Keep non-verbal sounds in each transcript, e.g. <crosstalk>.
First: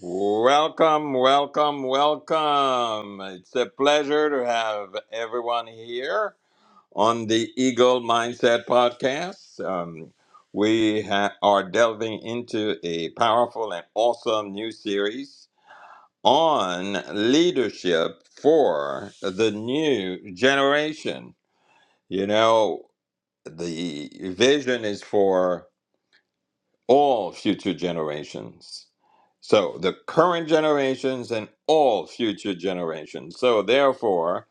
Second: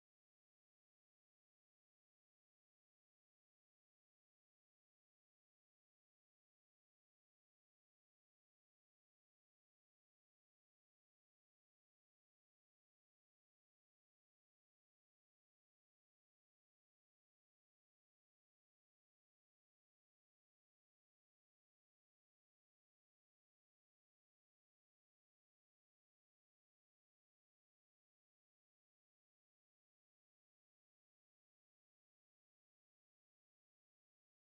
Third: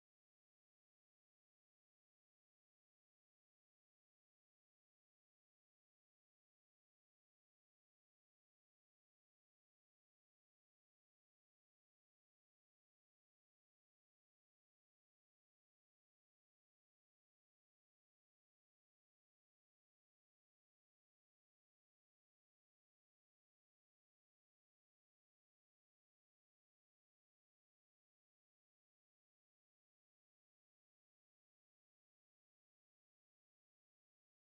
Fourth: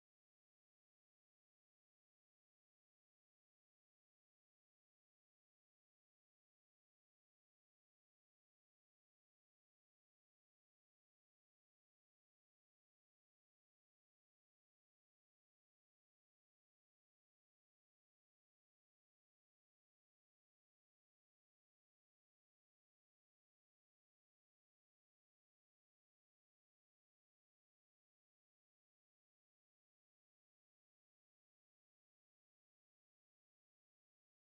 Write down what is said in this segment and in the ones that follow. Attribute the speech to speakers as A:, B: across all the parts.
A: Welcome, welcome, welcome. It's a pleasure to have everyone here on the Eagle Mindset Podcast. Um, we ha- are delving into a powerful and awesome new series on leadership for the new generation. You know, the vision is for all future generations. So the current generations and all future generations. So therefore,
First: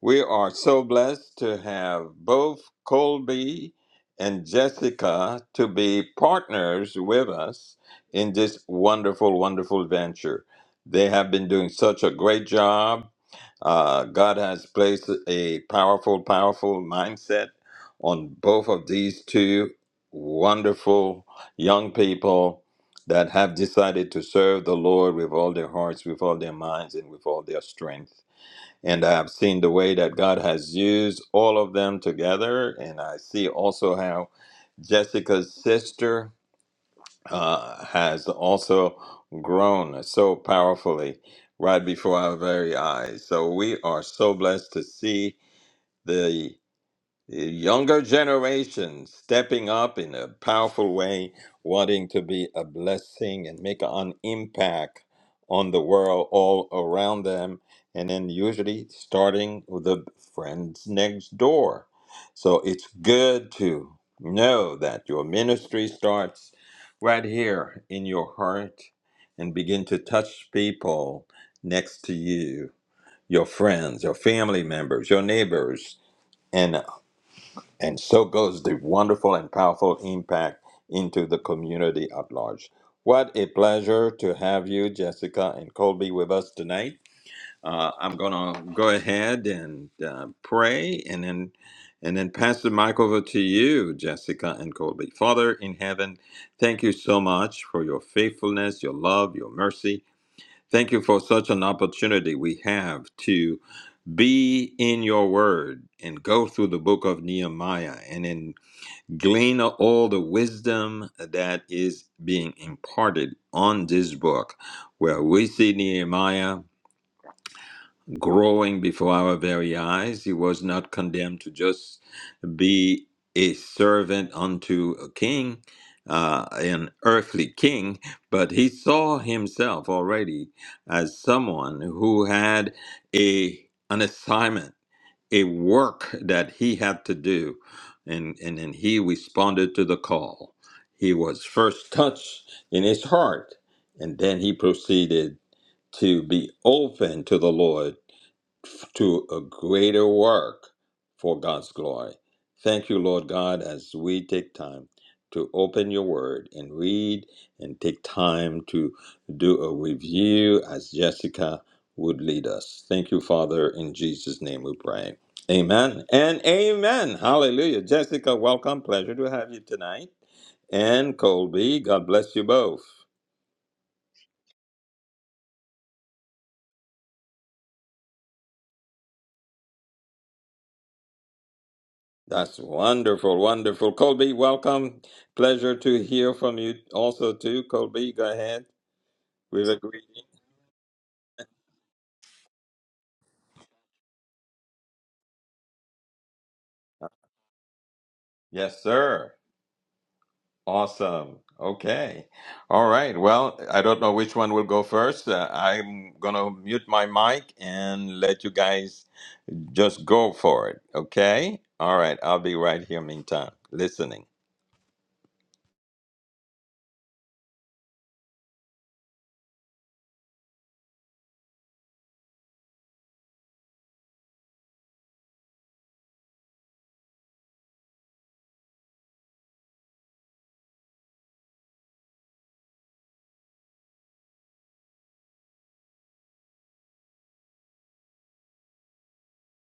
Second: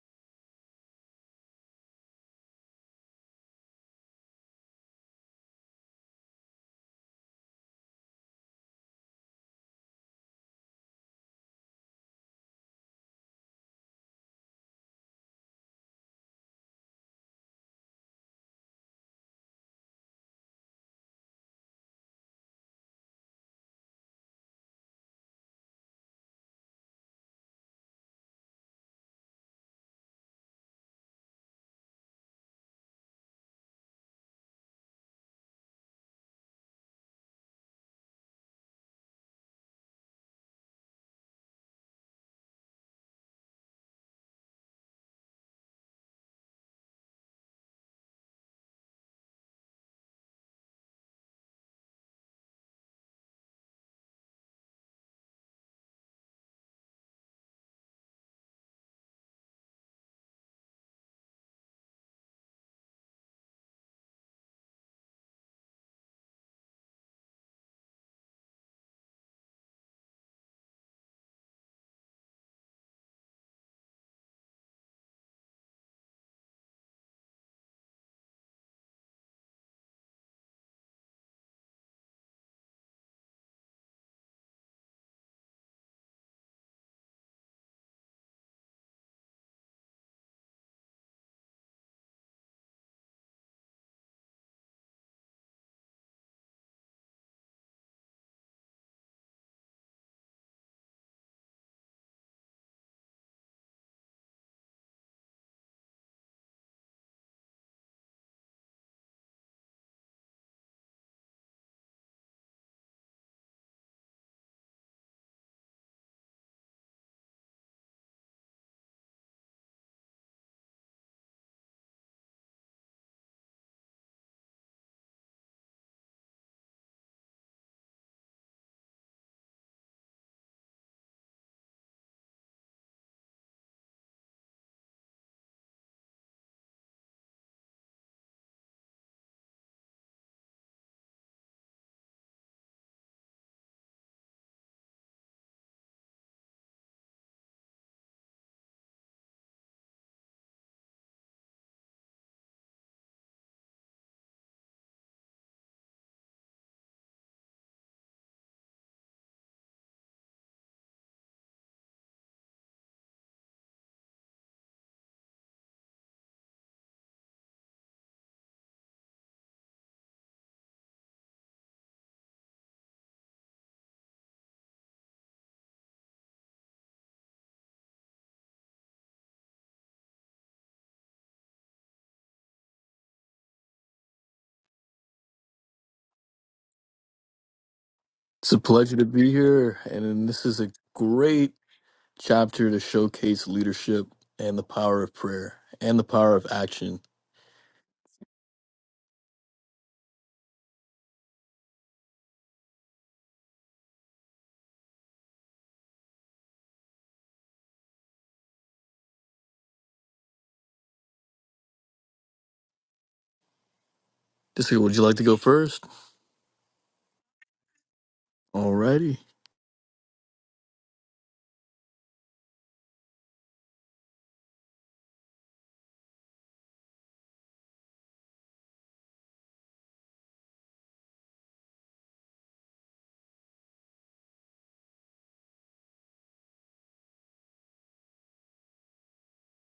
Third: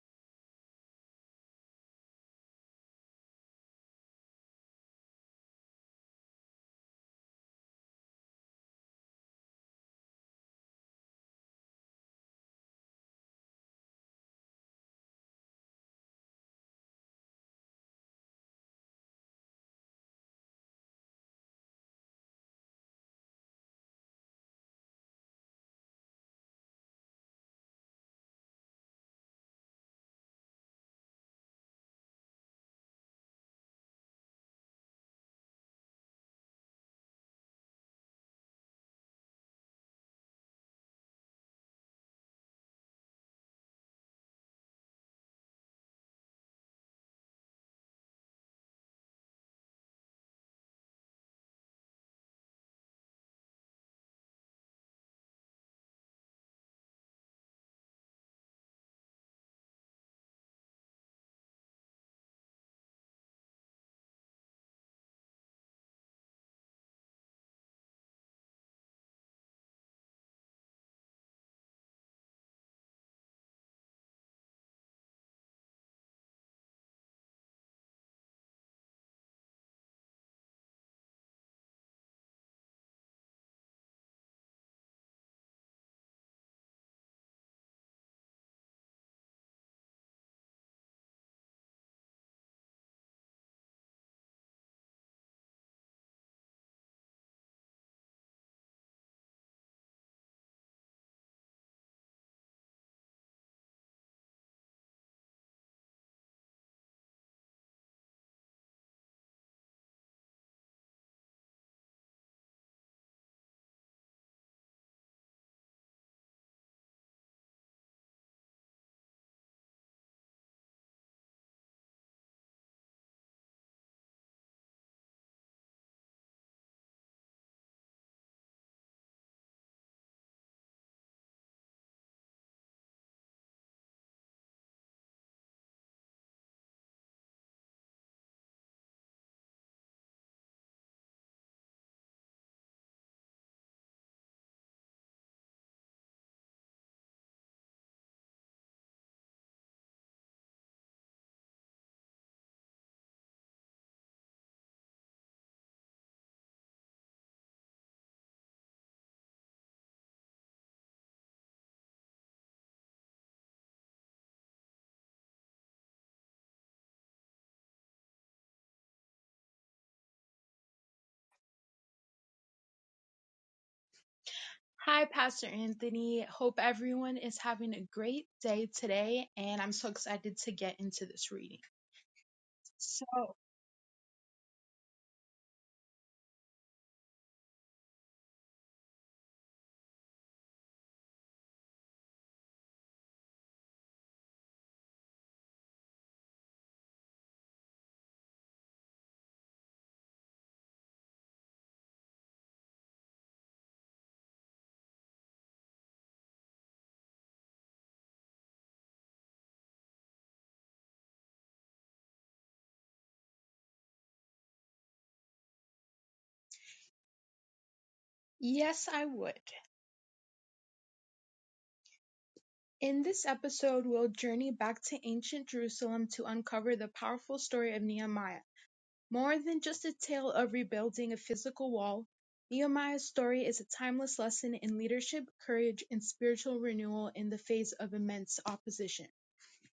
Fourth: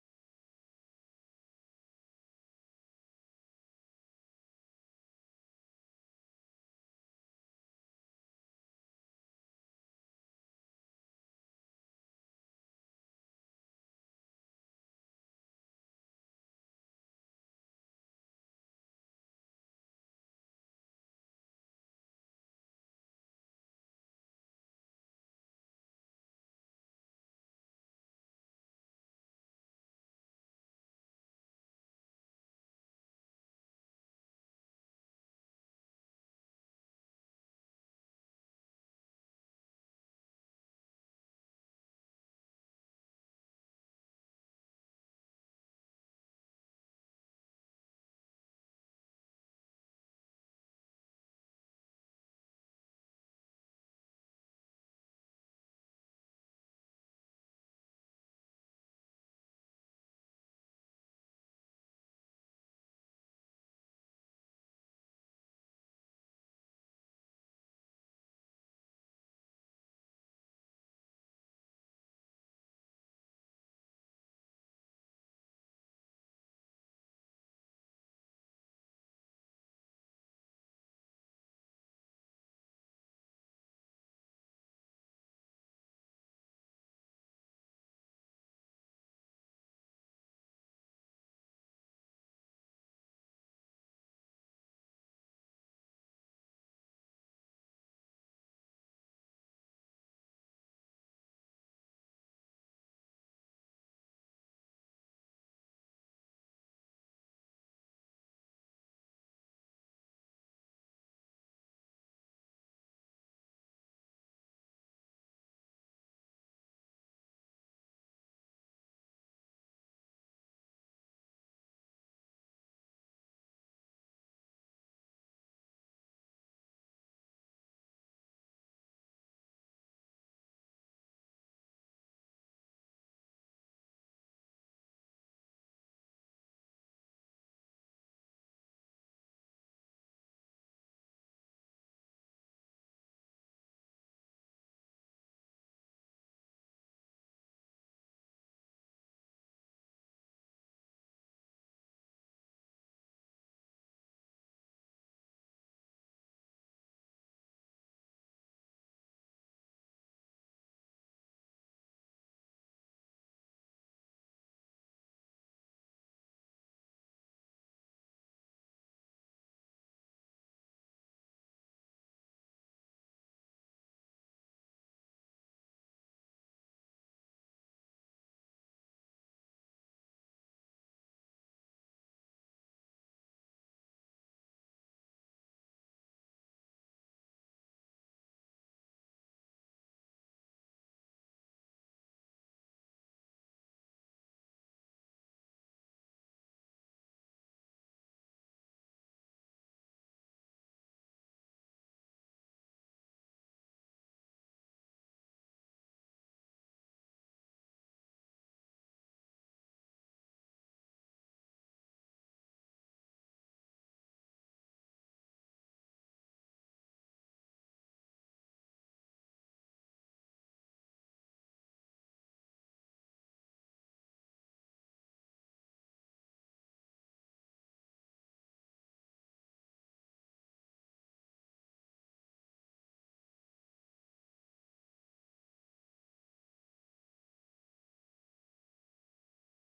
A: we are so blessed to have both Colby and Jessica to be partners with us in this wonderful, wonderful venture. They have been doing such a great job uh, God has placed a powerful, powerful mindset on both of these two wonderful young people that have decided to serve the Lord with all their hearts, with all their minds, and with all their strength. And I have seen the way that God has used all of them together. And I see also how Jessica's sister uh, has also grown so powerfully right before our very eyes. So we are so blessed to see the the younger generation stepping up in a powerful way, wanting to be a blessing and make an impact on the world all around them, and then usually starting with the friends next door. So it's good to know that your ministry starts right here in your heart and begin to touch people next to you, your friends, your family members, your neighbors. and. And so goes the wonderful and powerful impact into the community at large. What a pleasure to have you, Jessica and Colby, with us tonight. Uh, I'm going to go ahead and uh, pray and then. And then pass the mic over to you, Jessica and Colby. Father in heaven, thank you so much for your faithfulness, your love, your mercy. Thank you for such an opportunity we have to be in your word and go through the book of Nehemiah. And in glean all the wisdom that is being imparted on this book, where we see Nehemiah growing before our very eyes. He was not condemned to just be a servant unto a king, uh, an earthly king, but he saw himself already as someone who had a an assignment a work that he had to do and and, and he responded to the call he was first touched in his heart and then he proceeded to be open to the lord to a greater work for God's glory. Thank you, Lord God, as we take time to open your word and read and take time to do a review as Jessica would lead us. Thank you, Father. In Jesus' name we pray. Amen and amen. Hallelujah. Jessica, welcome. Pleasure to have you tonight. And Colby, God bless you both.
B: Hi, Pastor Anthony. Hope everyone is having a great day today, and I'm so excited to get into this reading.
A: That's
B: So,
A: wonderful, wonderful. Colby, welcome. Pleasure to hear from you also too. Colby, go
C: It's a
A: ahead
C: pleasure to be
A: with a
C: here,
A: greeting.
C: and this is a great chapter to showcase leadership and the power of prayer and the power of action.
A: Yes, sir. Awesome. Okay. All right. Well, I don't know which one will go first. Uh, I'm going to mute my mic and let you guys just go for it. Okay? All right. I'll be right here meantime, listening.
C: Jessica, would you like to go first?
B: yes, I
C: Alrighty.
B: would. In this episode, we'll journey back to ancient Jerusalem to uncover the powerful story of Nehemiah. More than just a tale of rebuilding a physical wall, Nehemiah's story is a timeless lesson in leadership, courage, and spiritual renewal in the face of immense opposition.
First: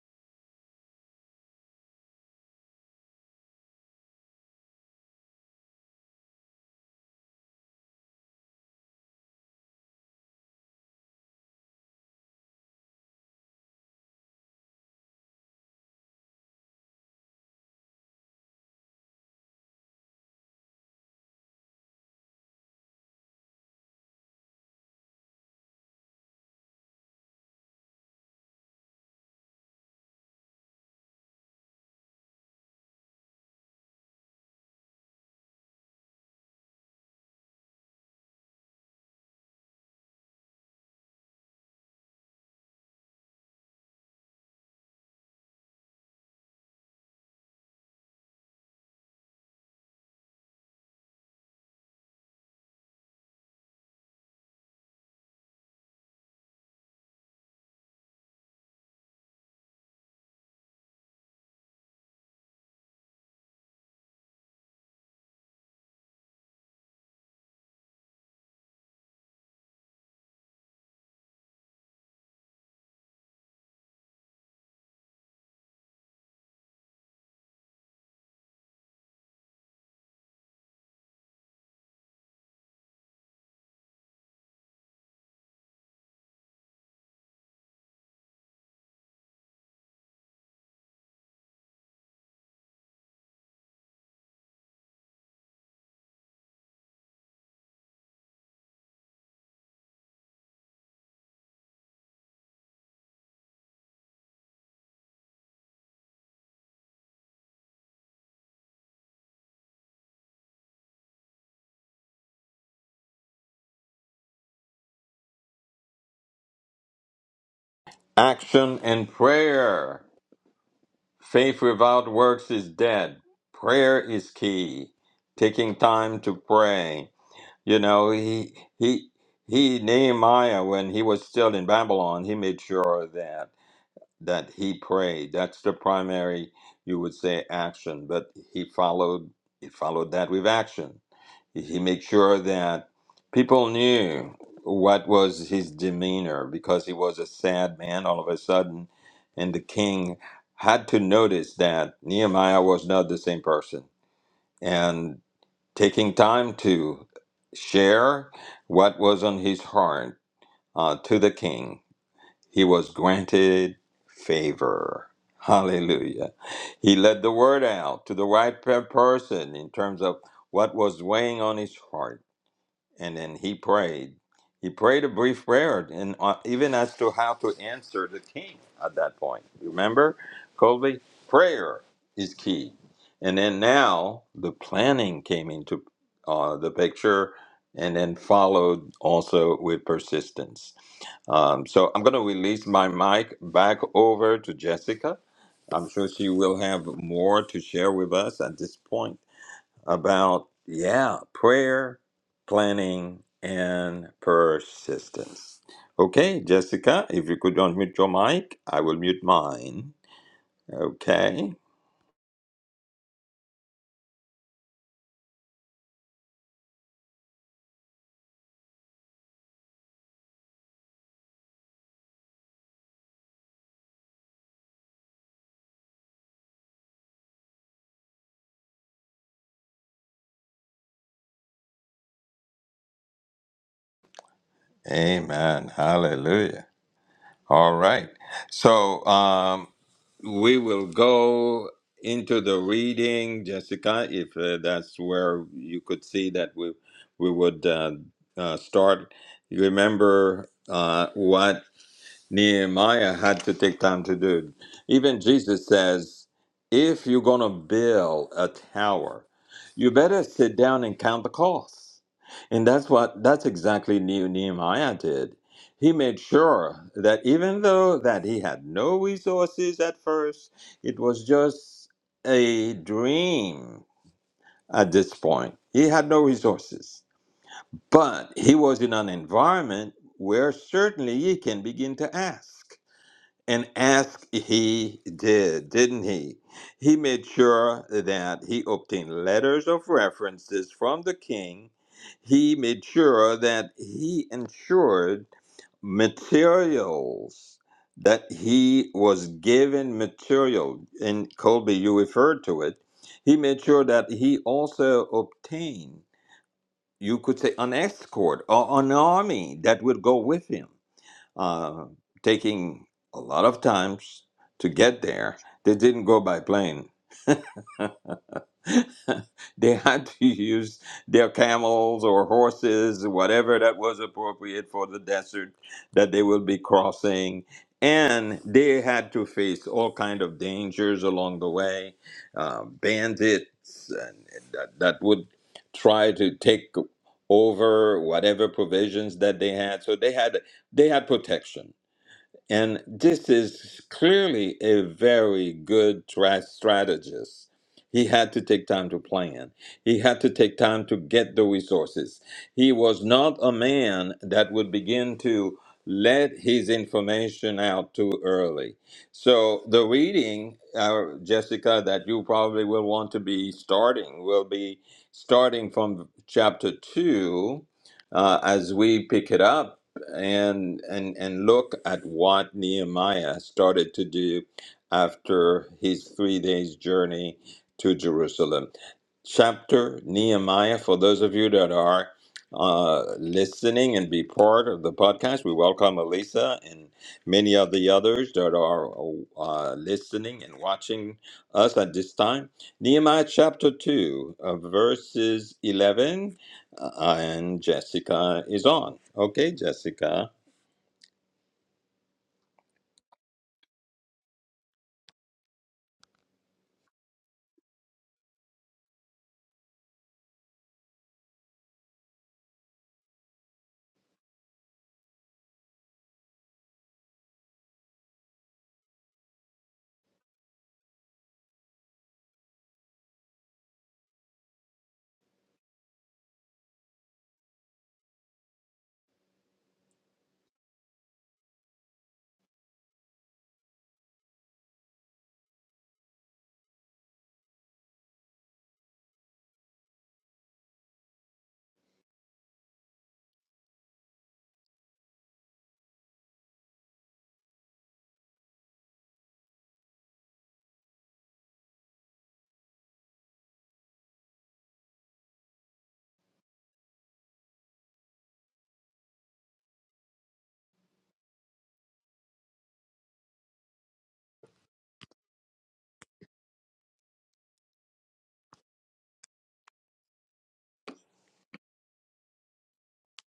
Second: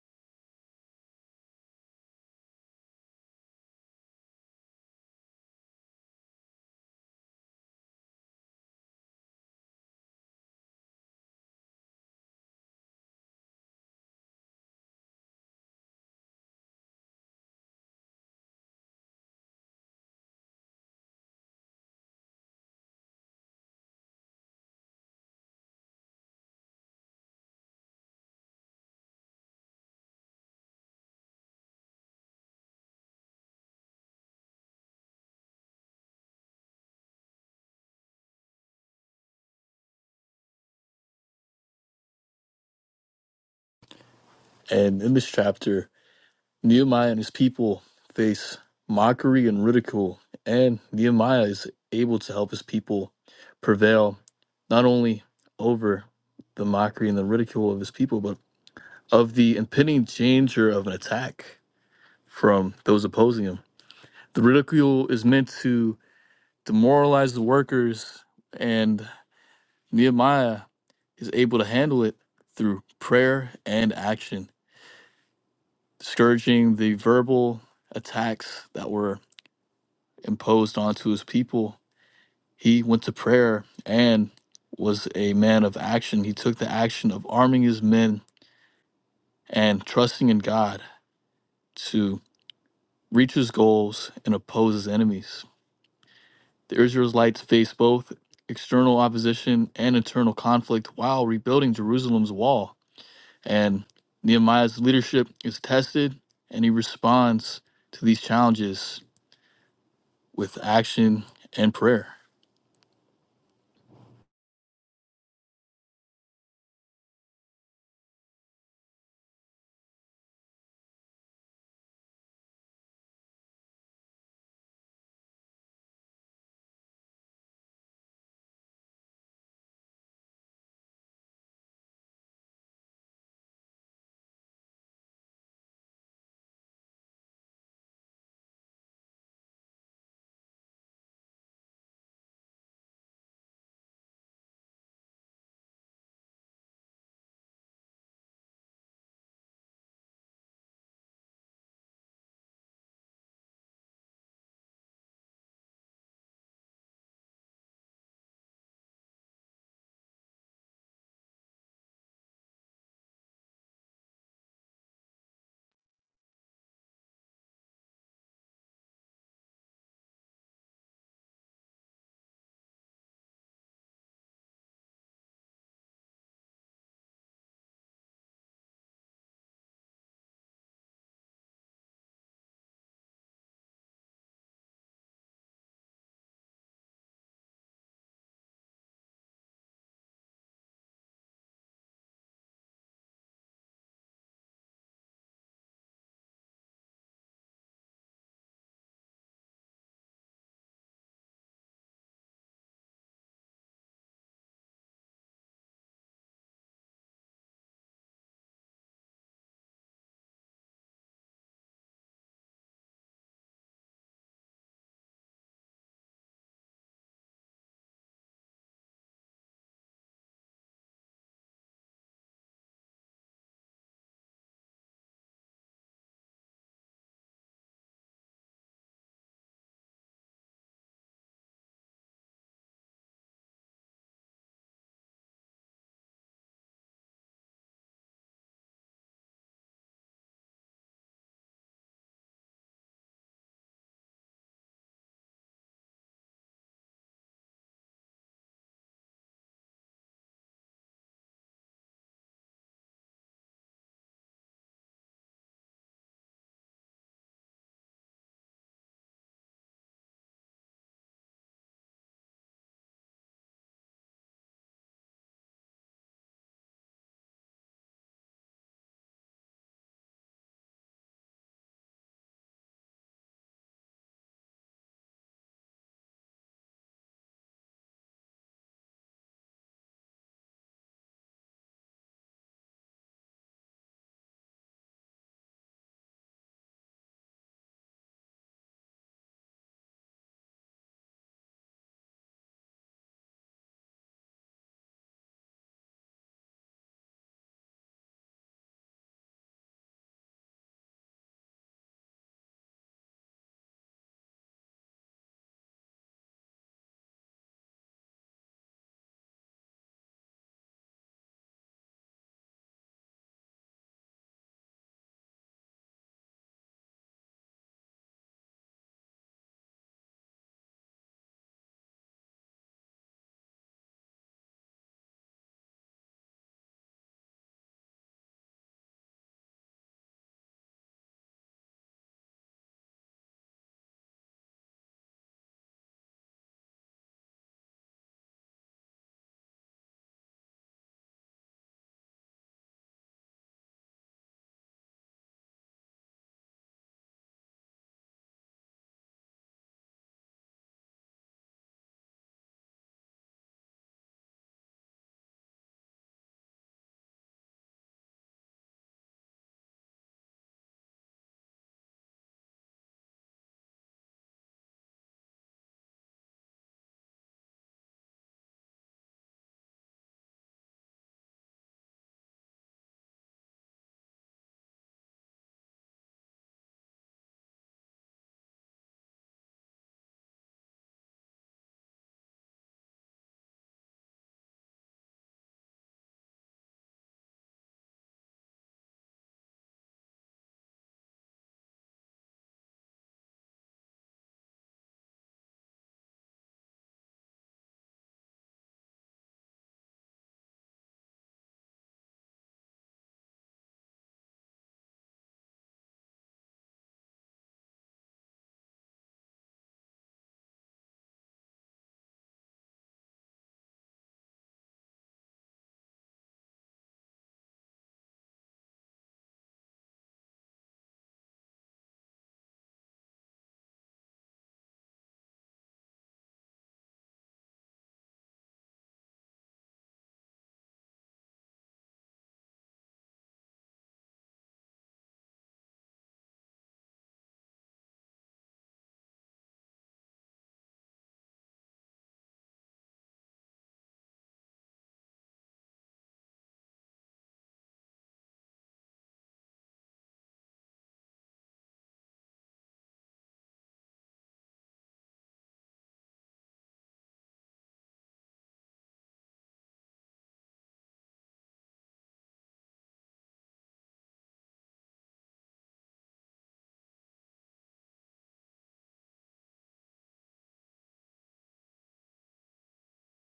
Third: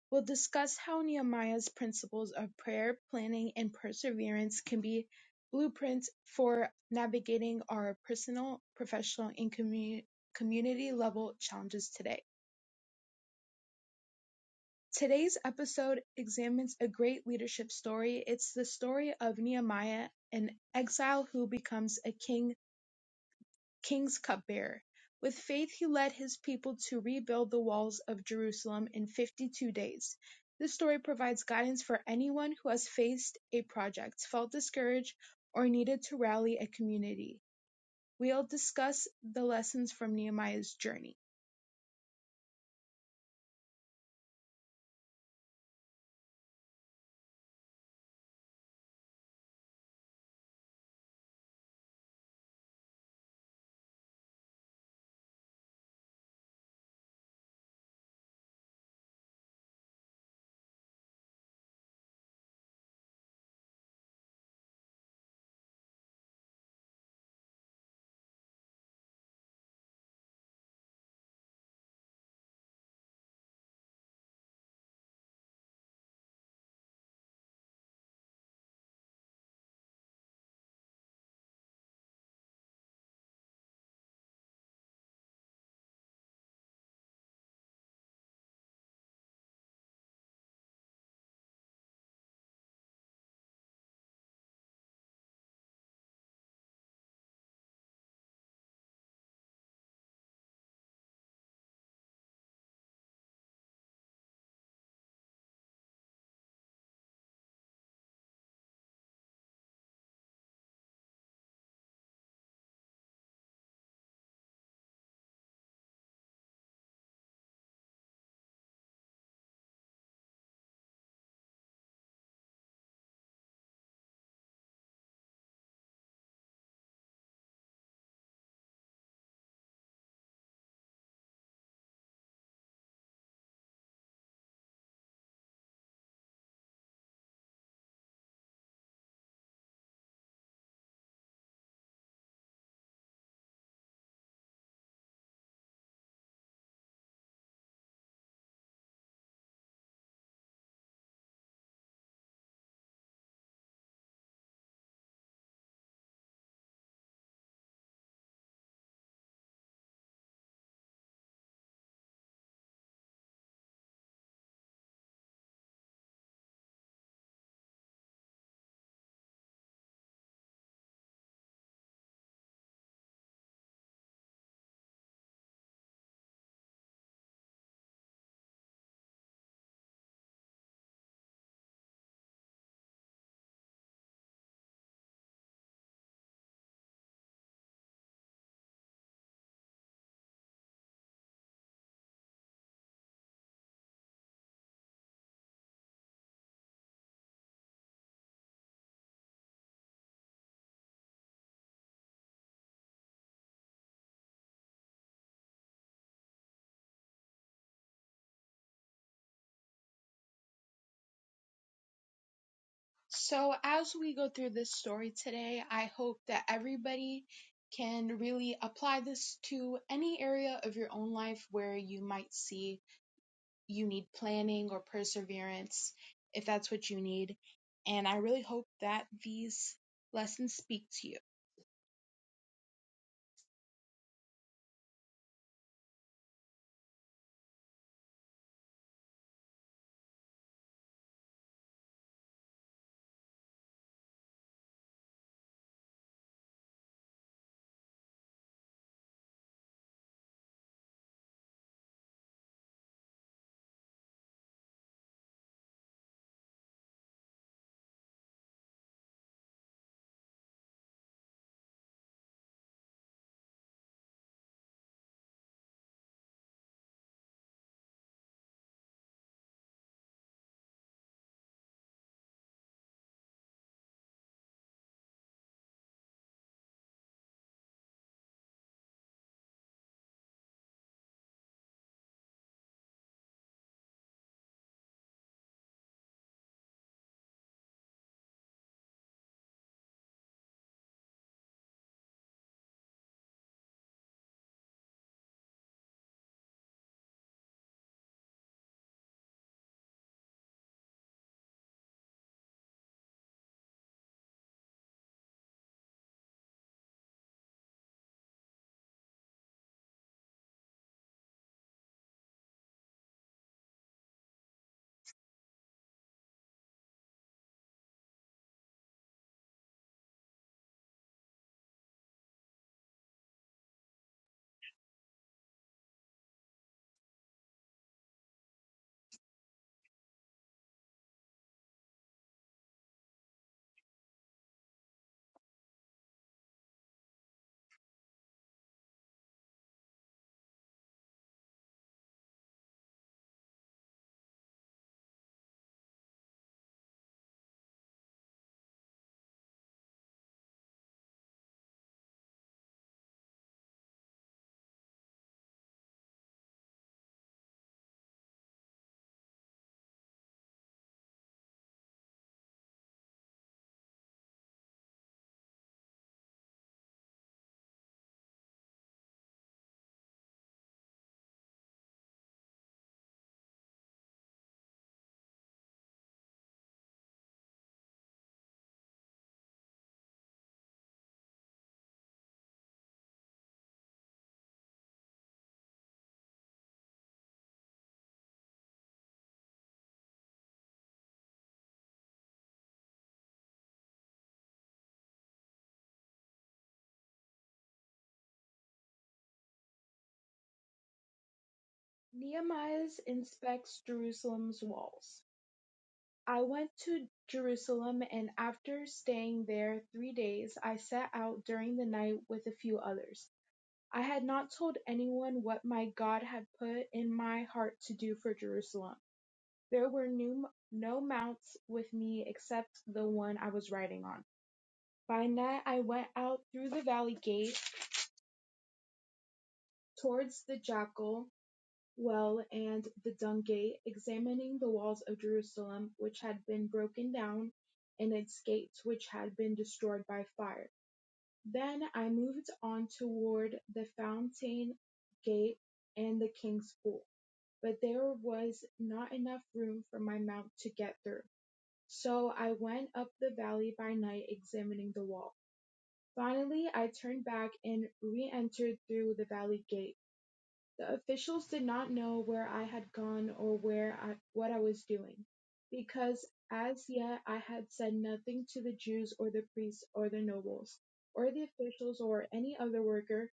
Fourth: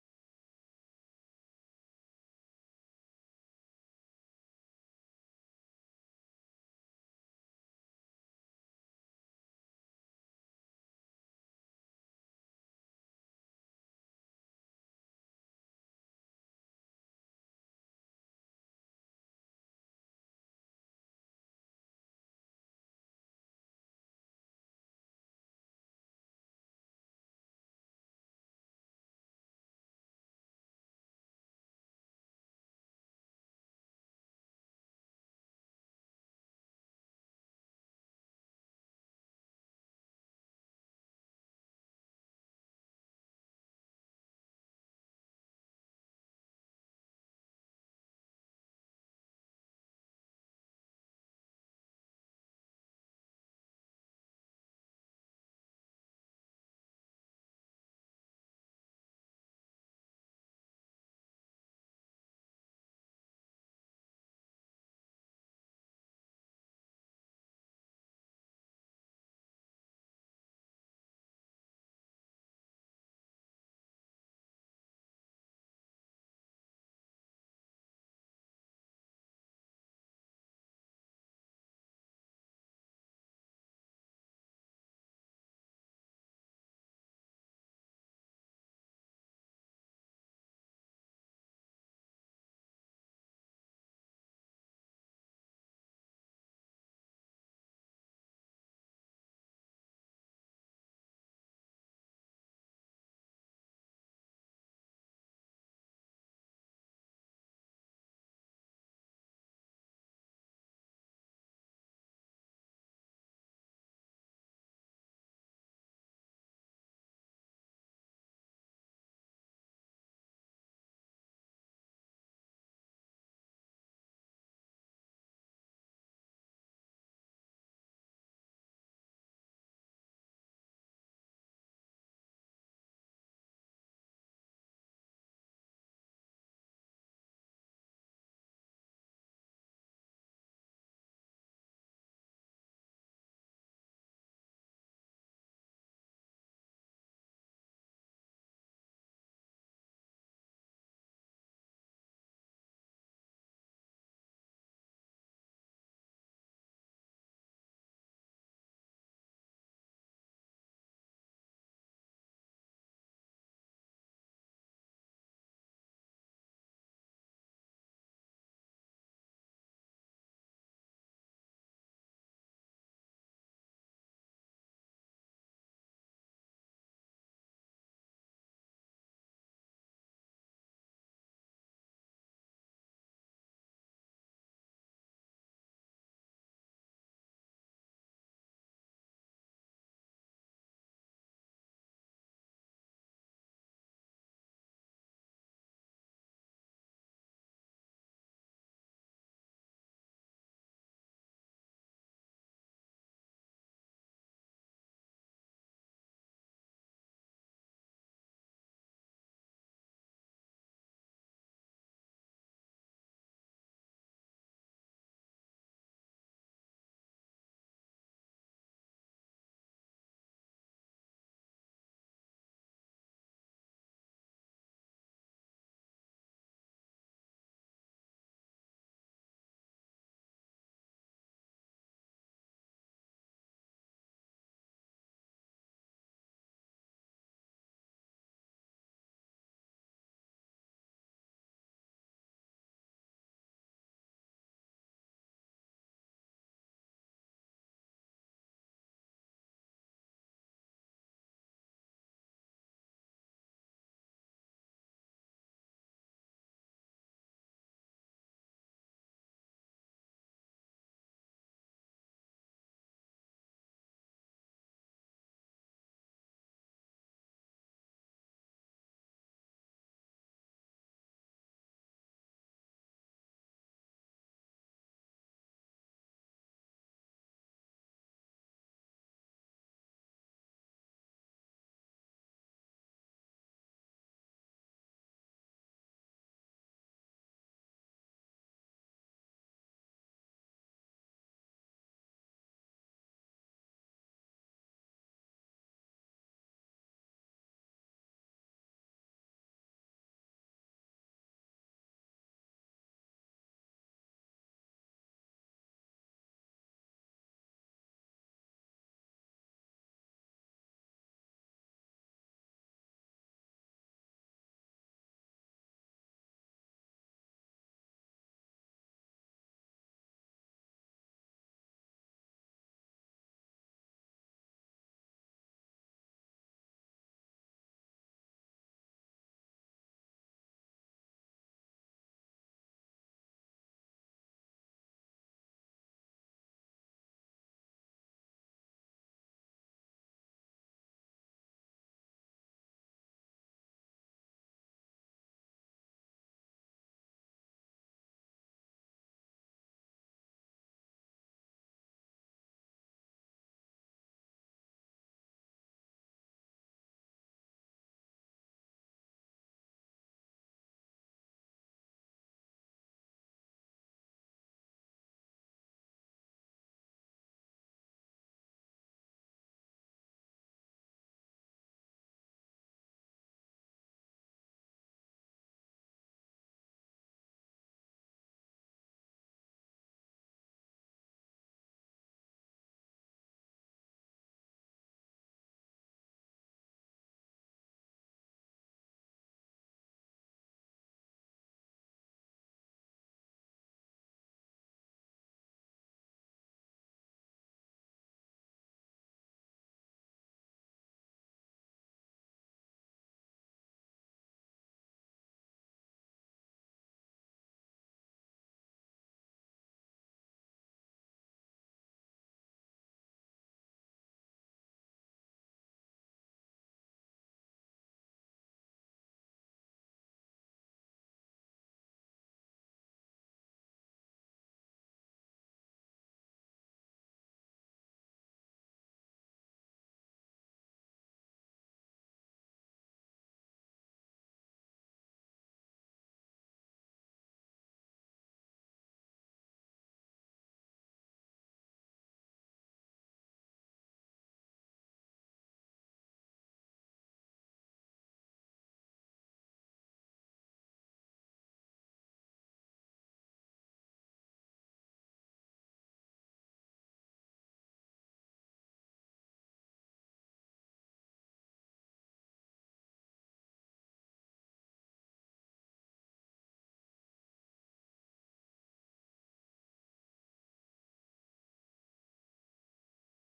B: We'll discuss how Nehemiah's principles of prayer, planning, and perseverance can be blueprints for navigating our personal, professional, and commu- community level challenges today. Today's episode examines a great leadership story. It's the story of Nehemiah, an exile who becomes a king king's cupbearer. With faith he led his people to rebuild the walls of Jerusalem in 52 days. This story provides guidance for anyone who has faced a project, felt discouraged, or needed to rally a community. We'll discuss the lessons from Nehemiah's journey.
C: And in this chapter, Nehemiah and his people face mockery and ridicule, and Nehemiah is able to help his people prevail not only over the mockery and the ridicule of his people, but of the impending danger of an attack from those opposing him. The ridicule is meant to demoralize the workers, and Nehemiah is able to handle it through prayer and action, discouraging the verbal attacks that were imposed onto his people. He went to prayer and was a man of action. He took the action of arming his men and trusting in God to reach his goals and oppose his enemies. The Israelites faced both external opposition and internal conflict while rebuilding Jerusalem's wall. And Nehemiah's leadership is tested, and he responds to these challenges with action and prayer.
A: Action and prayer. Faith without works is dead. Prayer is key. Taking time to pray. You know, he he he Nehemiah when he was still in Babylon, he made sure that that he prayed. That's the primary you would say action, but he followed he followed that with action he made sure that people knew what was his demeanor because he was a sad man all of a sudden and the king had to notice that nehemiah was not the same person and taking time to share what was on his heart uh, to the king he was granted favor hallelujah he let the word out to the right pe- person in terms of what was weighing on his heart and then he prayed. He prayed a brief prayer, and uh, even as to how to answer the king at that point. Remember, Colby, prayer is key. And then now the planning came into uh, the picture, and then followed also with persistence. Um, so I'm going to release my mic back over to Jessica. I'm sure she will have more to share with us at this point about, yeah, prayer, planning, and persistence. Okay, Jessica, if you could unmute your mic, I will mute mine. Okay.
B: So, as we go through this story today, I hope that everybody can really apply this to any area of your own life where you might see you need planning or perseverance, if that's what you need. And I really hope that these lessons speak to you.
A: Amen. Hallelujah. All right. So um, we will go into the reading, Jessica, if uh, that's where you could see that we, we would uh, uh, start. You remember uh, what? Nehemiah had to take time to do. Even Jesus says, if you're going to build a tower, you better sit down and count the costs. And that's what that's exactly Ne- Nehemiah did. He made sure that even though that he had no resources at first, it was just a dream at this point. He had no resources. But he was in an environment where certainly he can begin to ask. And ask he did, didn't he? He made sure that he obtained letters of references from the king. He made sure that he ensured materials, that he was given material. And Colby, you referred to it. He made sure that he also obtained, you could say, an escort or an army that would go with him uh, taking a lot of times to get there. They didn't go by plane. <laughs> They had to use their camels or horses, whatever that was appropriate for the desert that they will be crossing. And they had to face all kind of dangers along the way, uh, bandits and that, that would try to take over whatever provisions that they had. So they had they had protection and this is clearly a very good tra- strategist. He had to take time to plan. He had to take time to get the resources. He was not a man that would begin to let his information out too early. So, the reading, uh, Jessica, that you probably will want to be starting will be starting from chapter 2 uh, as we pick it up and and and look at what Nehemiah started to do after his three days journey to Jerusalem. Chapter Nehemiah. For those of you that are uh, listening and be part of the podcast, we welcome Elisa and many of the others that are uh, listening and watching us at this time. Nehemiah chapter two, uh, verses eleven uh, and Jessica is on. Okay, Jessica.
B: Nehemiah inspects Jerusalem's walls. I went to Jerusalem, and after staying there three days, I set out during the night with a few others. I had not told anyone what my God had put in my heart to do for Jerusalem. There were new, no mounts with me except the one I was riding on. By night I went out through the valley gate towards the Jackal well and the Dung gate, examining the walls of Jerusalem which had been broken down, and its gates which had been destroyed by fire. Then I moved on toward the Fountain gate and the King's pool, but there was not enough room for my mount to get through. So I went up the valley by night, examining the wall. Finally, I turned back and re-entered through the valley gate. The officials did not know where I had gone or where I, what I was doing, because as yet I had said nothing to the Jews or the priests or the nobles or the officials or any other worker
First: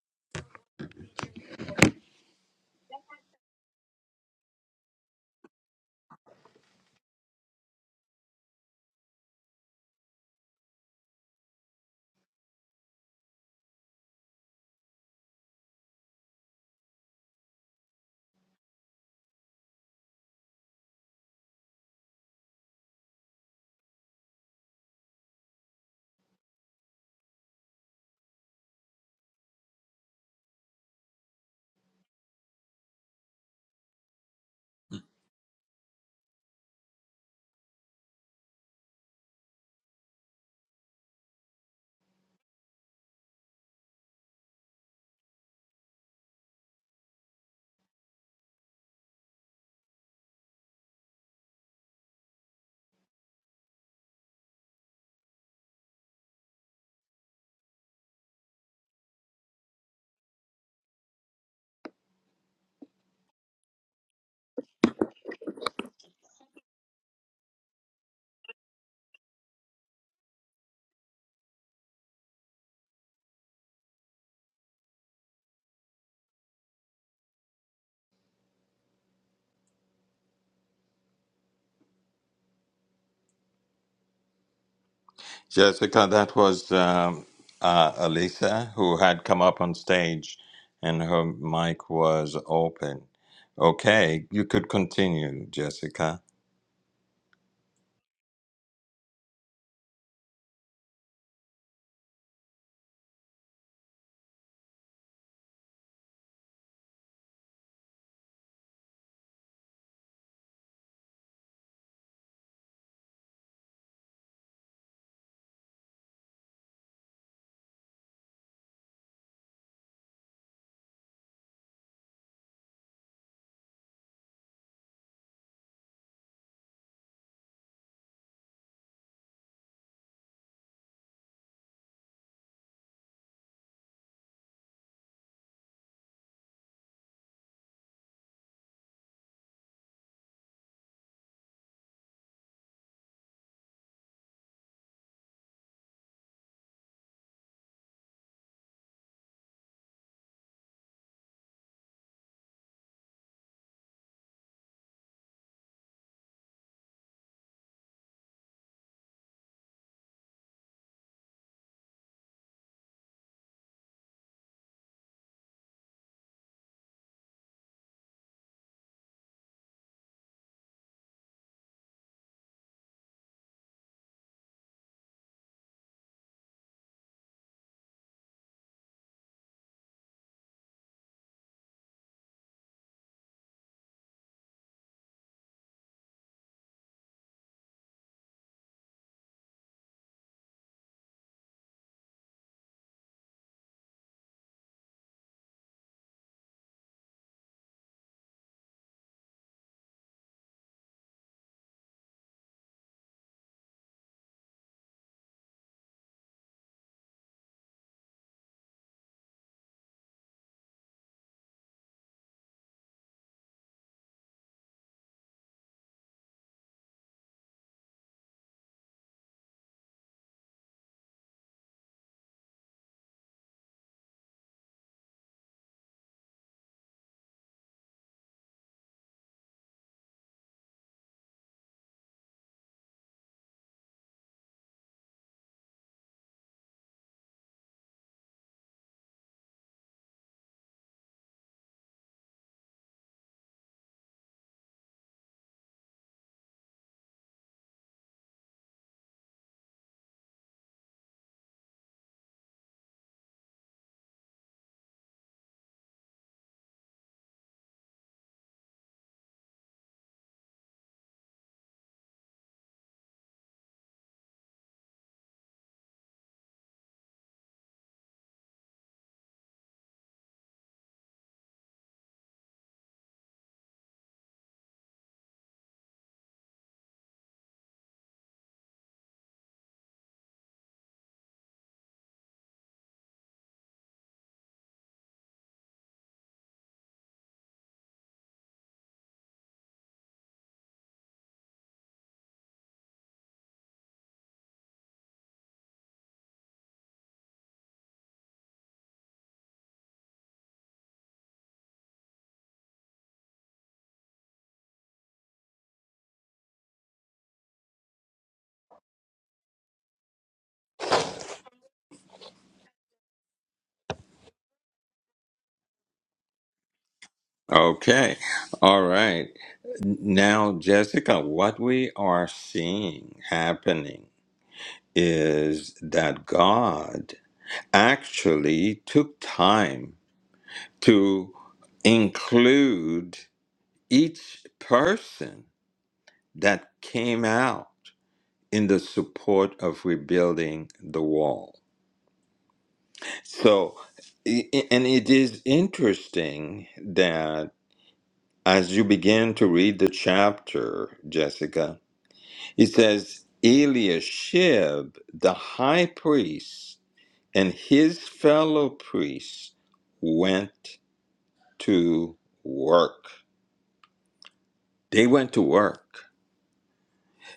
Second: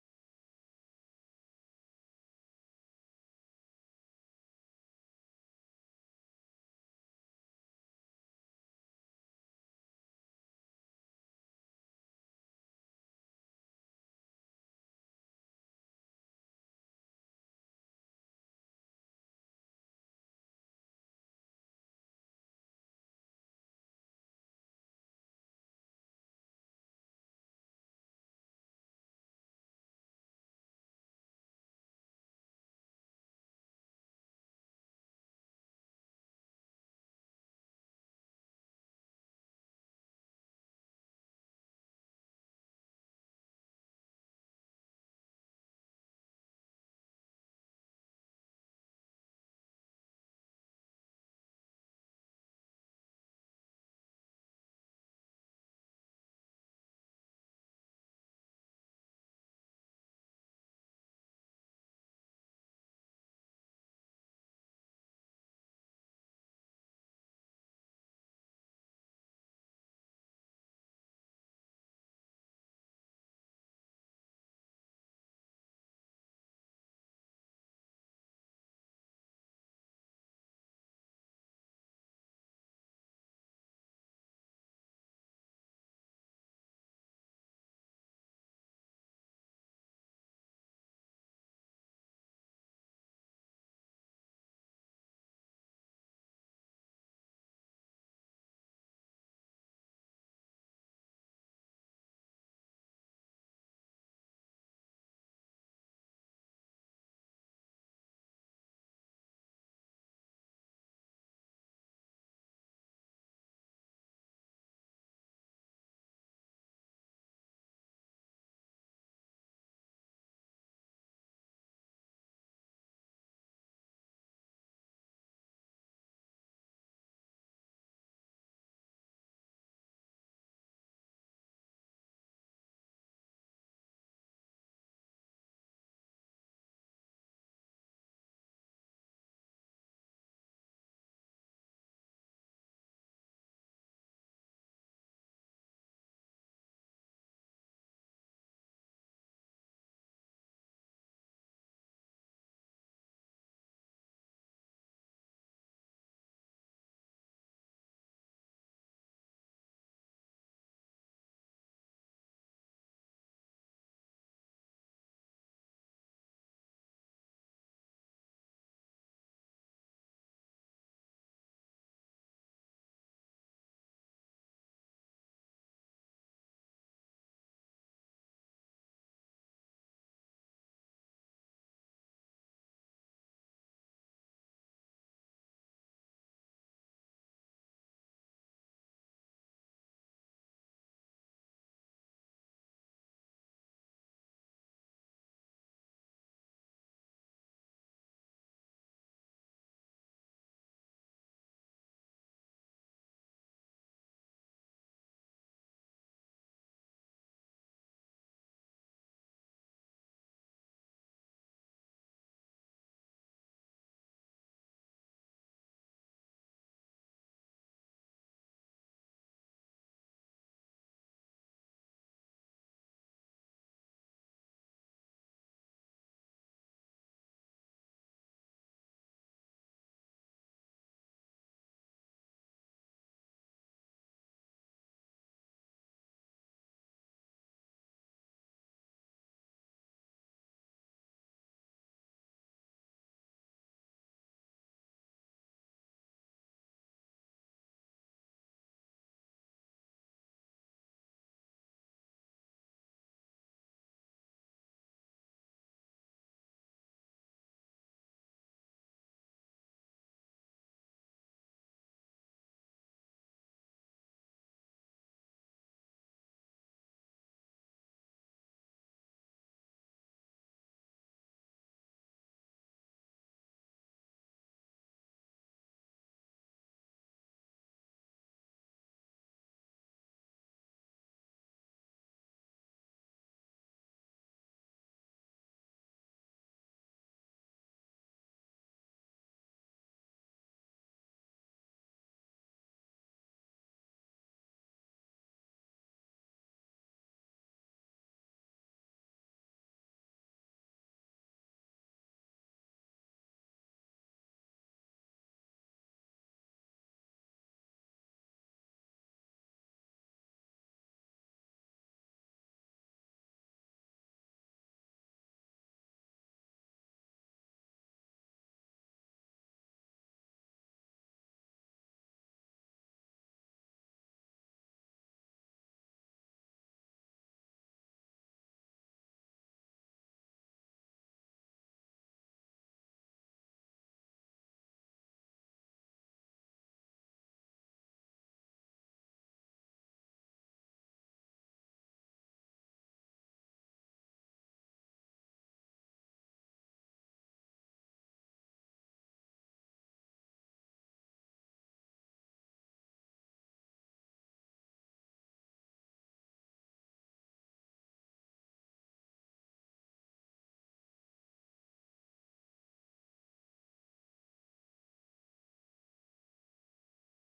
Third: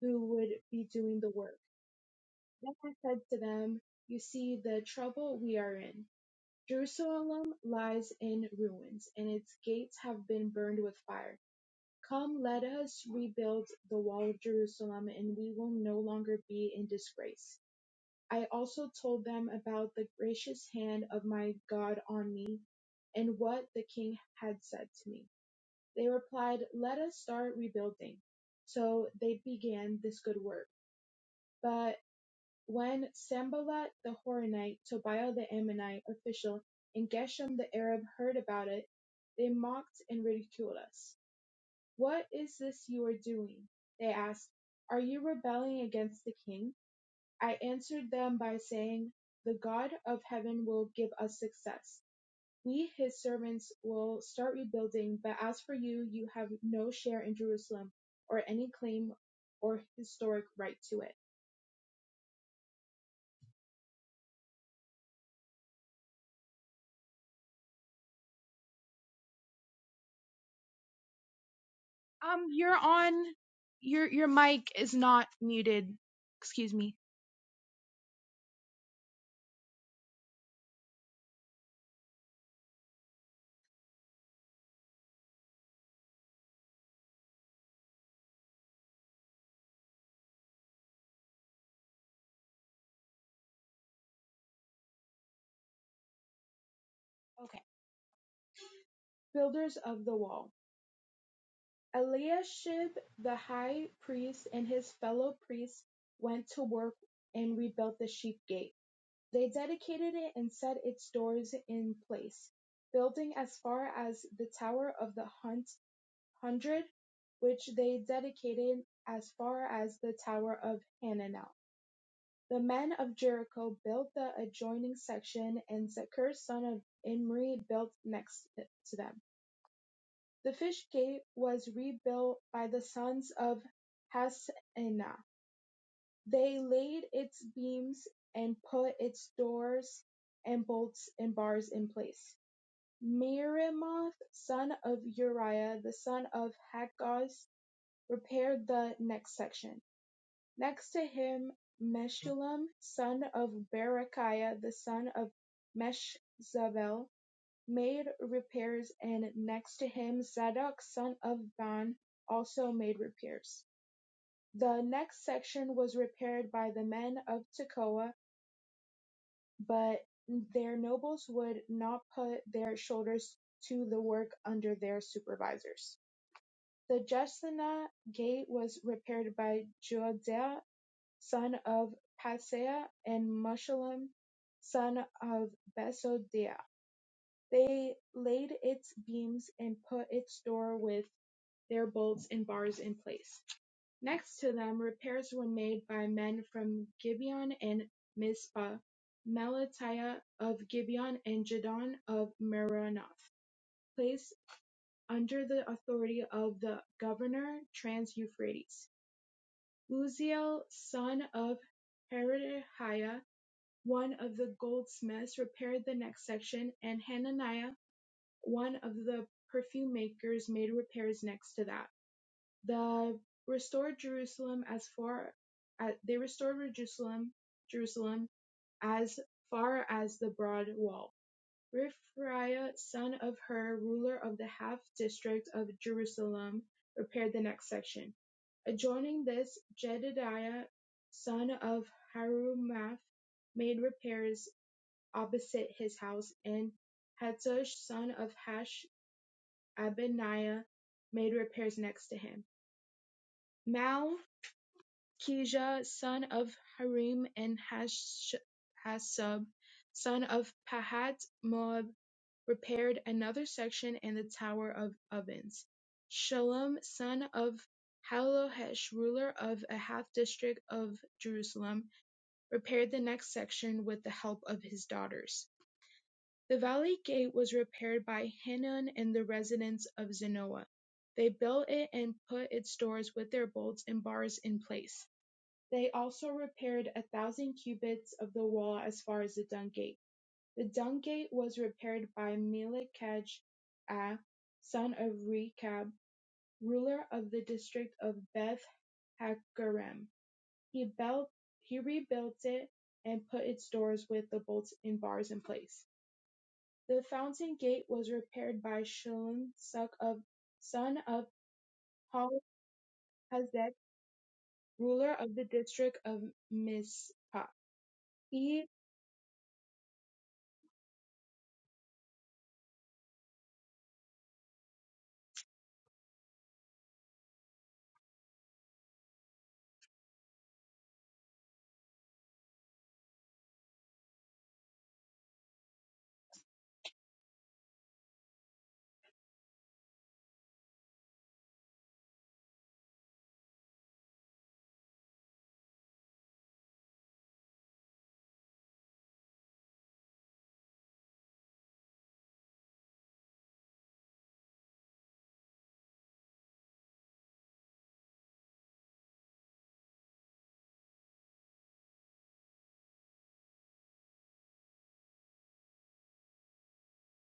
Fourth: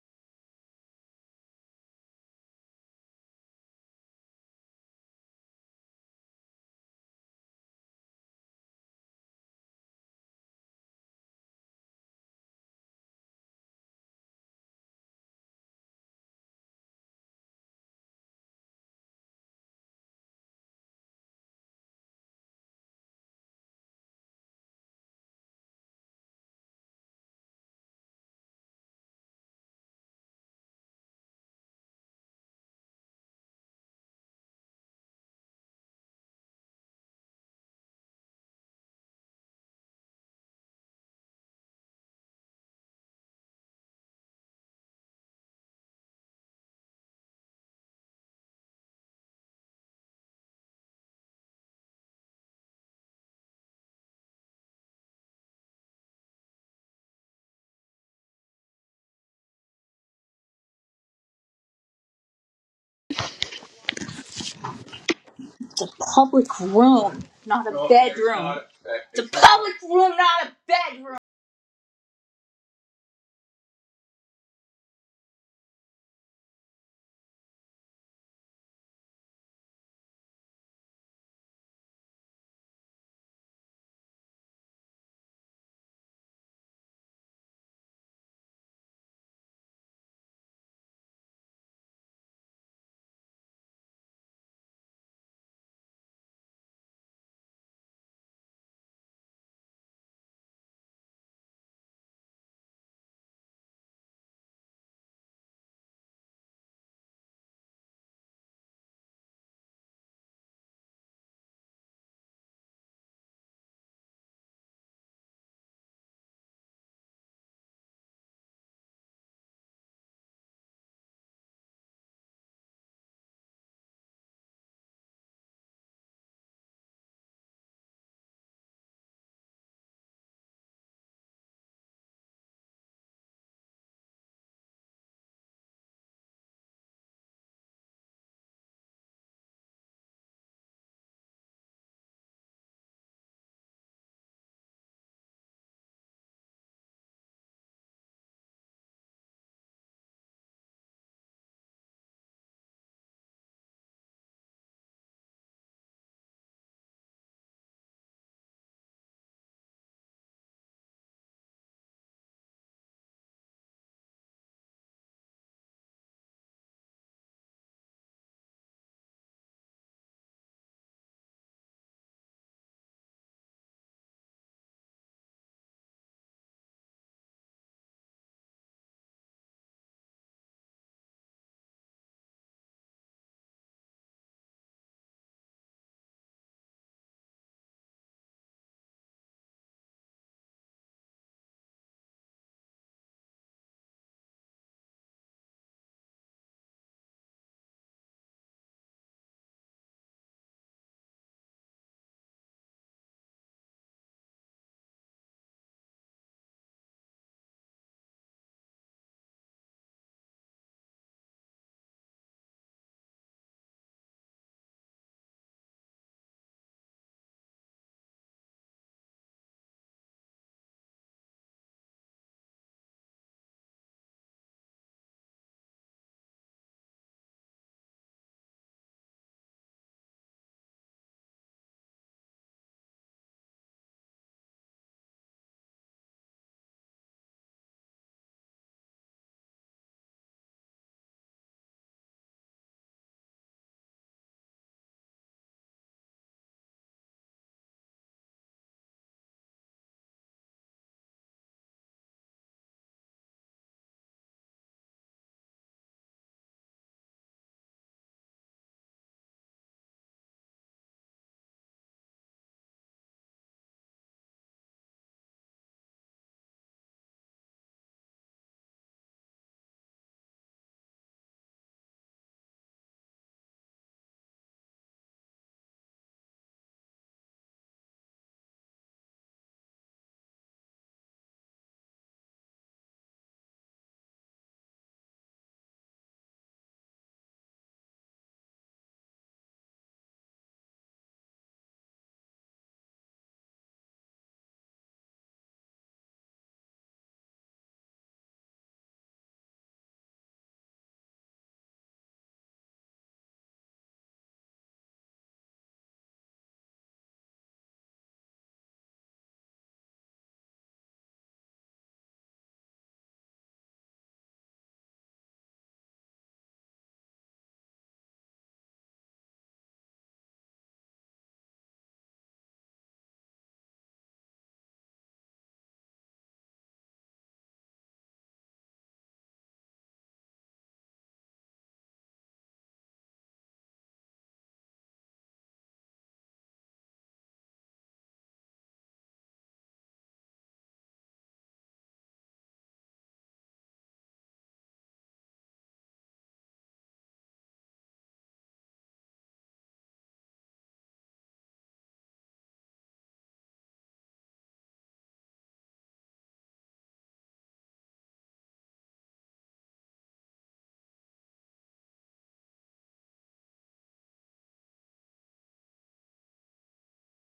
B: who would be doing the work. Then I said to them, You see the trouble we are in. Jerusalem lies in ruins, and its gates have been burned with fire. Come, let us rebuild the wall of Jerusalem, and we will no longer be in disgrace. I also told them about the gracious hand of my God on me and what the king had said to me. They replied, Let us start rebuilding. So they began this good work. But when Sambalat the Horonite, Tobiah the Ammonite official, and Geshem the Arab heard about it, they mocked and ridiculed us. What is this you are doing? They asked, Are you rebelling against the king? I answered them by saying, The God of heaven will give us success. We, his servants, will start rebuilding, but as for you, you have no share in Jerusalem or any claim or historic right to it.
D: It's a public room, not a bedroom. It's a public room, not a bedroom.
B: Um, you're on, your, your mic is not muted. Excuse me.
A: Jessica, that was um, uh, Alisa who had come up on stage and her mic was open. Okay, you could continue, Jessica.
B: Okay. Builders of the wall. Eliashib the high priest and his fellow priests went to work and rebuilt the sheep gate. They dedicated it and set its doors in place, building as far as the tower of the hunt, hundred, which they dedicated as far as the tower of Hananel. The men of Jericho built the adjoining section, and Zechar son of Imri built next to them. The fish gate was rebuilt by the sons of Hassana; they laid its beams and put its doors and bolts and bars in place. Meremoth, son of Uriah the son of Hakkoz, repaired the next section. Next to him Meshullam, son of Berechiah the son of Meshzabel made repairs and next to him Zadok son of Ban also made repairs. The next section was repaired by the men of Tekoa, but their nobles would not put their shoulders to the work under their supervisors. The Jeshanah gate was repaired by Joadiah son of Paseah and Meshullam son of Besodiah. They laid its beams and put its door with their bolts and bars in place. Next to them, repairs were made by men from Gibeon and Mizpah, Melatiah of Gibeon and Jadon of Meronoth, placed under the authority of the governor trans-Euphrates. Uziel, son of Herodiah, one of the goldsmiths, repaired the next section, and Hananiah One of the perfume makers made repairs next to that. The restored Jerusalem as far as, they restored Jerusalem, Jerusalem as far as the broad wall. Rephaiah, son of Hur, ruler of the half district of Jerusalem, repaired the next section. Adjoining this, Jedidiah, son of Harumaph, made repairs opposite his house, and Hattush, son of Hash, Abaniah made repairs next to him. Malchijah son of Harim and Hash- Hashub son of Pahat Moab repaired another section and the Tower of Ovens. Shalom son of Halohesh, ruler of Ahath district of Jerusalem, repaired the next section with the help of his daughters. The valley gate was repaired by Hanun and the residents of Zenoa. They built it and put its doors with their bolts and bars in place. They also repaired a thousand cubits of the wall as far as the dung gate. The dung gate was repaired by melikaj Ah, son of Rechab, ruler of the district of Beth Hakerem. He built, he rebuilt it and put its doors with the bolts and bars in place. The fountain gate was repaired by Shallum, son of Halohazek, ruler of the district of Mizpah.
A: Okay,
B: He,
A: all right. Now, Jessica, what we are seeing happening is that God actually took time to include each person that came out in the support of rebuilding the wall. So, i- i- and it is interesting that as you begin to read the chapter, Jessica, it says Eliashib, the high priest, and his fellow priests went to work. They went to work.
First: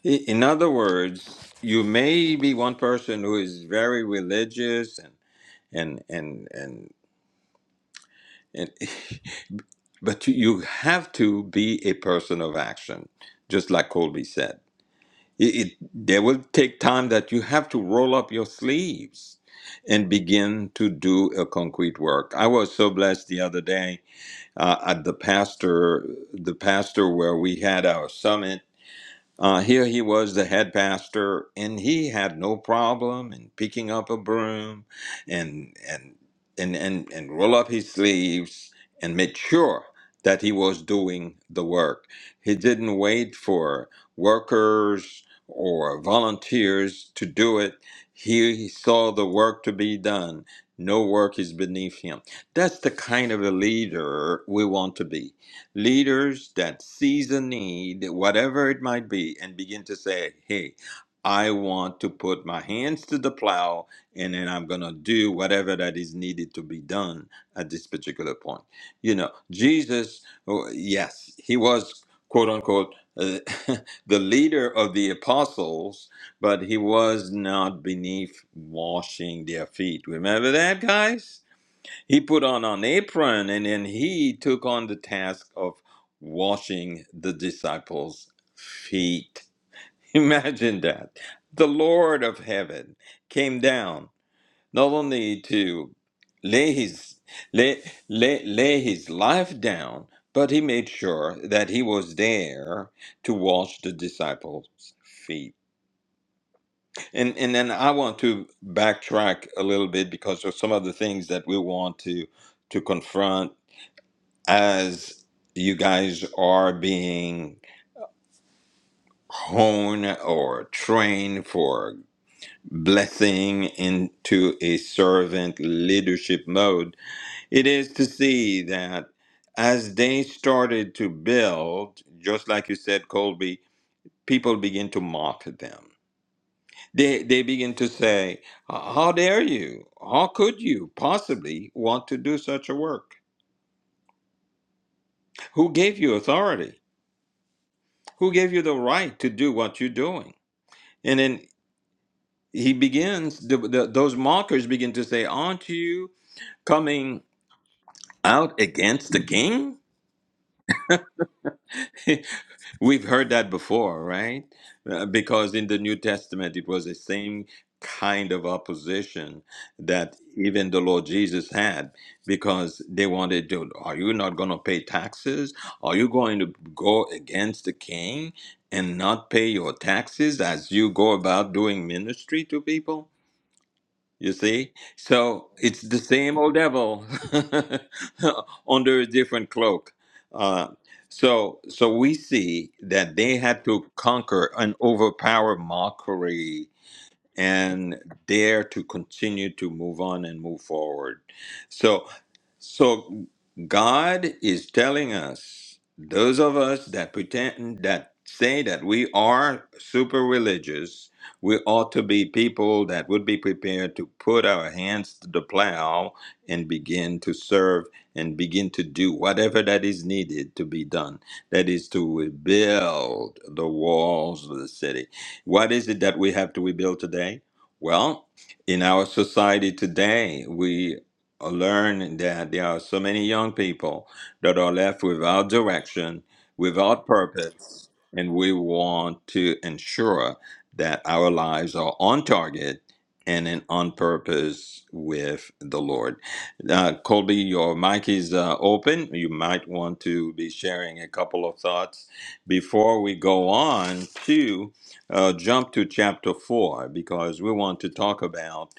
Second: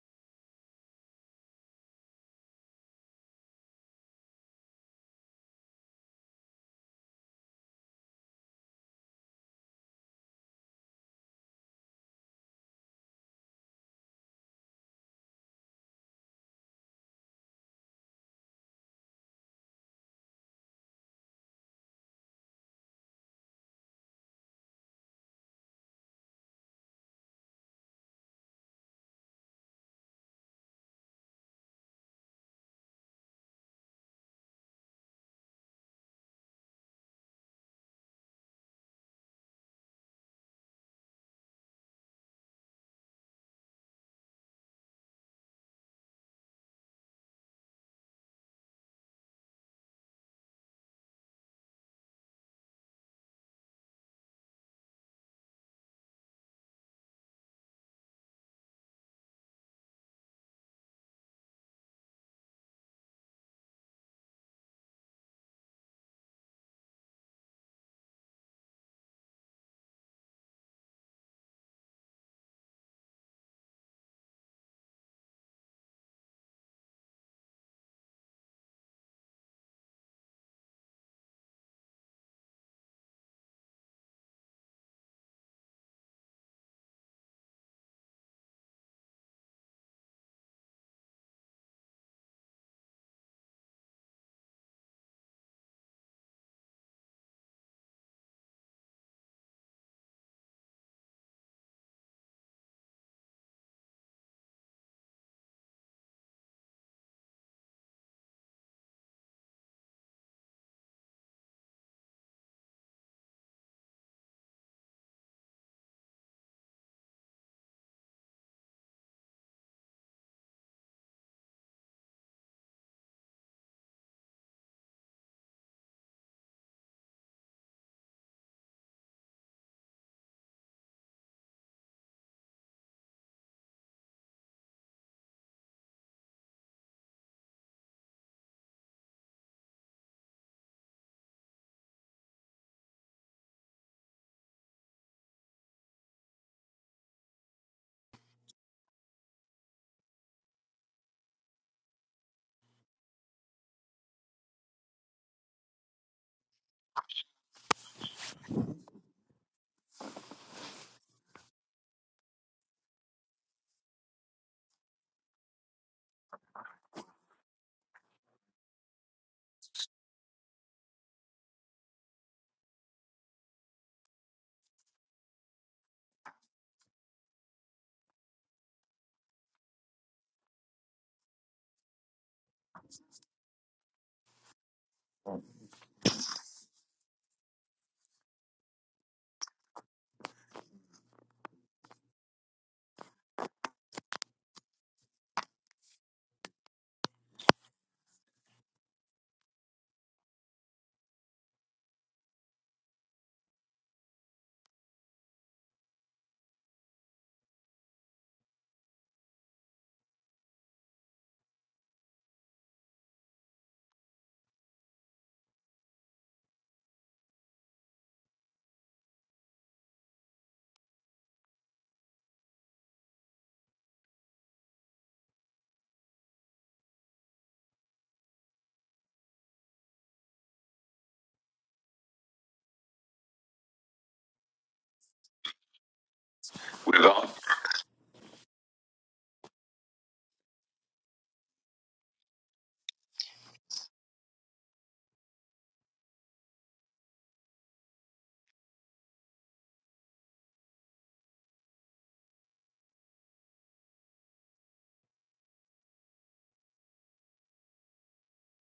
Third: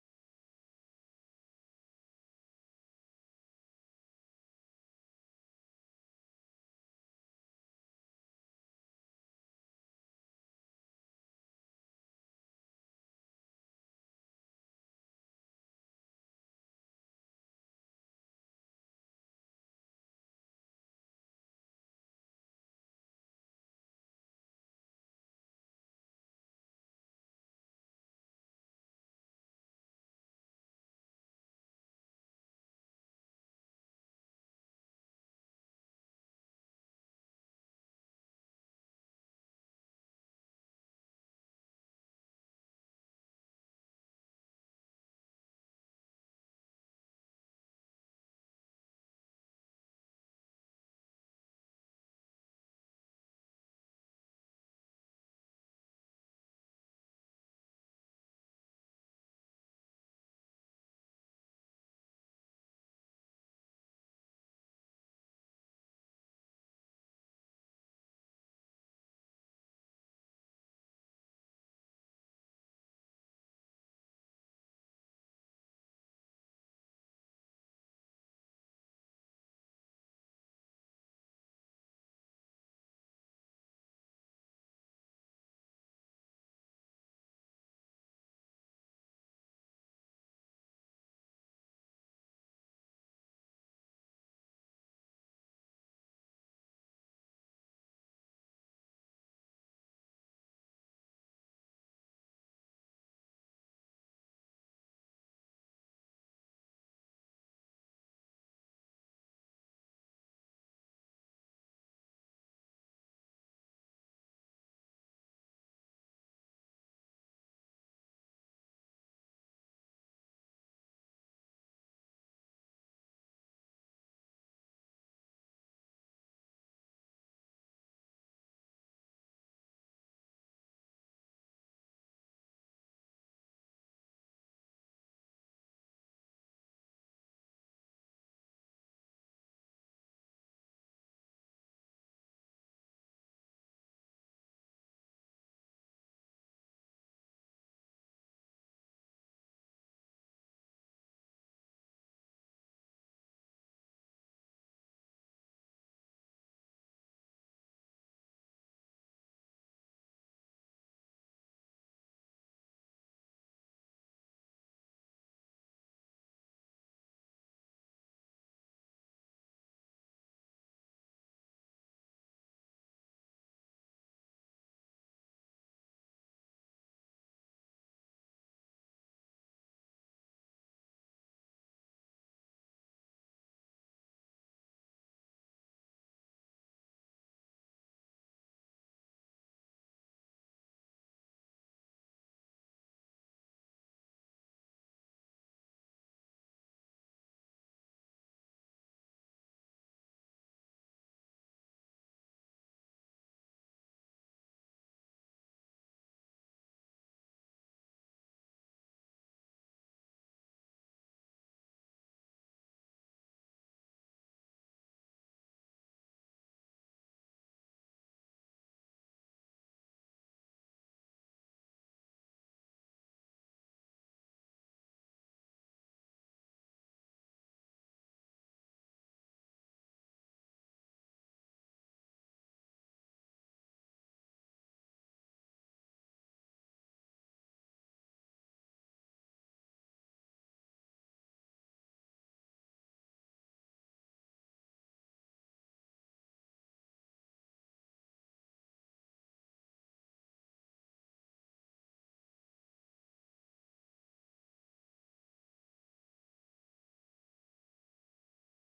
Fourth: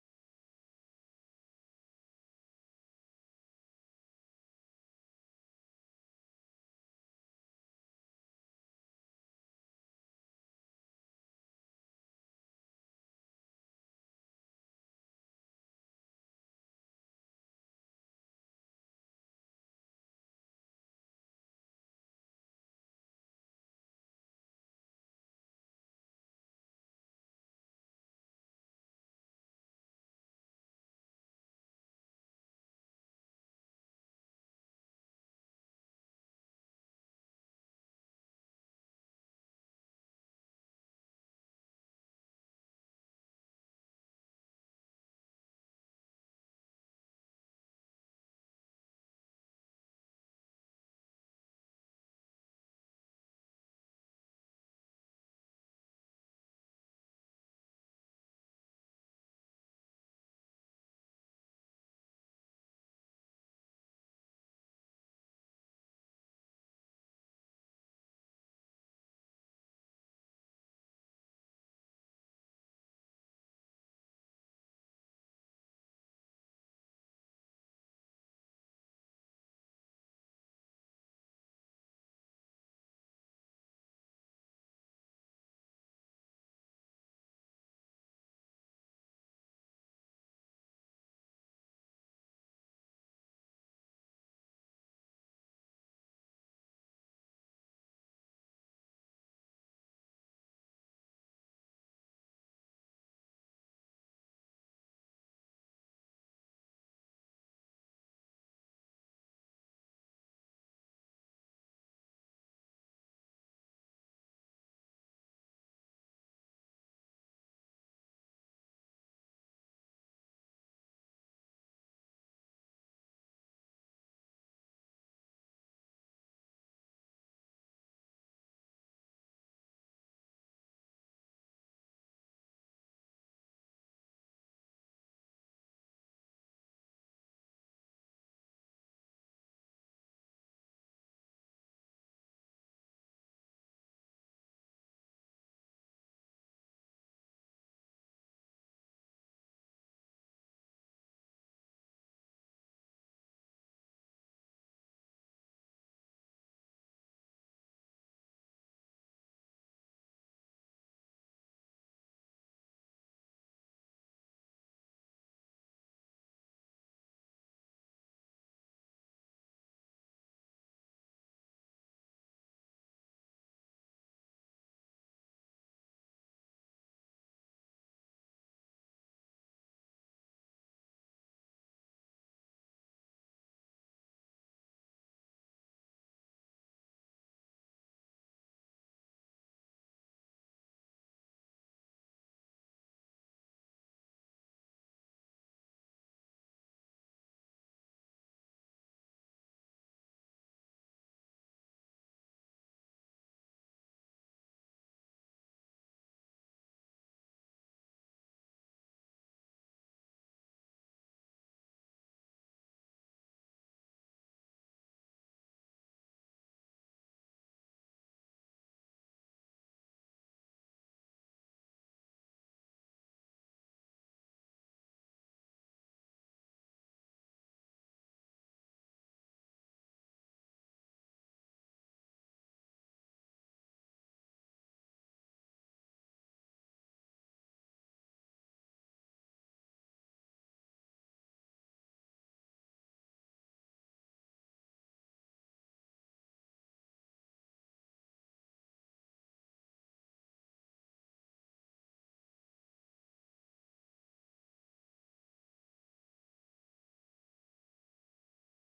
A: I- In other words, you may be one person who is very religious and and and and, and <laughs> but you you have to be a person of action, just like Colby said. It, it there will take time that you have to roll up your sleeves and begin to do a concrete work. I was so blessed the other day uh, at the pastor the pastor where we had our summit Uh, here he was the head pastor, and he had no problem in picking up a broom and and and and, and roll up his sleeves and make sure that he was doing the work. He didn't wait for workers or volunteers to do it. He, he saw the work to be done. No work is beneath him. That's the kind of a leader we want to be leaders that sees a need, whatever it might be, and begin to say, hey, I want to put my hands to the plow and then I'm going to do whatever that is needed to be done at this particular point. You know, Jesus, oh, yes, he was quote unquote uh, <laughs> the leader of the apostles, but he was not beneath washing their feet. Remember that, guys? He put on an apron and then he took on the task of washing the disciples' feet. <laughs> Imagine that. The Lord of heaven came down not only to lay his lay, lay, lay his life down, but he made sure that he was there to wash the disciples' feet. And and then I want to backtrack a little bit because of some of the things that we want to to confront as you guys are being honed or trained for blessing into a servant leadership mode, it is to see that as they started to build, just like you said, Colby, people begin to mock them. They, they begin to say, How dare you? How could you possibly want to do such a work? Who gave you authority? Who gave you the right to do what you're doing? And then he begins, the, the, those mockers begin to say, Aren't you coming out against the king? <laughs> We've heard that before, right? Uh, because in the New Testament, it was the same kind of opposition that even the Lord Jesus had because they wanted to, Are you not going to pay taxes? Are you going to go against the king and not pay your taxes as you go about doing ministry to people? You see? So it's the same old devil <laughs> under a different cloak. Uh, so so we see that they had to conquer and overpower mockery and dare to continue to move on and move forward. So, so God is telling us, those of us that pretend that say that we are super religious, we ought to be people that would be prepared to put our hands to the plow and begin to serve and begin to do whatever that is needed to be done. That is to rebuild the walls of the city what is it that we have to rebuild today? Well, in our society today, we learn that there are so many young people that are left without direction,
C: With
A: without
C: all.
A: purpose, and we want to ensure that our lives are on target and in on purpose with the Lord. Uh, Colby, your mic is uh, open. You might want to be sharing a couple of thoughts before we go on to uh, jump to chapter 4 because we want to talk about,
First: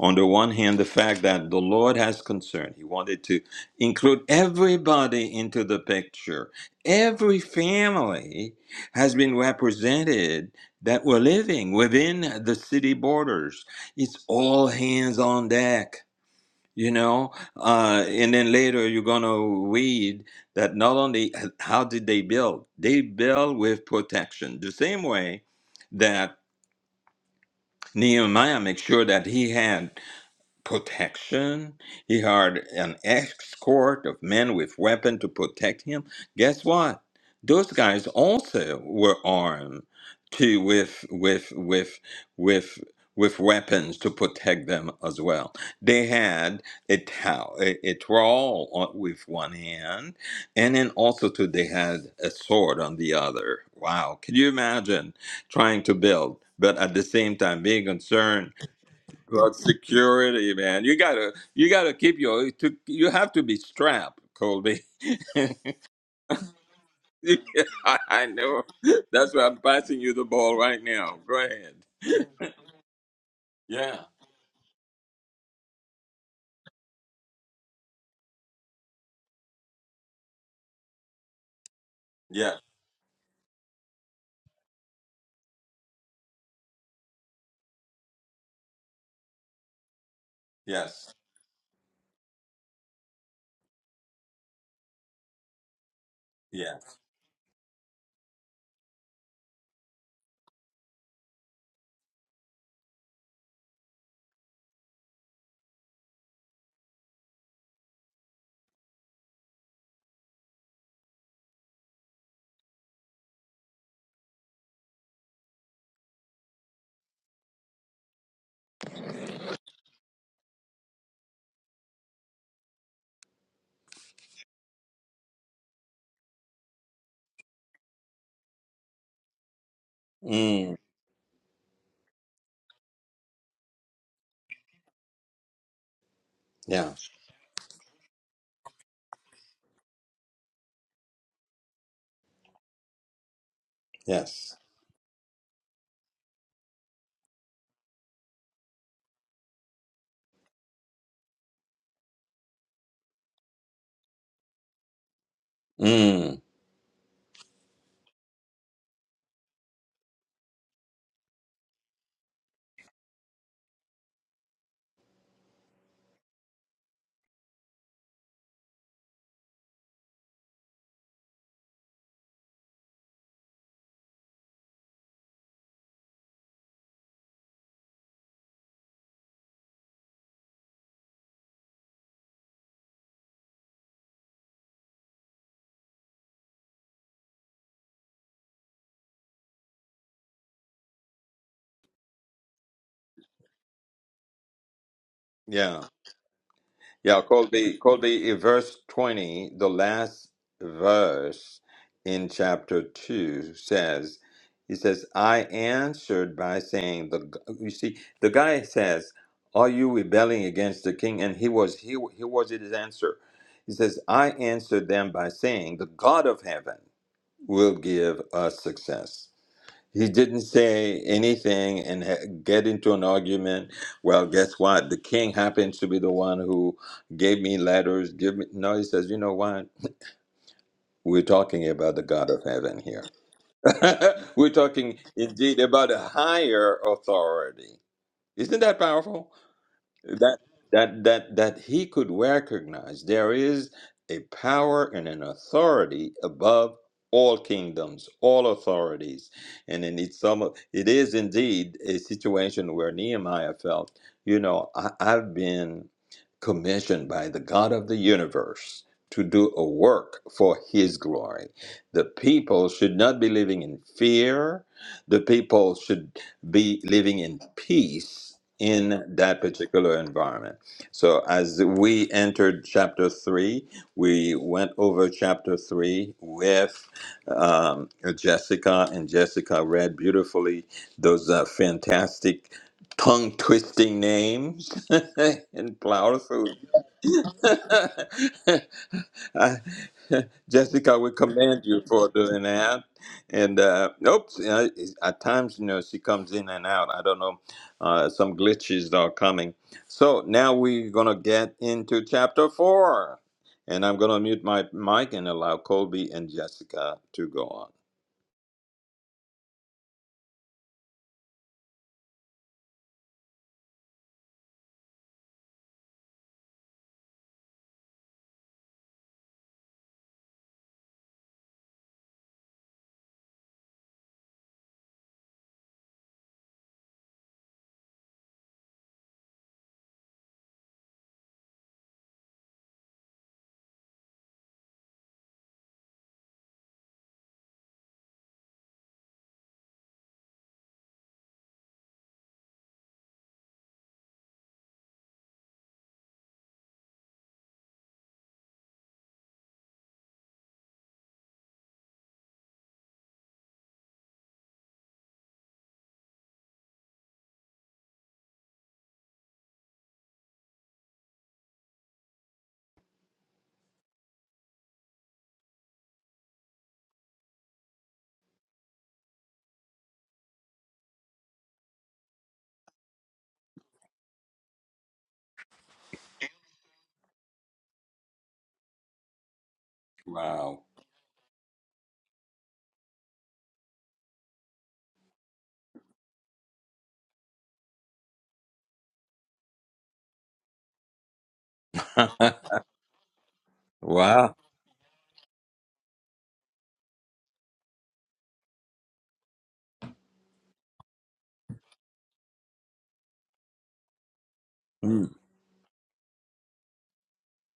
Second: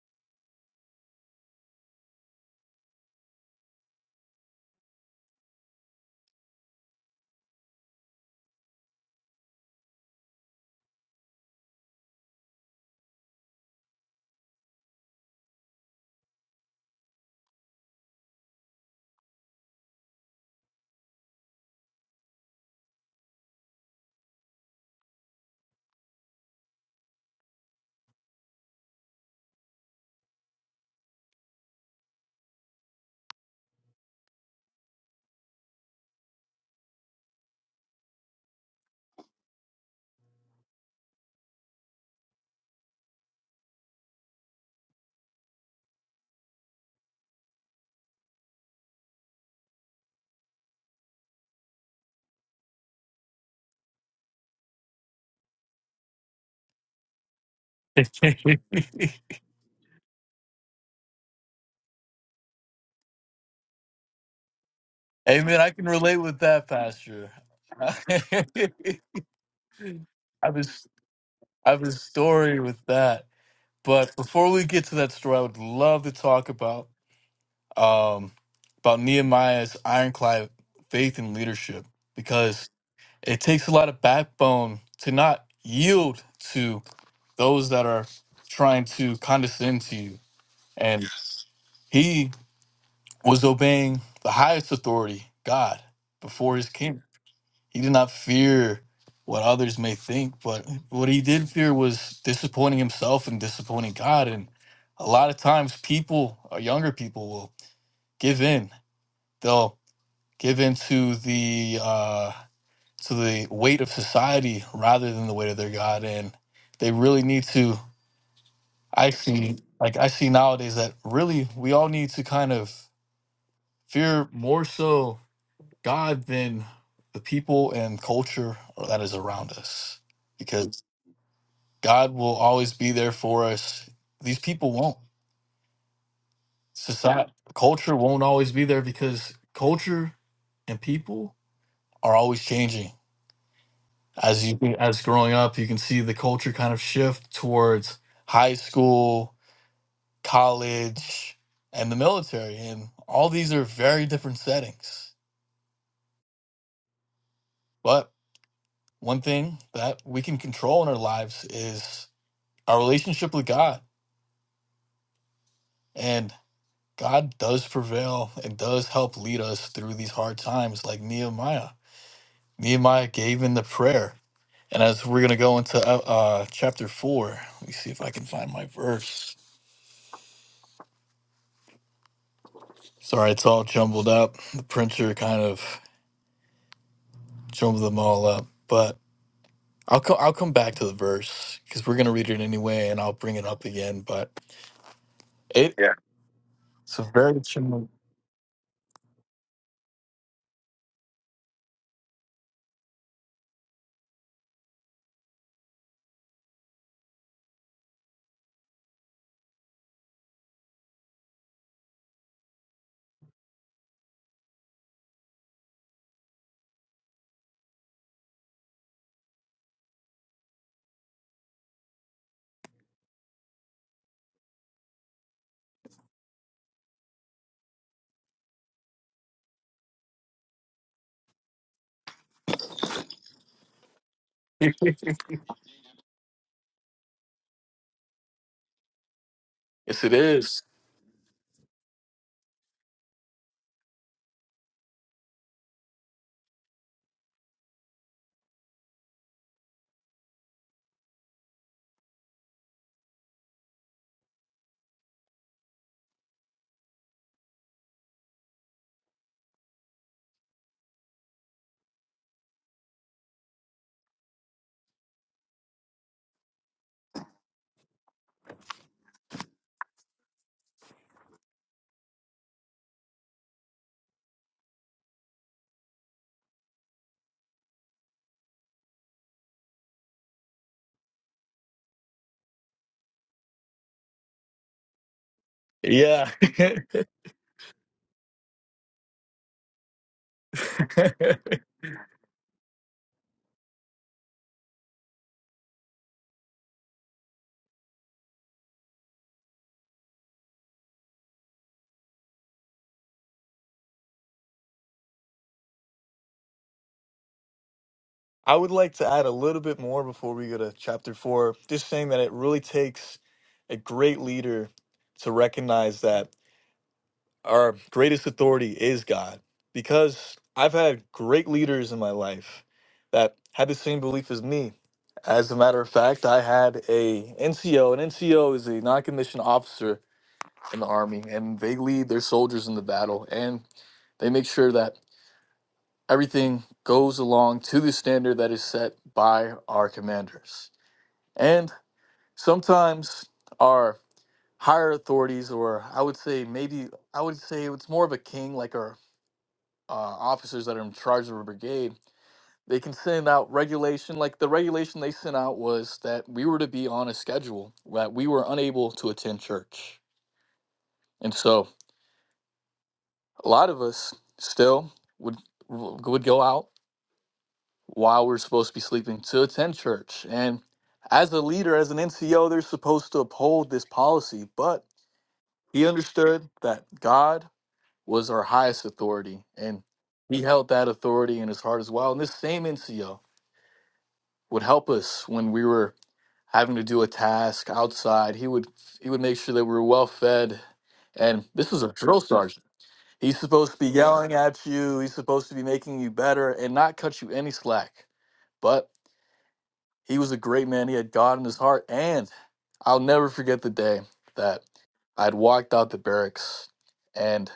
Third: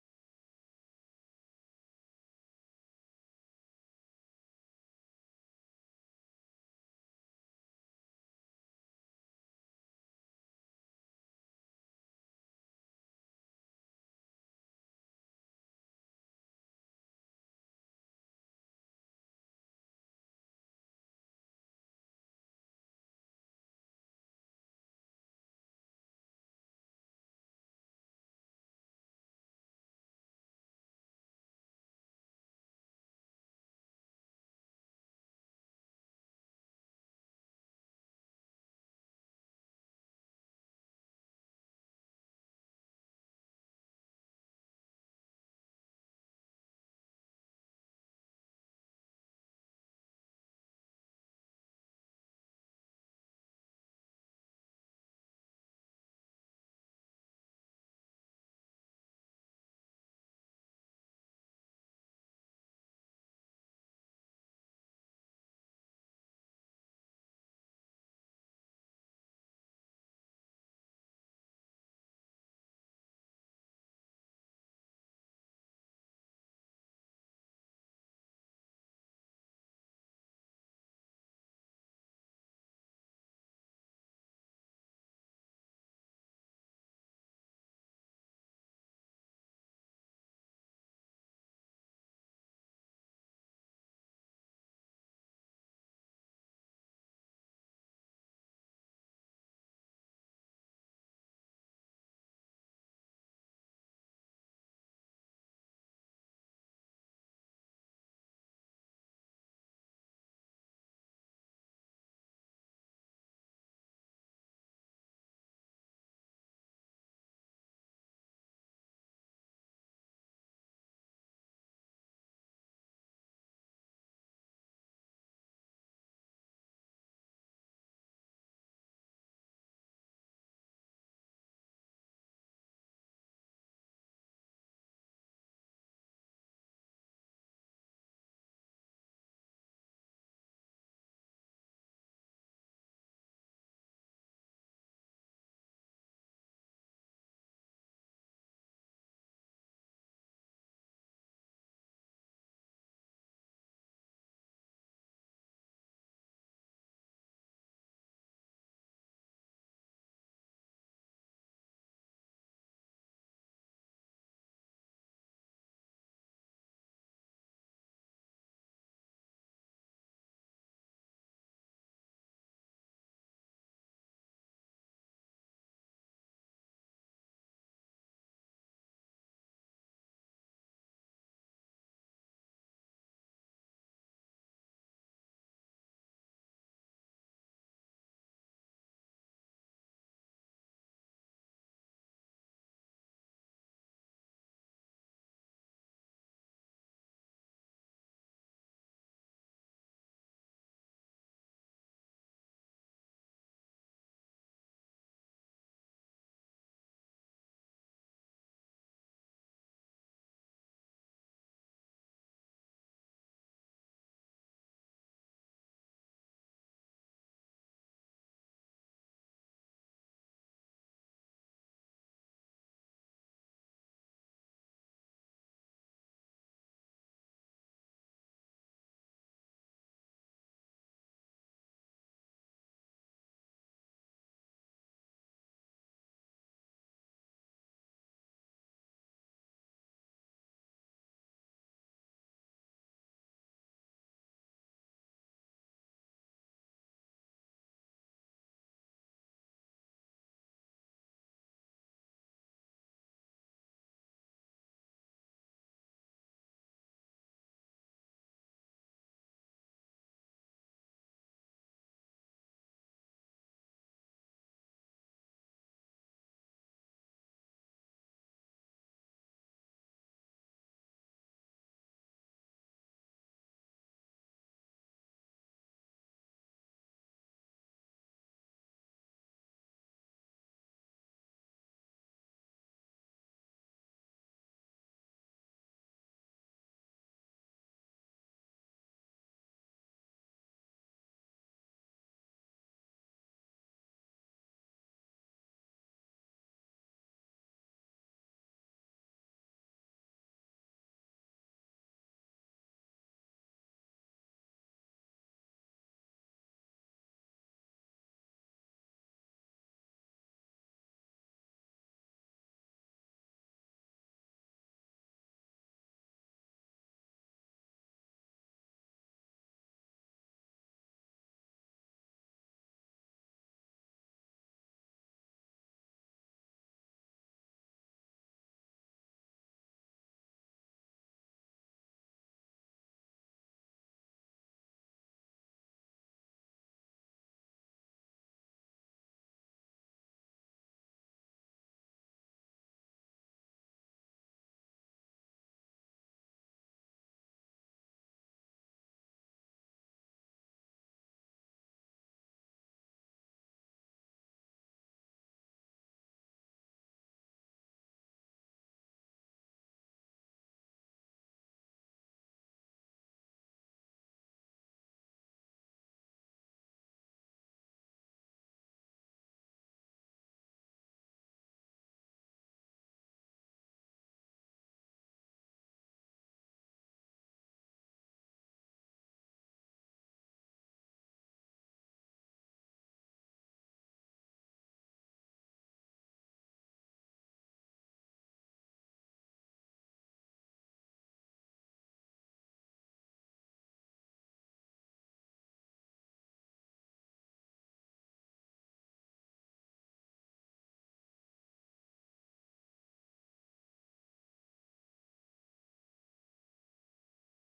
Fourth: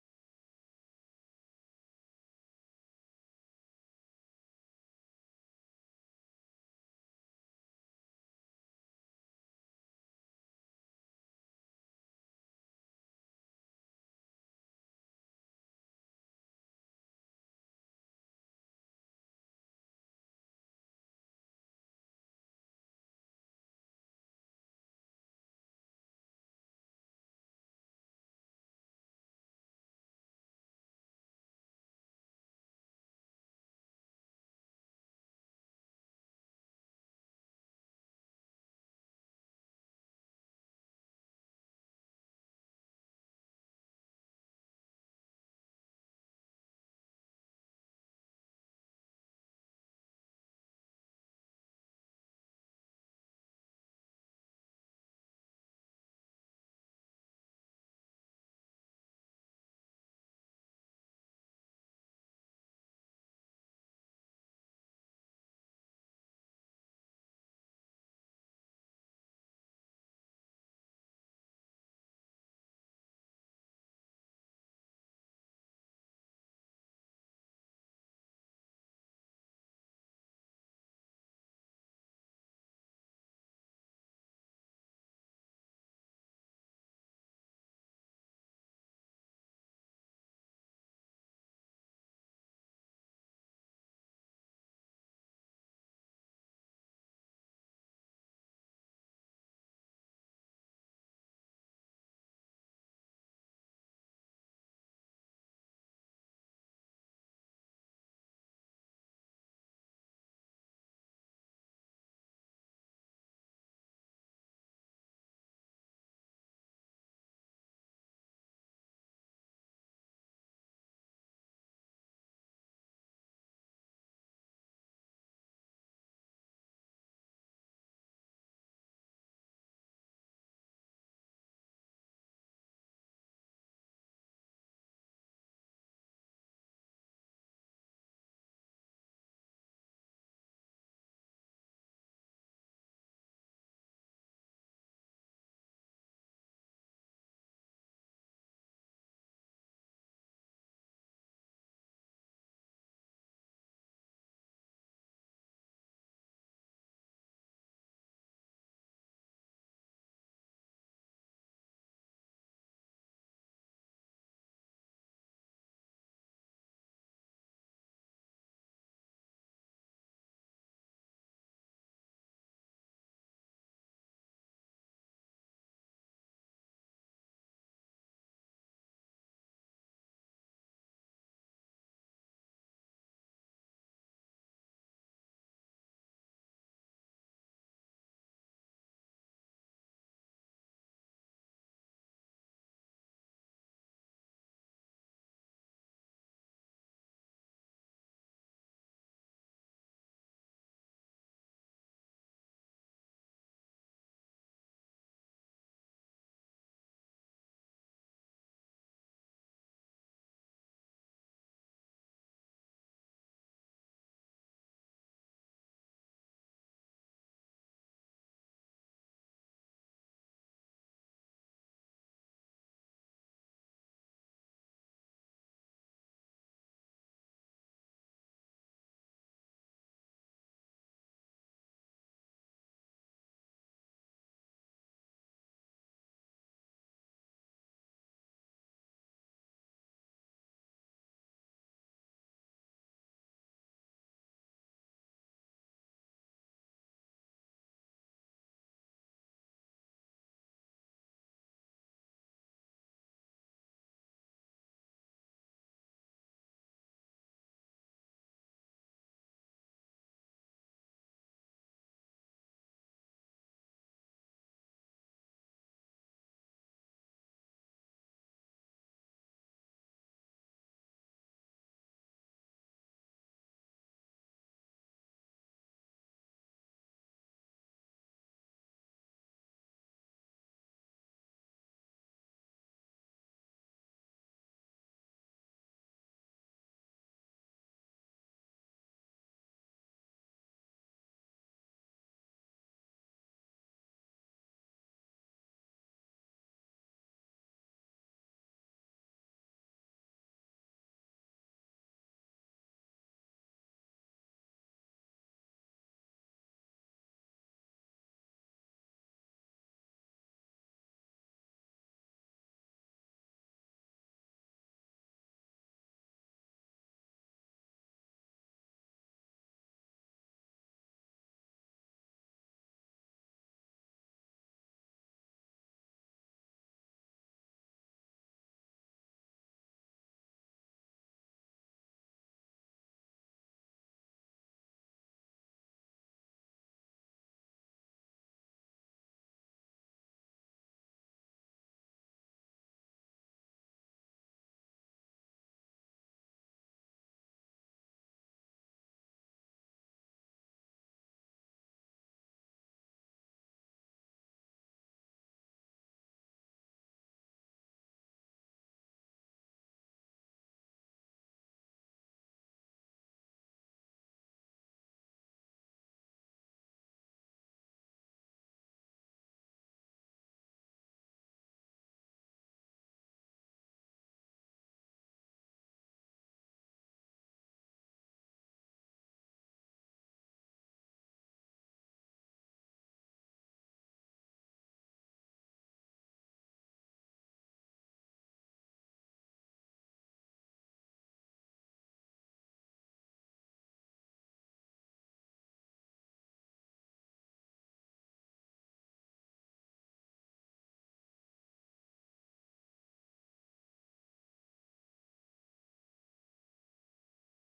A: on the one hand, the fact that the Lord has concern. He wanted to include everybody into the picture. Every family has been represented that were living within the city borders. It's all hands on deck. You know, uh, and then later you're gonna read that not only uh, how did they build, they build with protection. The same way that. Nehemiah make sure that he had protection. He hired an escort of men with weapons to protect him. Guess what? Those guys also were armed to with with with with with weapons to protect them as well. They had a towel, a, a trowel on- with one hand, and then also too they had a sword on the other. Wow, can you imagine trying to build, but at the same time being concerned? Well, security, man. You gotta, you gotta keep your. To, you have to be strapped, Colby. <laughs>
C: Amen.
A: I,
C: I can relate with that, Pastor. <laughs> I
A: I know. That's why I'm passing you the
C: have
A: ball
C: a,
A: right
C: s-
A: now. Go
C: I
A: ahead.
C: have a story with that.
A: Yeah.
C: But before we get to that story, I would love to talk about um, about Nehemiah's ironclad faith and leadership
A: Yeah.
C: because. it takes a lot of backbone to not yield to those that are trying to condescend to you. And
A: Yes.
C: Yes. he was obeying the highest authority, God, before his
A: Yeah.
C: king. He did not fear what others may think, but what he did fear was disappointing himself and disappointing God. And a lot of times, people or younger people will give in. They'll give in to the uh, to the weight of society rather than the weight of their God. And they really need to, I see, like I see nowadays that really we all need to kind of fear more so God than the people and culture that is around us
A: Mm.
C: because God will always be there for us. These people won't.
A: Yeah.
C: Society, culture won't always be there because culture and people are always changing as
A: Yes.
C: you as growing up you can see the culture kind of shift towards high school college and the military and all these are very different settings
A: Mm.
C: but one thing that we can control in our lives is our relationship with god and god does prevail and does help lead us through these hard times like nehemiah nehemiah gave in the prayer and as we're going to go into uh, uh, chapter 4 let me see if i can find my verse Sorry, it's all jumbled up. The printer kind of jumbled them all up, but I'll come. I'll come back to the verse because we're gonna read it anyway, and I'll bring it up again. But it
A: Yeah.
C: Yeah. it's a
A: Yeah,
C: very
A: Colby,
C: challenging.
A: Colby, in verse 20, the last verse in chapter 2 says, He says, I answered by saying, the g- You see, the guy says, Are you rebelling against the king? And he was, he, he was his answer. He says, I answered them by saying, The God of heaven will give us success. He didn't say anything and ha- get into an argument. Well, guess what? The king happens to be the one who gave me letters. Give me no. He says, you know what? We're talking about the God of heaven here. <laughs> We're
C: <laughs>
A: talking indeed about a higher authority. Isn't that powerful?
C: Yes, it
A: that
C: is.
A: that that that he could recognize there is a power and an authority above all kingdoms all authorities and in it's some it is indeed a situation where nehemiah felt you know I, i've been commissioned by the god of the universe to do a work for his glory the people should not be living in fear the people should be living in peace in that particular environment. So as we entered chapter three, we went over chapter three with um, Jessica, and Jessica read beautifully those uh, fantastic tongue twisting names <laughs> in flower
C: Yeah.
A: food.
C: <laughs>
A: <laughs> I, <laughs> Jessica, we commend you for doing that. And uh, oops, you know, it's- at times you know she comes in and out. I don't know, uh, some glitches are coming. So now we're gonna get into chapter four, and I'm gonna mute my mic and allow Colby and Jessica to go on.
C: I would like to add a little bit more before we go to chapter four. Just saying that it really takes a great leader to recognize that. our greatest authority is God because I've had great leaders in my life that had the same belief as me. As a matter of fact, I had a NCO. An NCO is a non-commissioned officer in the army, and they lead their soldiers in the battle, and they make sure that everything goes along to the standard that is set by our commanders. And sometimes our higher authorities, or I would say maybe I would say it's more of a king, like our uh, officers that are in charge of a brigade, they can send out regulation. Like the regulation they sent out was that we were to be on a schedule, that we were unable to attend church. And so a lot of us still would would go out while we're supposed to be sleeping to attend church. And as a leader, as an NCO, they're supposed to uphold this policy. But he understood that God was our highest authority and he
A: Wow!
C: held that authority in his heart as well. And this same NCO would help us when we were having to do a task outside. He would he would make sure that we were well fed. And this is a
A: <laughs>
C: drill sergeant. He's supposed to be yelling
A: wow!
C: at you. He's supposed to be making you better and not cut you any slack. But he was a great man. He had God in his heart. And I'll never forget the day that
A: Mm.
C: I'd walked out the barracks and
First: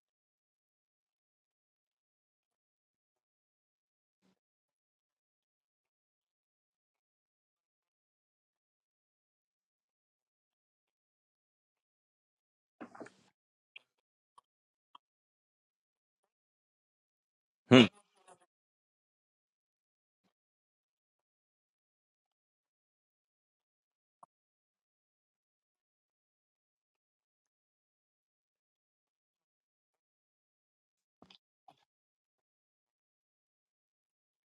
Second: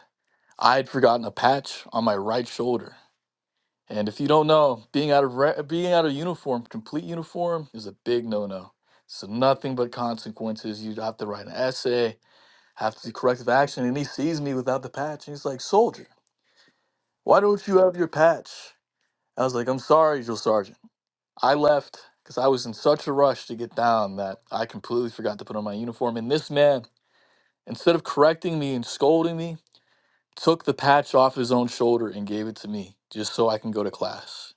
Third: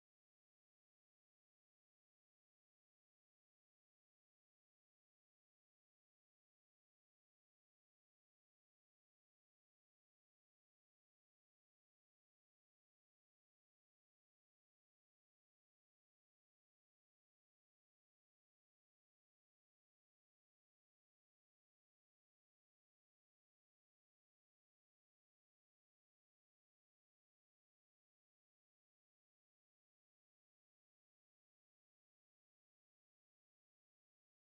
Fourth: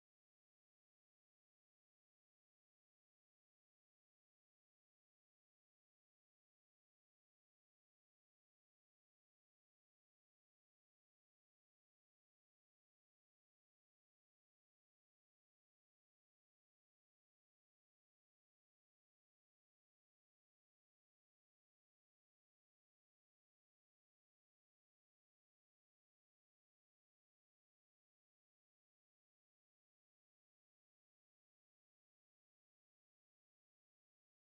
C: I had forgotten a patch on my right shoulder and if you don't know, being out of re- being out of uniform, complete uniform, is a big no-no. So nothing but consequences. You'd have to write an essay, have to do corrective action. And he sees me without the patch, and he's like, "Soldier, why don't you
A: Hmm.
C: have your patch?" I was like, "I'm sorry, drill sergeant. I left because I was in such a rush to get down that I completely forgot to put on my uniform." And this man, instead of correcting me and scolding me, took the patch off his own shoulder and gave it to me just so I can go to class.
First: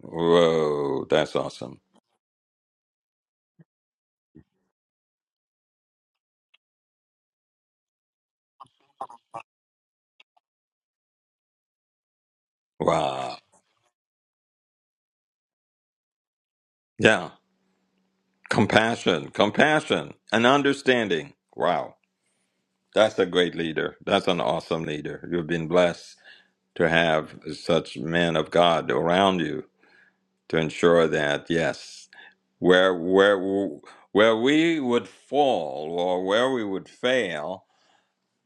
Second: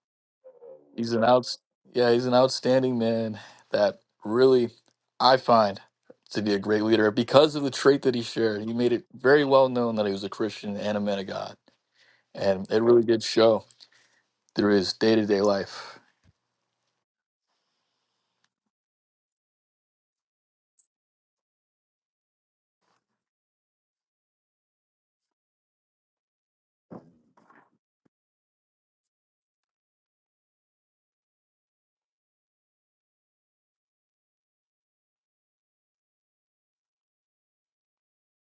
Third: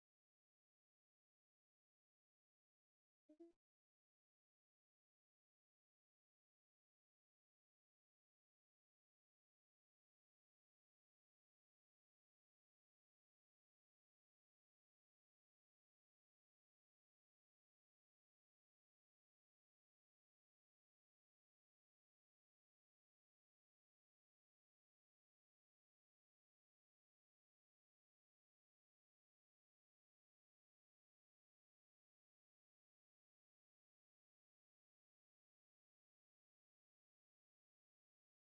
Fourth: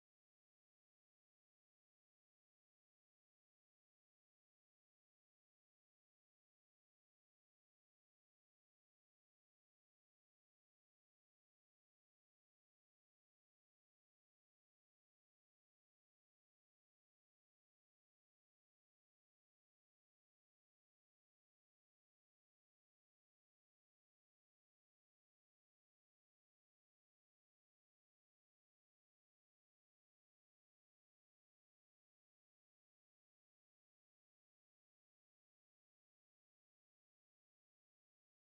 A: Whoa!
C: He's an
A: That's
C: out,
A: awesome!
C: yeah, he's an outstanding man that really I find to be a great leader because of the trait that he shared. He made it very well known that he was a Christian and a man of God, and it really did
A: Wow!
C: show through his day to day life.
A: Yeah, compassion, compassion, and understanding. Wow! That's a great leader. That's an awesome leader. You've been blessed to have such men of God around you to ensure that yes, where where where we would fall or where we would fail,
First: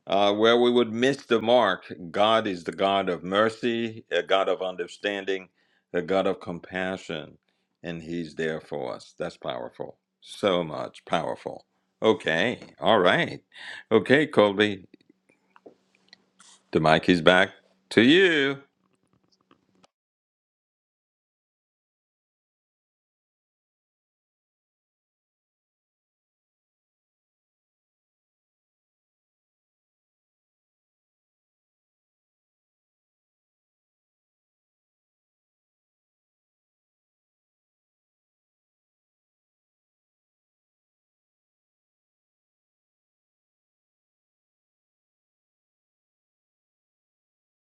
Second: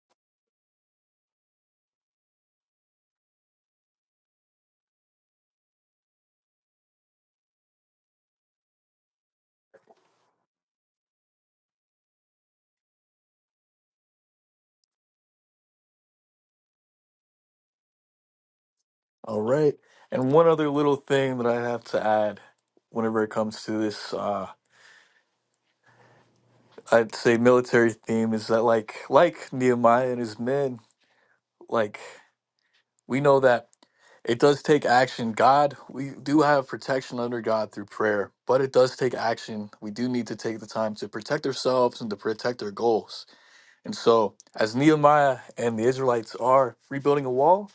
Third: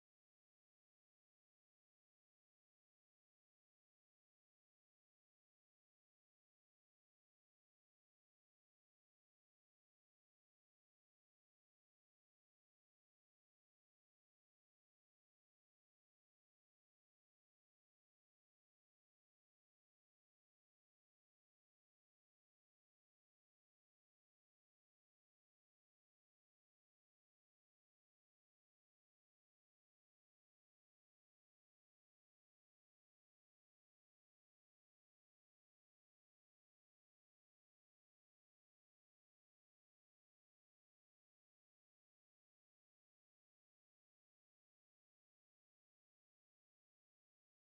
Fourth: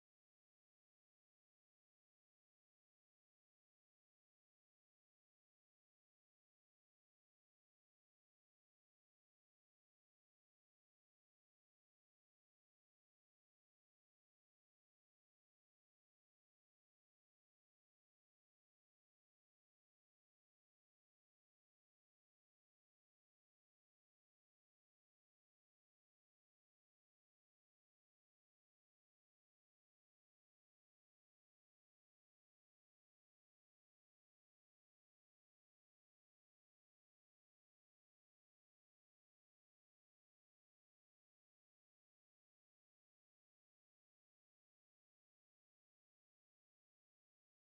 A: uh, where we would miss the mark, God is the God of mercy, a God of understanding, a God of compassion, and He's there for us. That's powerful. So much powerful. Okay, all right. Okay, Colby. The mic is back to you.
C: All right, and one other little thing that I have to add, whenever it comes to this, uh, I'd say military theme is that like like Nehemiah and his men, like we know that. It does take action. God, we do have protection under God through prayer, but it does take action. We do need to take the time to protect ourselves and to protect our goals. And so, as Nehemiah and the Israelites are rebuilding a wall,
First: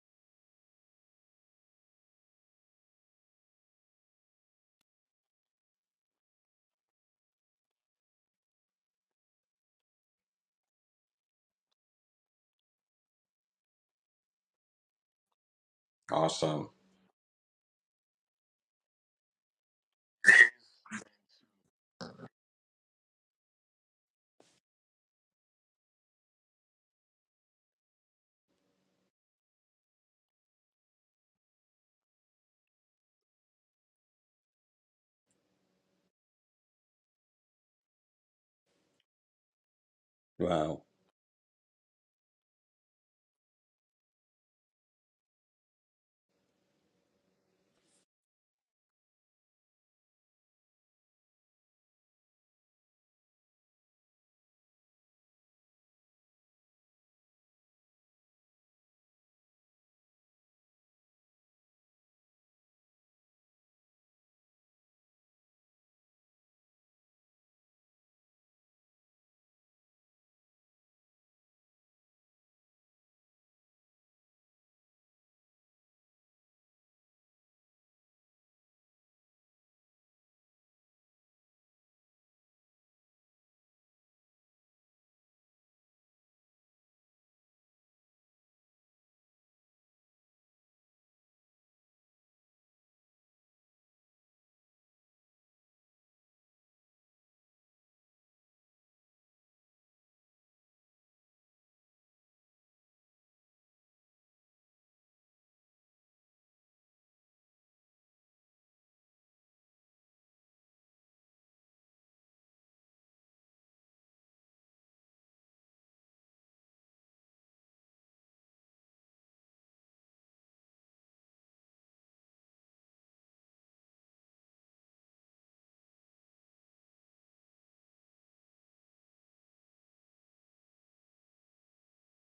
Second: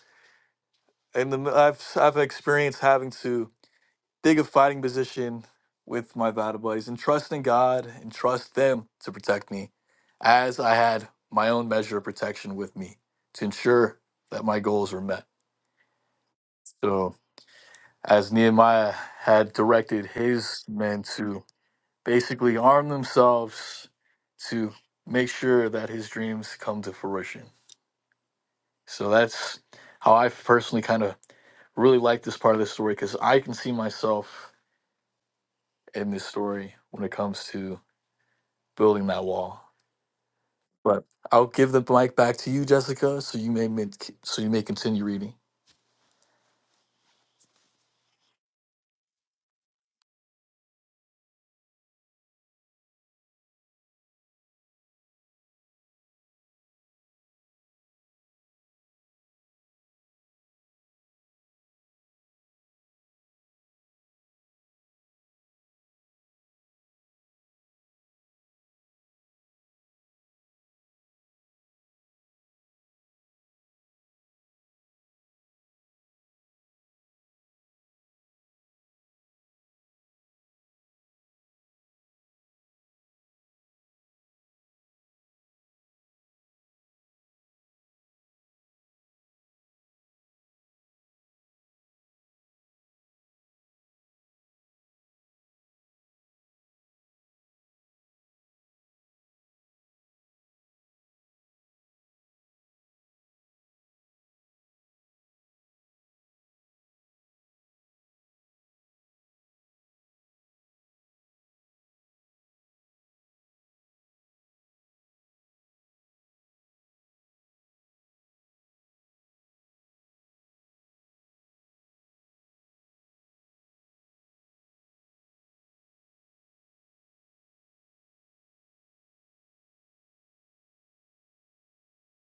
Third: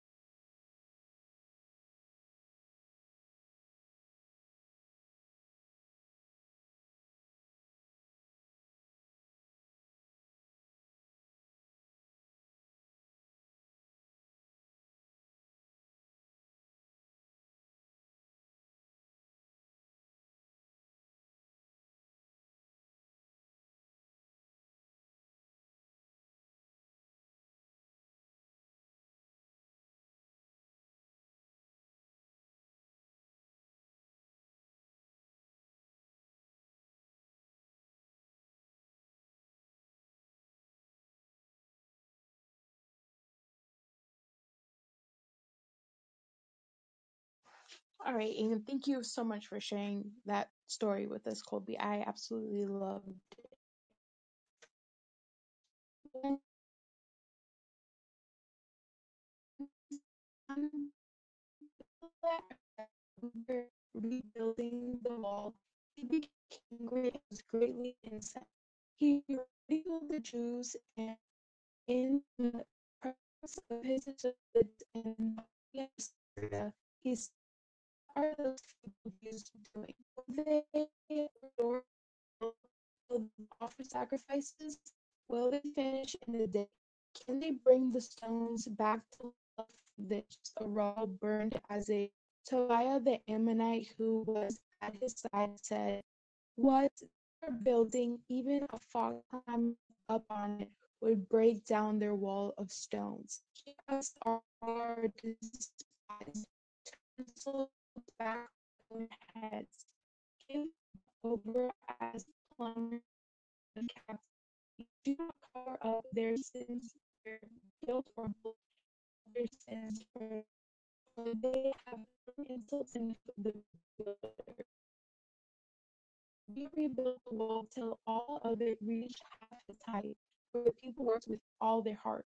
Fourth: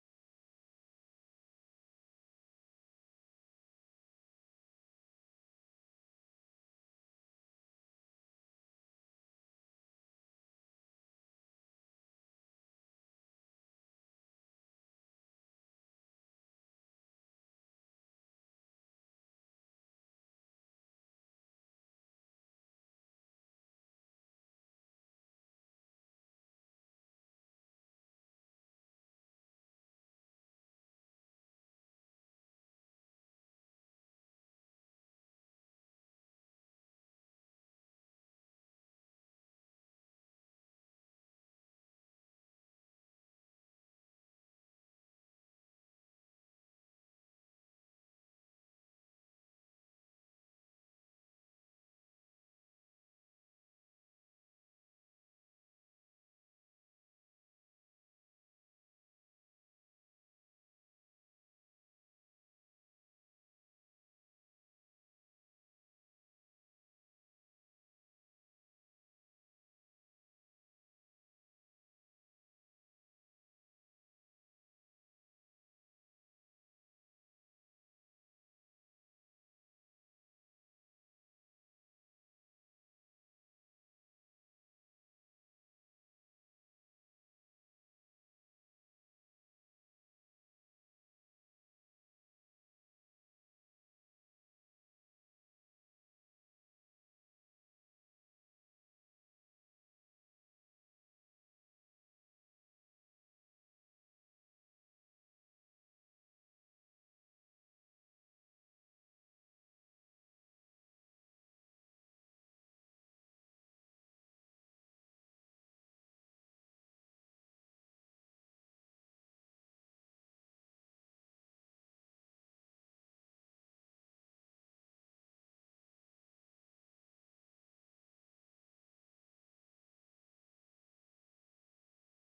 C: and the, I've I've experienced having to dig a fighting position with my battle buddies and trusting God and trust them to protect me, as I had my own measure of protection with me to ensure that my goals were met.
A: Awesome.
C: So. as Nehemiah had directed his men to basically arm themselves to make sure that his dreams come to fruition. So that's how I personally kind of really like this part of the story because I can see myself in this story when it comes to building that wall.
A: Wow.
C: But I'll give the mic back to you, Jessica, so you may mid- so you may continue reading.
B: all right, and thank you so much for sharing that story with us, Colby. I absolutely loved it. Um, rebuilding the wall, he became great, was greatly incensed. He ridiculed the Jews and. in the process of his assistance in Syria, he started those people used to doing. They were will offer sacrifices? Will they finish in the day? Can they bring the stones back to life that Saul burned as a Tobiah the Ammonite who was at his side said, What they're building, even a fog climbing up on it, would break down their wall of stones. Give us our Lord, pencils back on their heads. Give over as plumbers and captains. Do not cover up their sins, their guilt, or their sins, for they have insults and the builder. We rebuild the wall till all of it reached half its height, for the people worked with all their heart.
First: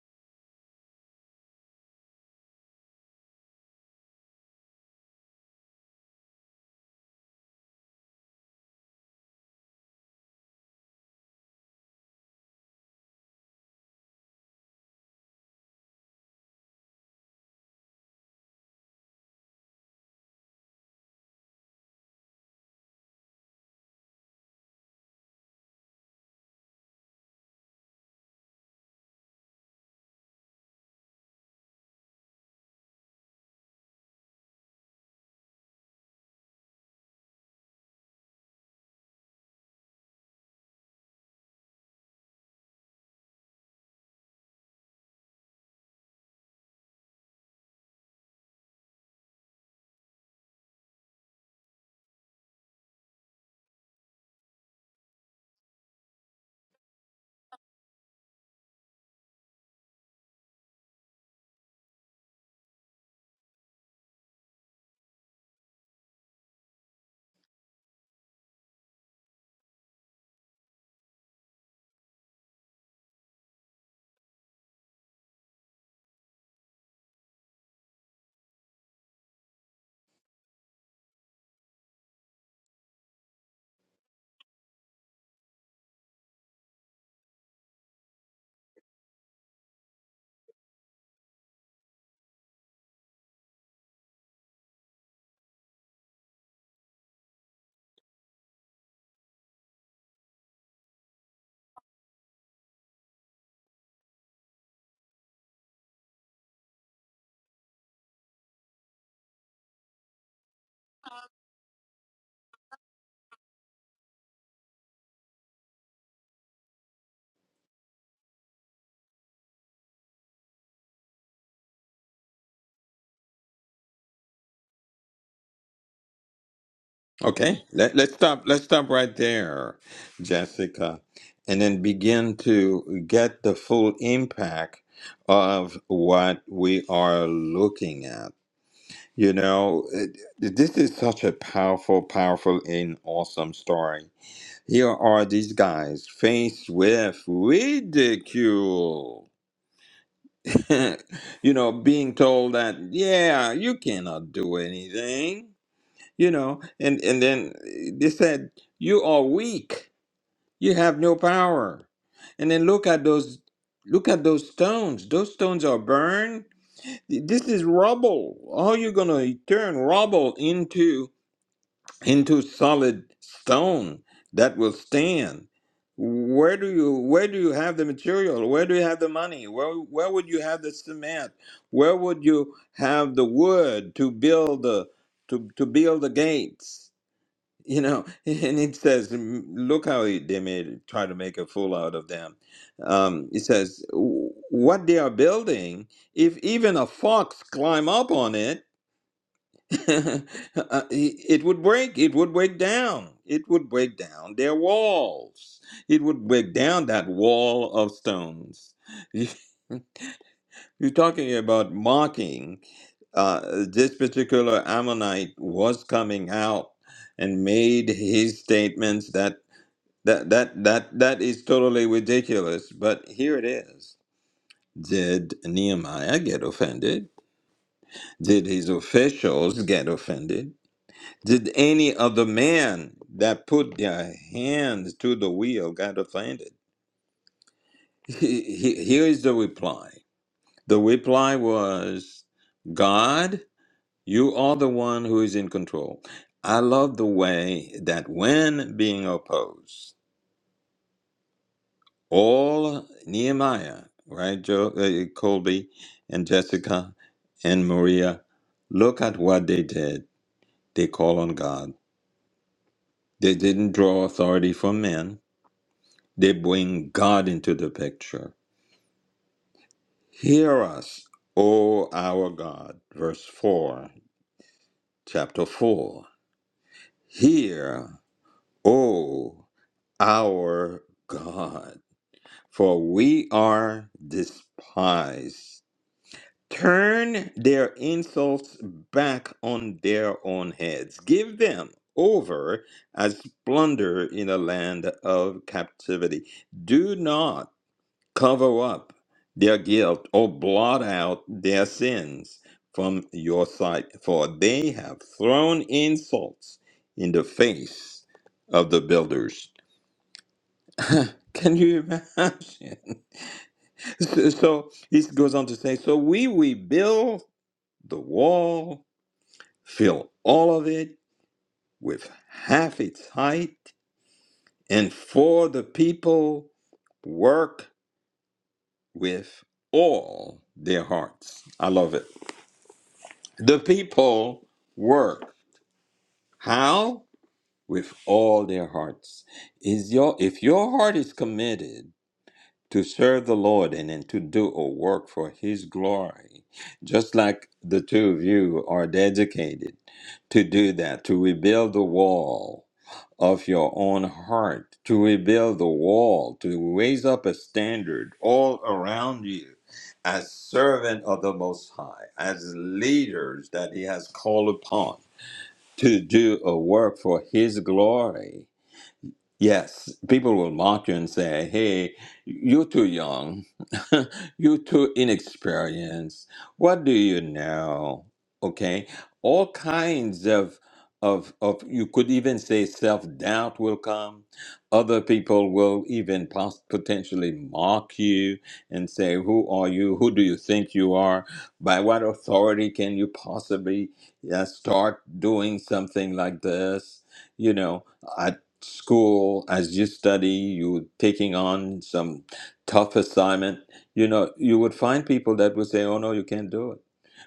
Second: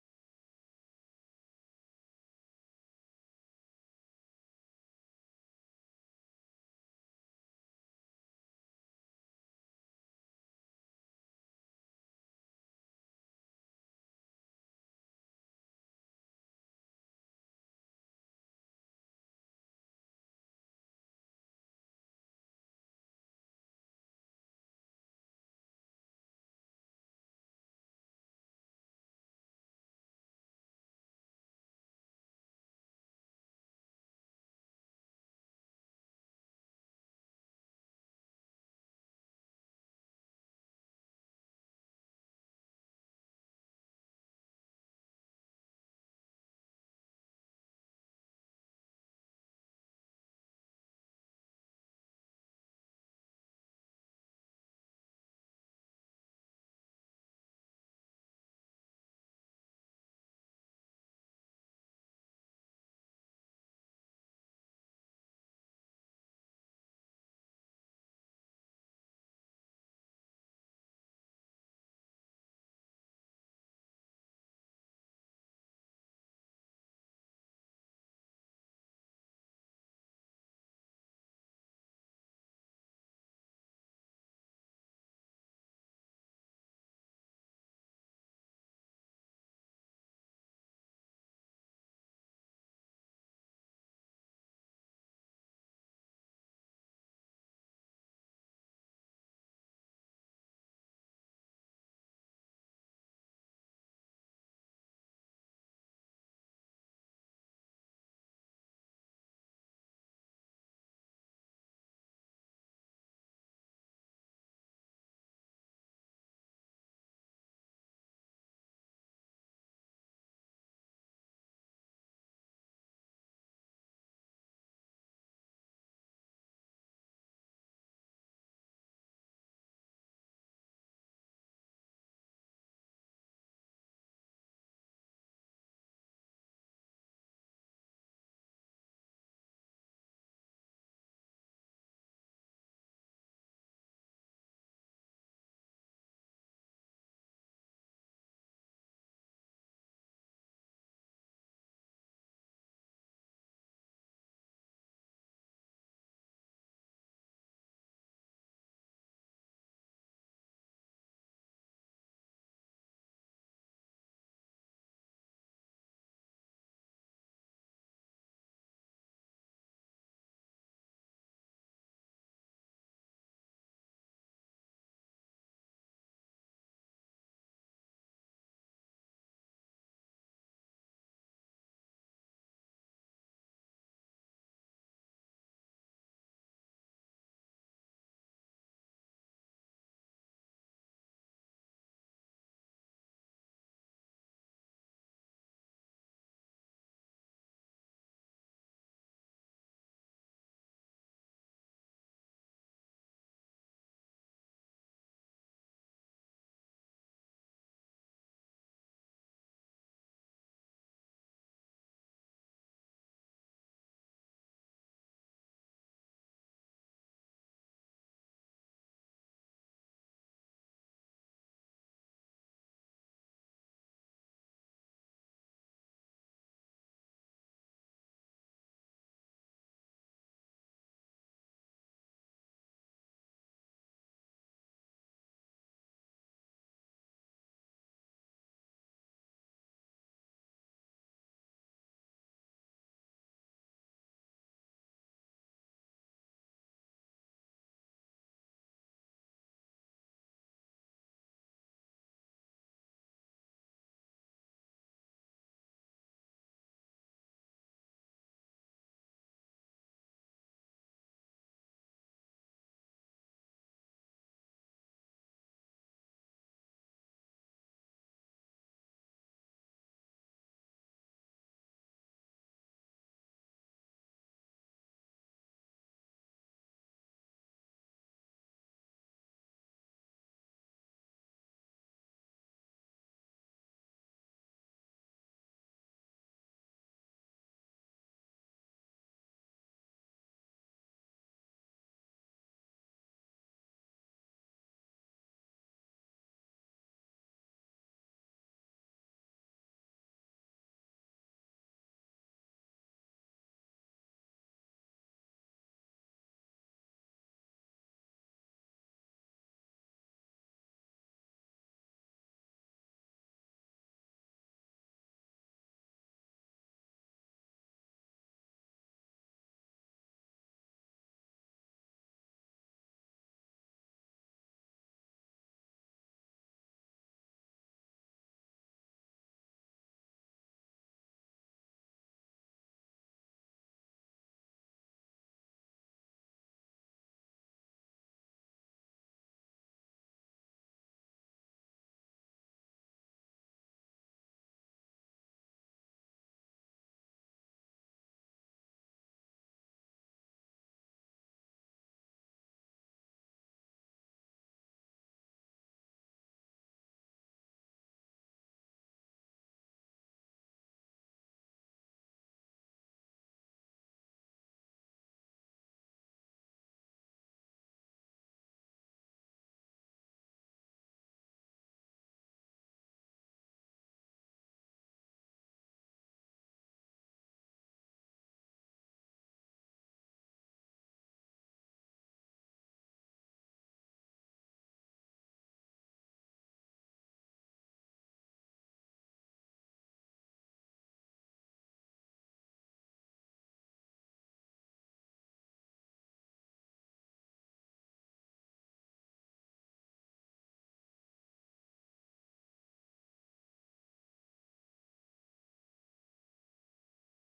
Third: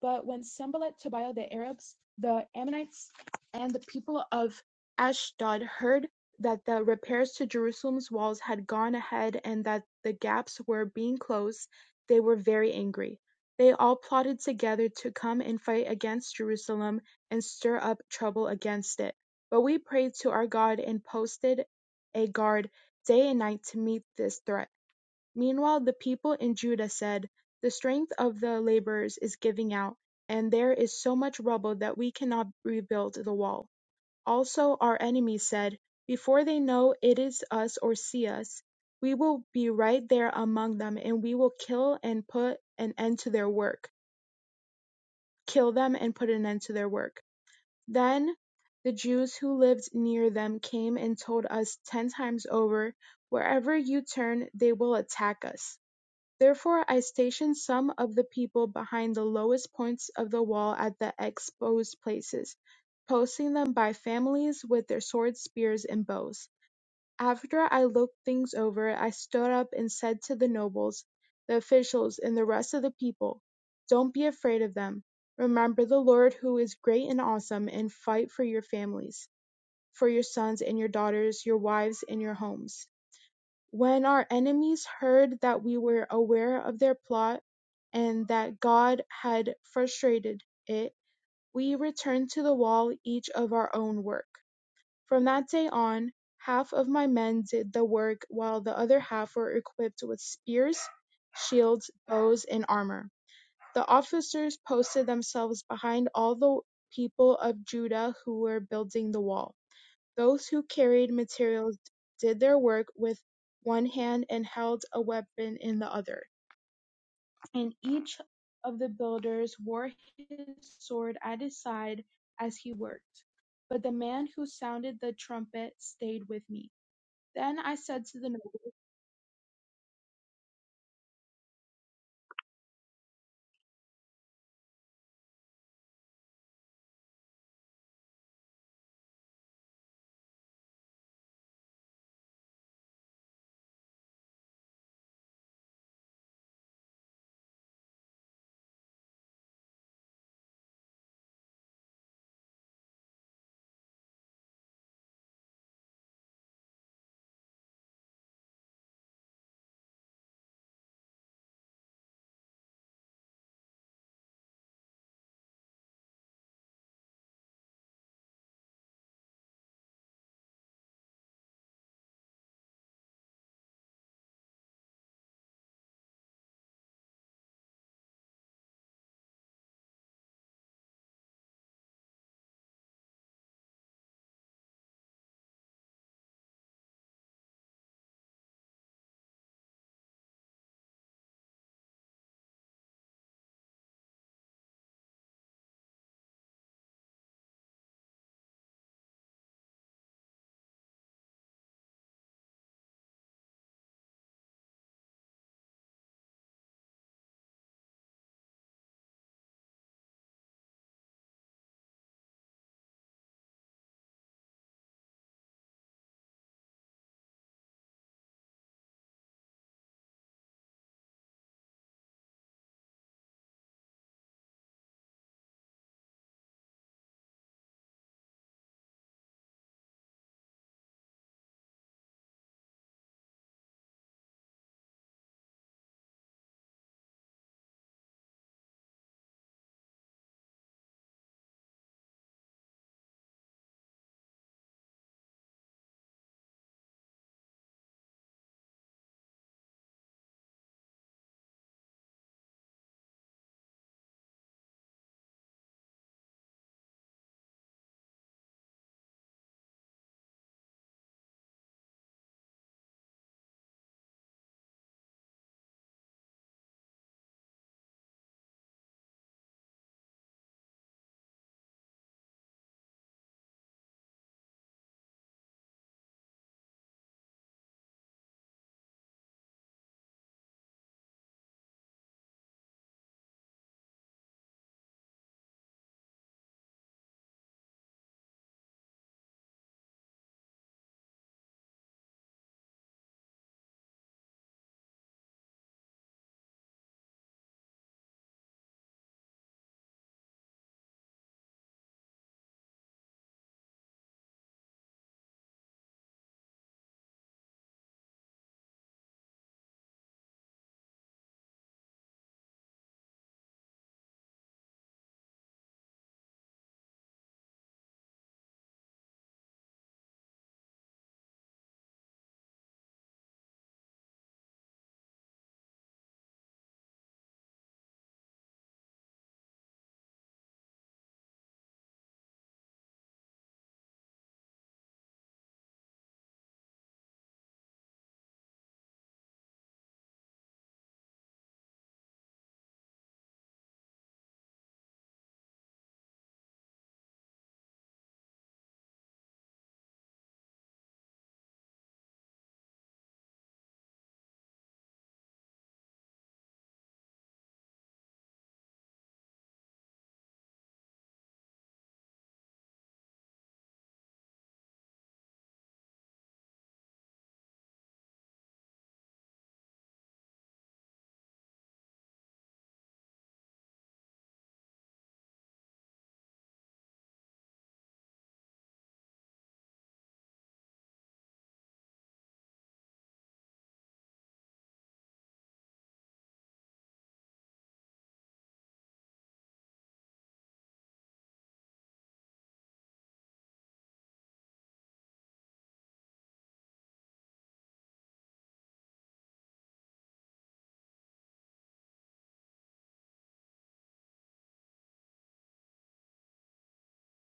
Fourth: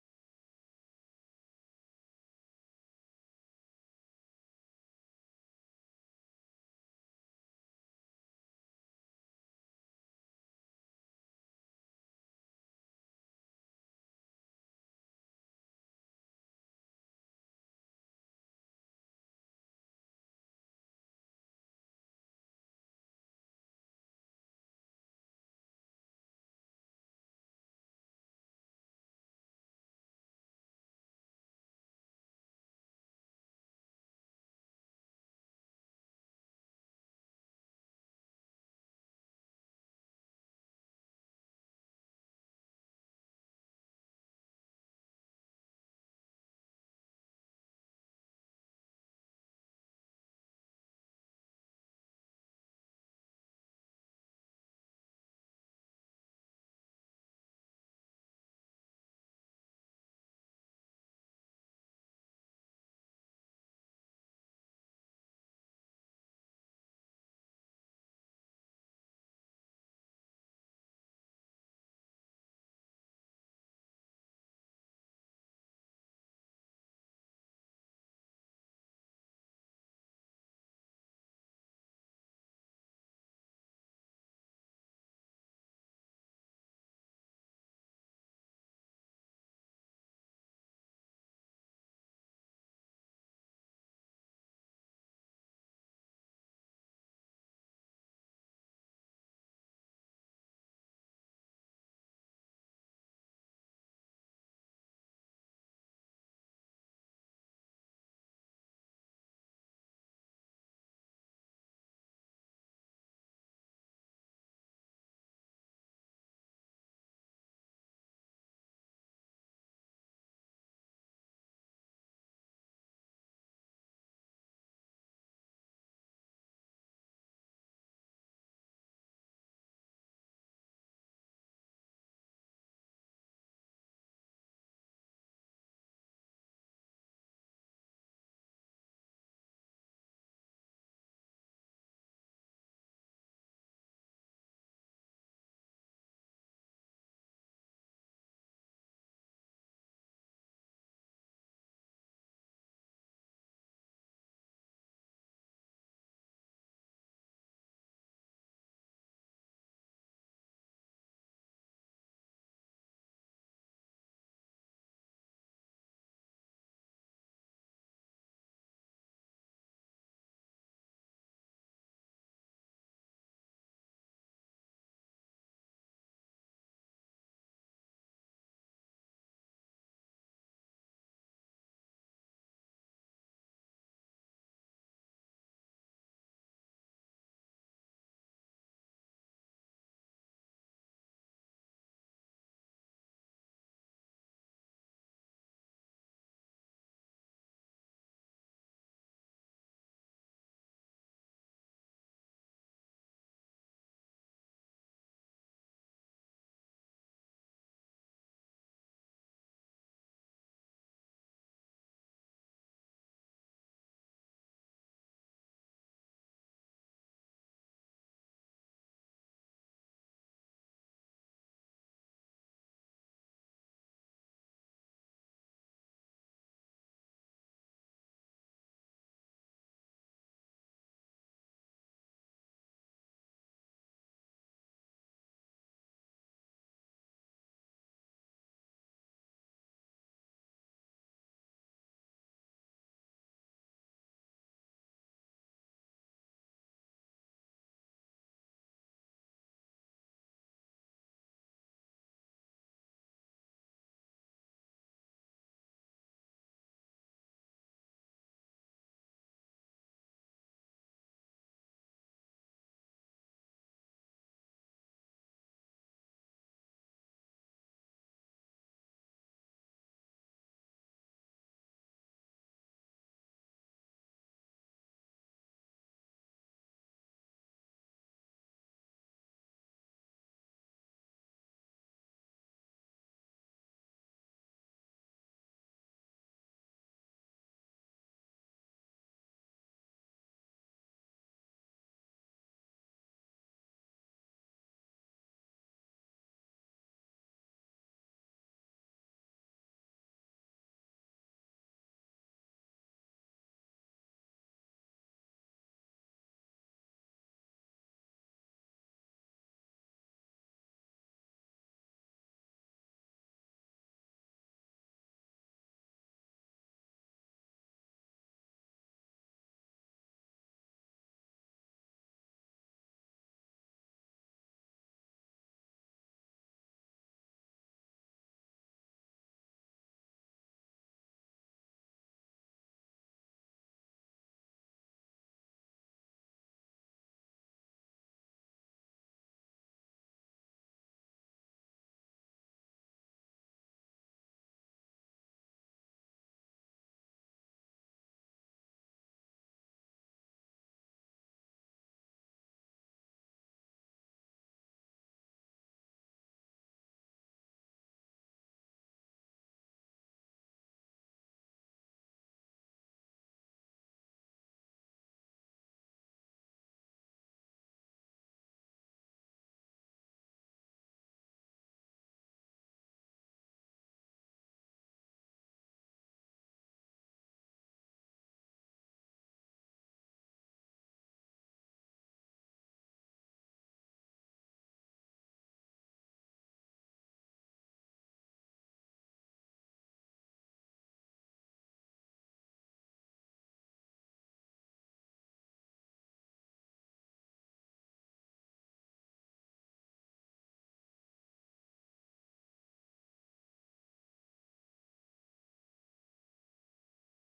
B: But when Sanballat, Tobiah, the Arabs, the Ammonites, and the people of Ashdod heard that the repairs to Jerusalem's walls had gone ahead and that the gaps were being closed, they were very angry. They all plotted together to come and fight against Jerusalem and stir up trouble against it. But we prayed to our God and posted a guard day and night to meet this threat. Meanwhile the people in Judah said, The strength of the laborers is giving out, and there is so much rubble that we cannot rebuild the wall. Also our enemies said, Before they know it is us or see us, we will be right there among them, and we will kill and put an end to their work. Kill them and put an end to their work. Then the Jews who lived near them came and told us ten times over, Wherever you turn, they will attack us. Therefore I stationed some of the people behind the lowest points of the wall at the exposed places, posting them by families with their swords, spears, and bows. After I looked things over, I stood up and said to the nobles, the officials, and the rest of the people, Don't be afraid of them. Remember the Lord who is great and awesome, and fight for your families, for your sons and your daughters, your wives and your homes. When our enemies heard that we were aware of their plot and that God had frustrated it, we returned to the wall each of our own work. From that day on, half of my men did the work while the other half were equipped with spears, shields, bows, and armor. The officers posted themselves behind all the people of Judah who were building the wall. Those who carried materials did their work with one hand and held a weapon in the other, and each of the builders wore his sword at his side as he worked. But the man who sounded the trumpet stayed with me. Then
A: Okay.
B: I
A: Let,
B: said
A: let's
B: to the
A: stop. Let's stop right there, Jessica, and then begin to get the full impact of what we are looking at. You know, it- this is such a powerful, powerful, and awesome story. Here are these guys faced with ridicule <laughs> you know, being told that, yeah, you cannot do anything, you know, and, and then eh, they said, you are weak, you have no power. And then look at those, look at those stones. Those stones are burned. This is rubble. How are you going to turn rubble into? into solid stone that will stand. Where do you where do you have the material? Where do you have the money? Where where would you have the cement? Where would you have the wood to build the to, to build the gates? You know, <laughs> and it says, mm, look how he, they made try to make a fool out of them. Um, it says, "Wh- what they are building, if even a fox climb up on it, <laughs> Uh, it would break it would break down it would break down their walls it would break down that wall of stones <laughs> you're talking about mocking uh, this particular ammonite was coming out and made his statements that that that that that is totally ridiculous but here it is did nehemiah get offended did his officials get offended Did any other man that put their hands to the wheel got offended? He- he- Here is the reply. The reply was, God, you are the one who is in control. I love the way that when being opposed, all Nehemiah, right, Joe, uh, Colby and Jessica and Maria, look at what they did. They call on God. They didn't draw authority from men They bring God into the picture. Hear us, O our God. Verse 4, chapter 4. Hear, O our God, for we are despised. Turn their insults back on their own heads. Give them over as plunder in a land of captivity. Do not Cover up their guilt or blot out their sins from your sight, for they have thrown insults in the face of the builders. <laughs> Can you imagine? <laughs> So so he goes on to say, So we rebuild the wall, fill all of it with half its height, and for the people work with all their hearts. I love it. The people work. How? With all their hearts. Is your if your heart is committed to serve the Lord and then to do a work for his glory, just like the two of you are dedicated to do that, to rebuild the wall of your own heart, to rebuild the wall, to raise up a standard all around you as servant of the most high, as leaders that he has called upon to do a work for his glory. Yes, people will mock you and say, hey, you're too young. <laughs> you're too inexperienced. What do you know? Okay. All kinds of, of, of you could even say self doubt will come. Other people will even pos- potentially mock you and say, Who are you? Who do you think you are? By what authority can you possibly uh, start doing something like this? You know, school as you study you were taking on some tough assignment you know you would find people that would say oh no you can't do it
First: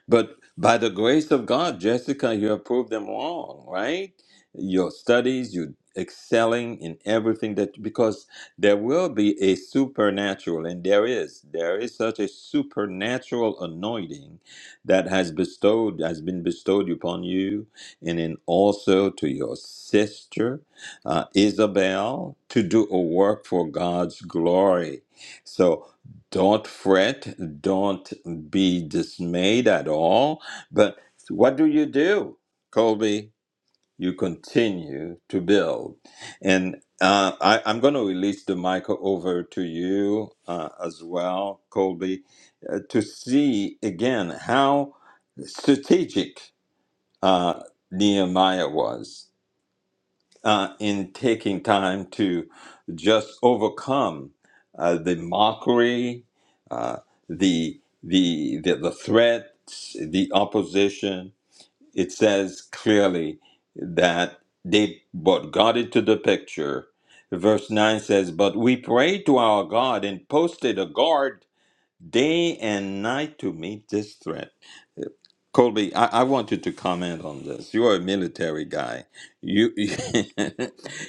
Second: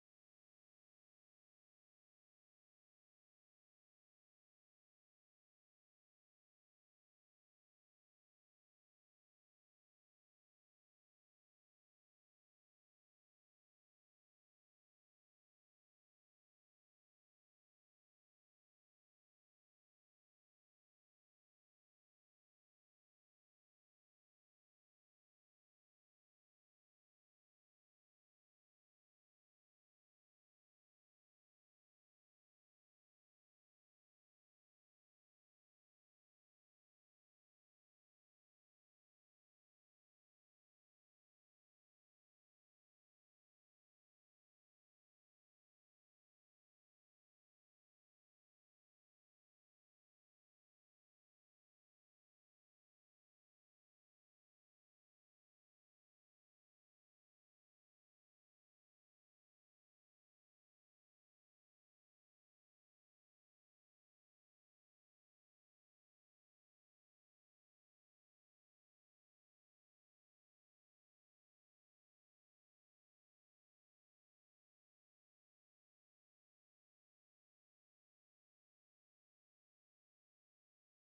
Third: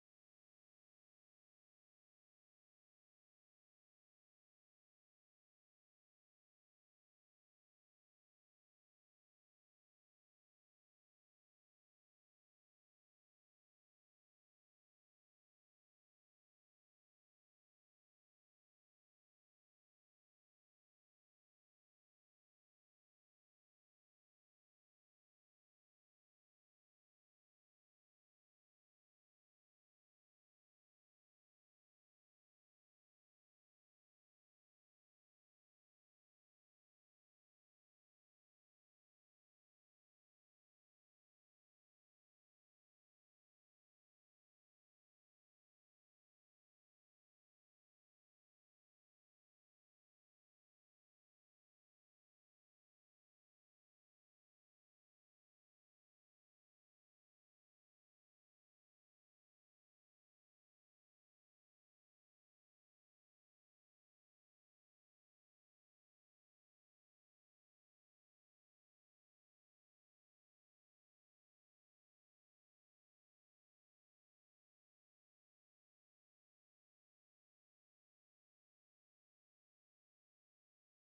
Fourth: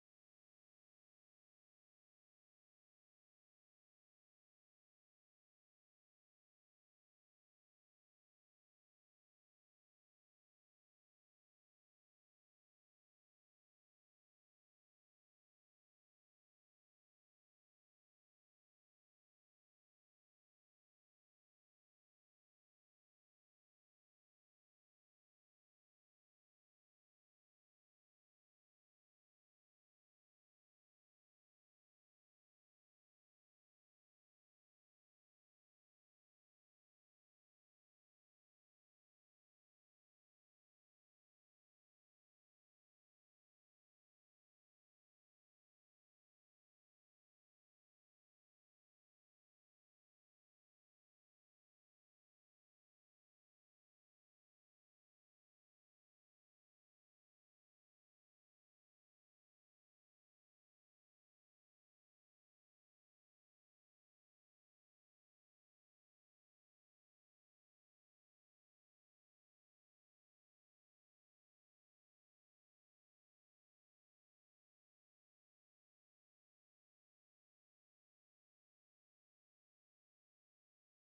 A: but by the grace of God, Jessica, you have proved them wrong, right? Your studies, you excelling in everything that because there will be a supernatural and there is there is such a supernatural anointing that has bestowed has been bestowed upon you and then also to your sister uh, Isabel to do a work for God's glory. So don't fret, don't be dismayed at all. But what do you do, Colby? You continue to build. And uh, I, I'm going to release the mic over to you uh, as well, Colby, uh, to see again how strategic uh, Nehemiah was uh, in taking time to just overcome uh, the mockery, uh, the, the, the, the threats, the opposition. It says clearly that they brought God into the picture. Verse 9 says, But we prayed to our God and posted a guard day and night to meet this threat Colby, I, I want you to comment on this. You are a military guy. You, <laughs>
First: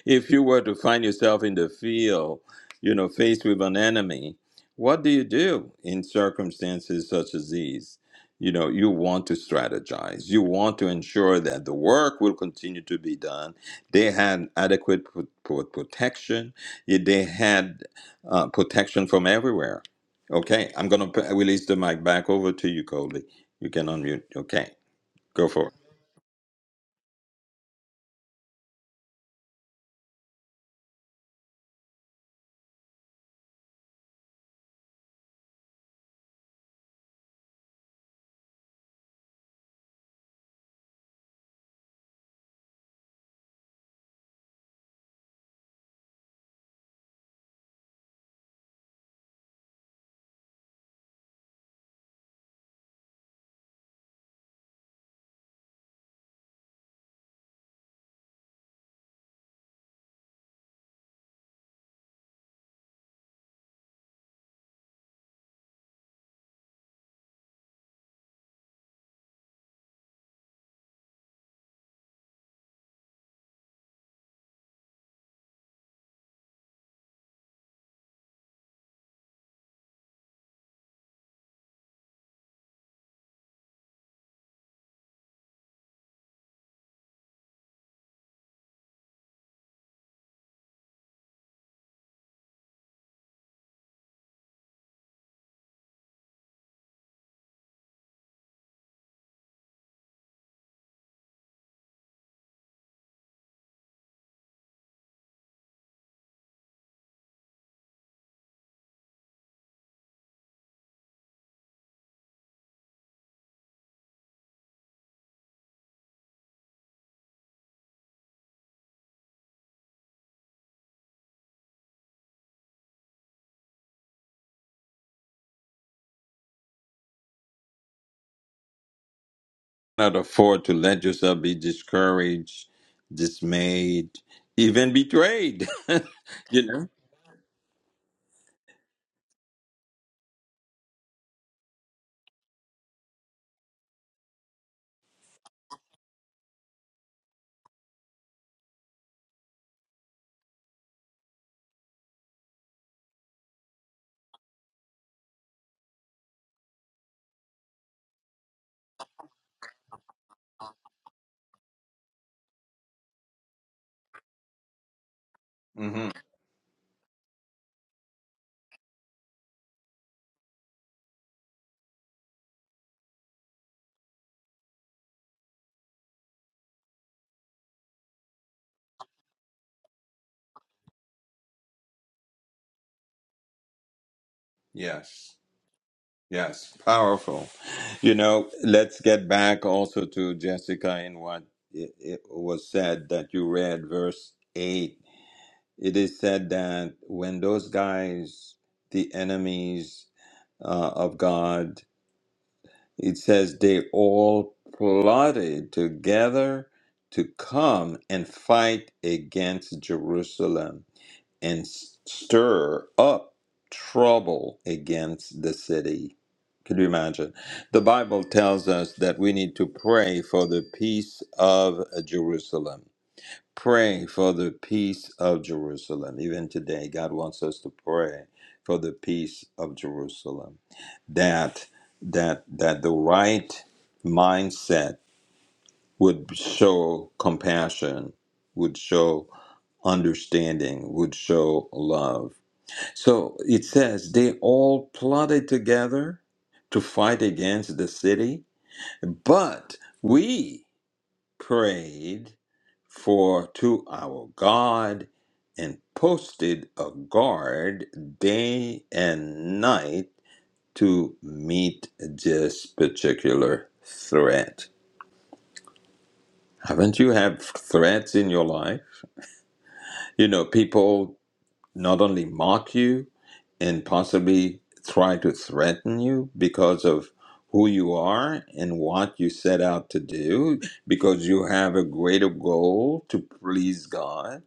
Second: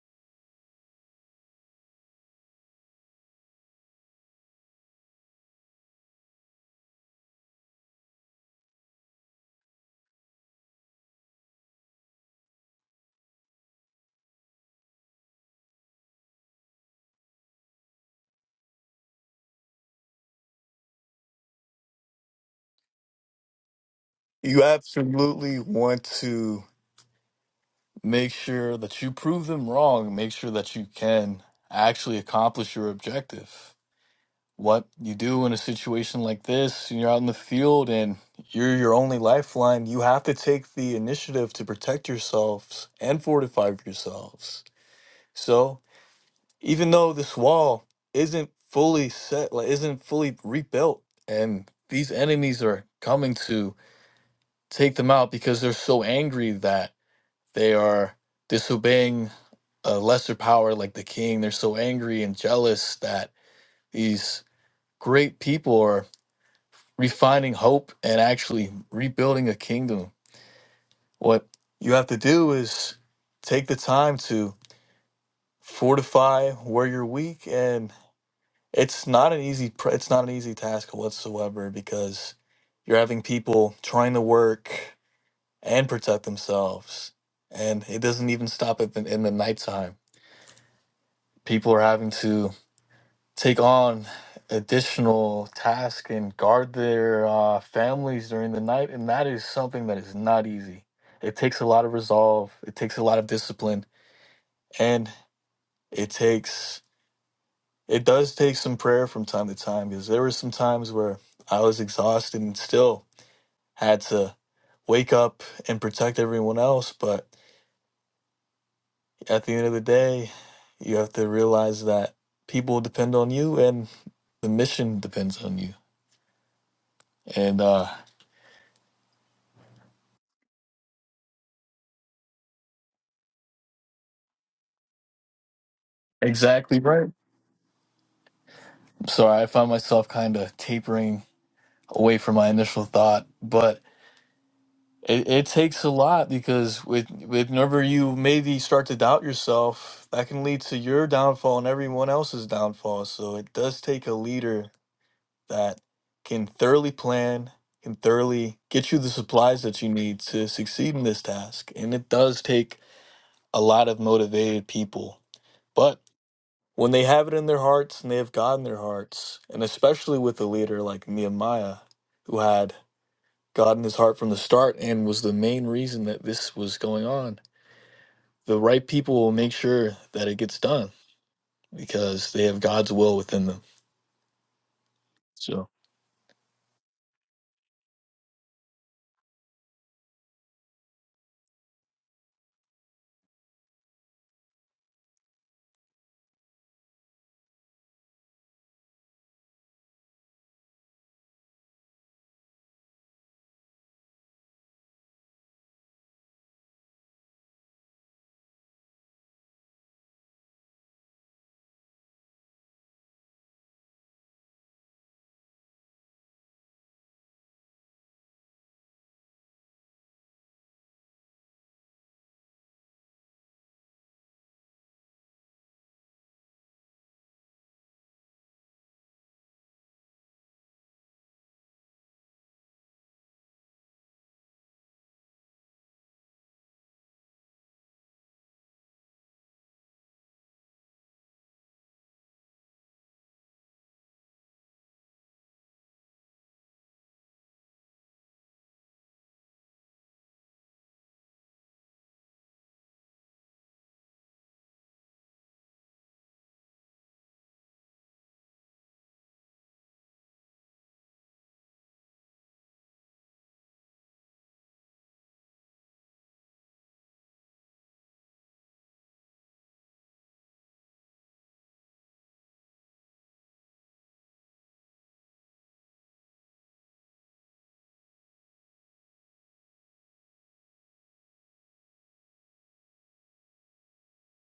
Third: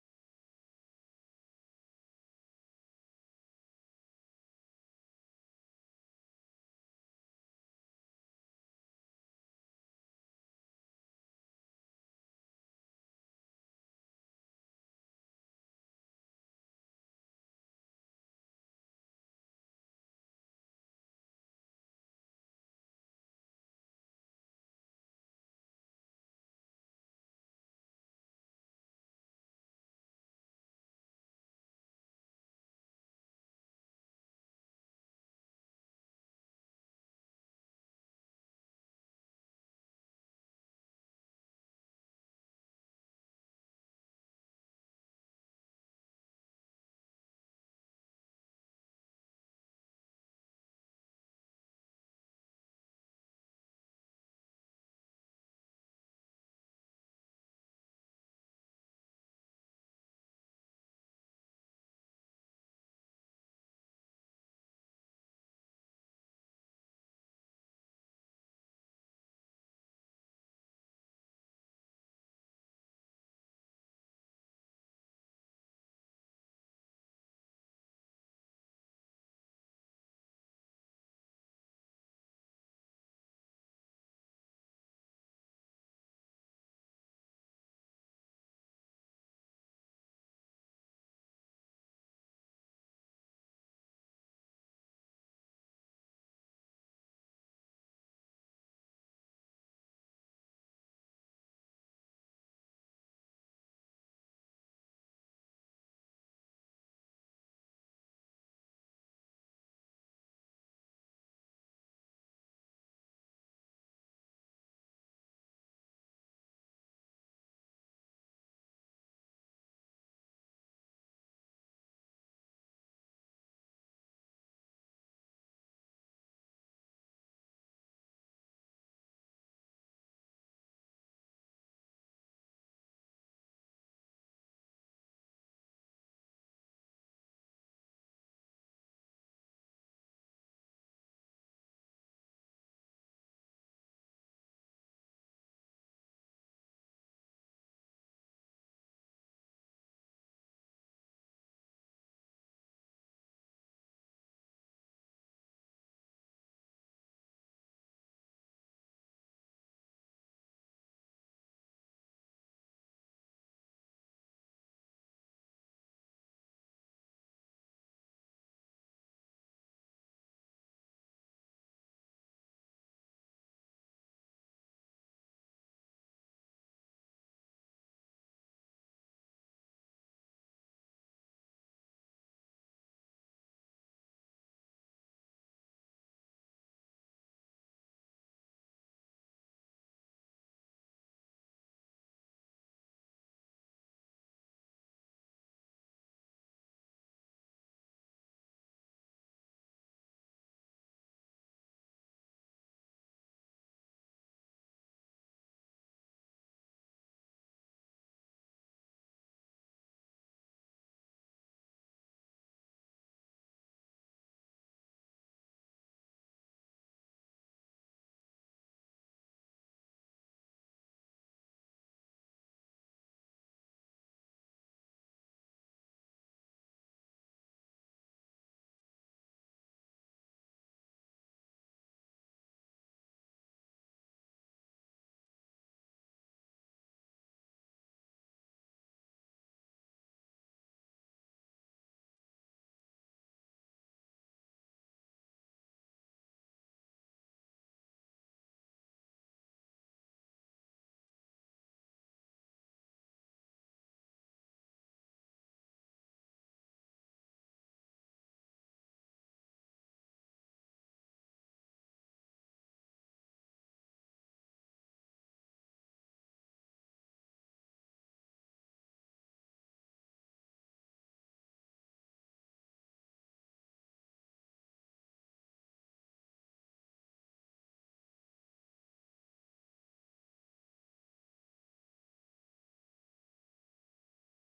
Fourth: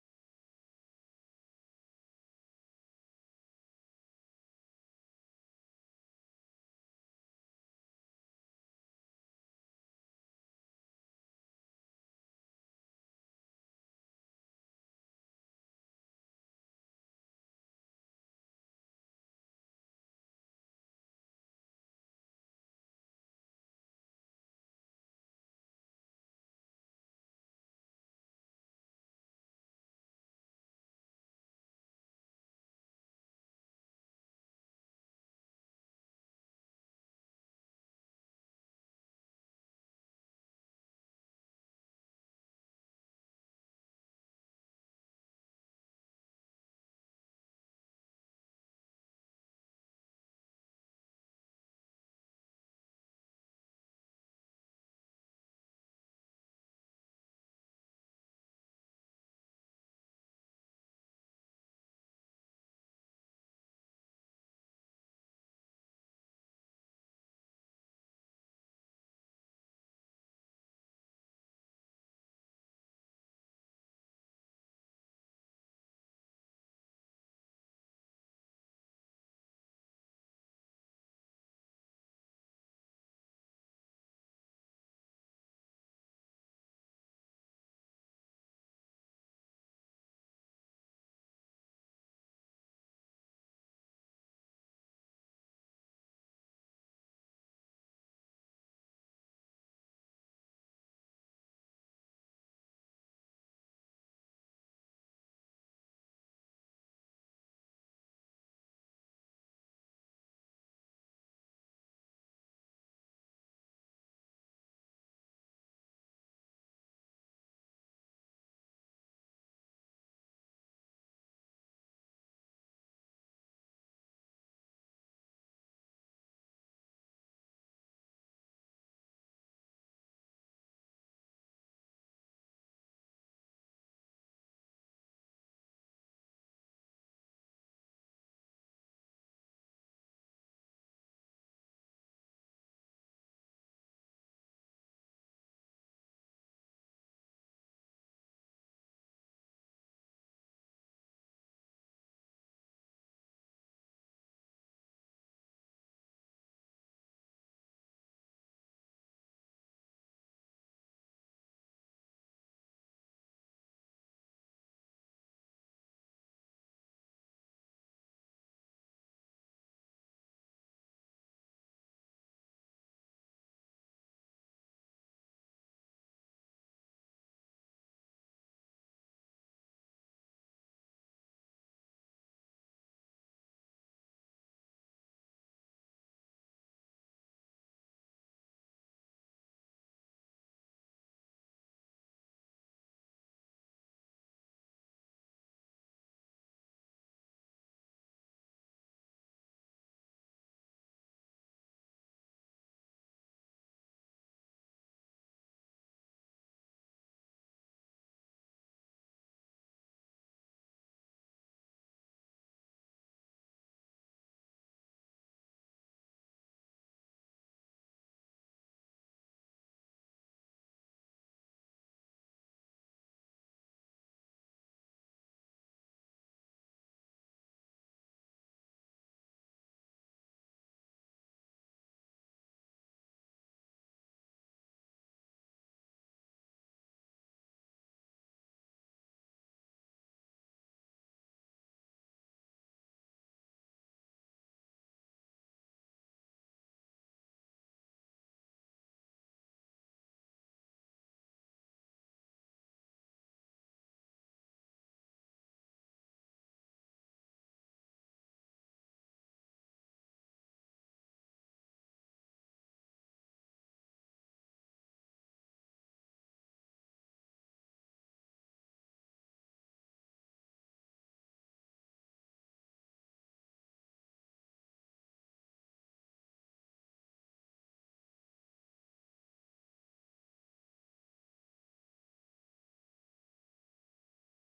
A: if you were to find yourself in the field, you know, faced with an enemy, what do you do in circumstances such as these? You know, you want to strategize. You want to ensure that the work will continue to be done. They had adequate pro- pro- protection. Yeah, They had uh, protection from everywhere. Okay, I'm going to release the mic back over to you, Colby. You can unmute.
C: You
A: Okay, go
C: absolutely
A: for it.
C: want to. make sure that you prove them wrong, make sure that you can actually accomplish your objective. What you do in a situation like this, you're out in the field and you're your only lifeline, you have to take the initiative to protect yourselves and fortify yourselves. So, even though this wall isn't fully set, like isn't fully rebuilt, and these enemies are coming to take them out because they're so angry that they are disobeying a lesser power like the king. They're so angry and jealous that these great people are refining hope and actually rebuilding a kingdom. What you have to do is take the time to fortify where you're weak and it's not an easy pr- it's not an easy task whatsoever because you're having people trying to work and protect themselves and it doesn't even stop at the, in the nighttime people are having to take on additional tasks and guard their uh, families during the night, and that is something that is not easy. It takes a lot of resolve, it takes a lot of discipline, and it takes it does take some prayer from time to time because there were some times where I was exhausted and still had to wake up and protect everyone else. But at the end of the day, you have to realize that people depend on you and the mission depends on you. And uh,
A: Not afford to let yourself be discouraged, dismayed, even betrayed. <laughs> you
C: exactly
A: know.
C: right. So I found myself kind of tapering away from my initial thought, but it, it takes a lot because with with whenever you maybe start to doubt yourself, that can lead to your downfall and everyone else's downfall. So it does take a leader that can thoroughly plan, can thoroughly get you the supplies that you need to succeed in this task. And it does take a lot of motivated people. But
A: hmm
C: When they have it in their hearts and they have God in their hearts, and especially with a leader like Nehemiah, who had God in his heart from the start and was the main reason that this was going on, the right people will make sure that it gets done because they have God's will within them.
A: Yes.
C: So,
A: Yes. Powerful. You know. Let's get back also to Jessica and what it, it was said that you read verse eight. It is said that when those guys, the enemies uh, of God, It says they all plotted together to come and fight against Jerusalem and stir up trouble against the city. Could you imagine? The Bible tells us that we need to pray for the peace of Jerusalem praying for the peace of Jerusalem. Even today, God wants us to pray for the peace of Jerusalem. That that that the right mindset would show compassion, would show understanding, would show love. So it says they all plotted together to fight against the city, but we prayed for to our God and posted a guard day and night to meet this particular threat. Haven't you had threats in your life? You know, people not only mock you and possibly try to threaten you because of who you are and what you set out to do, because you have a greater goal to please God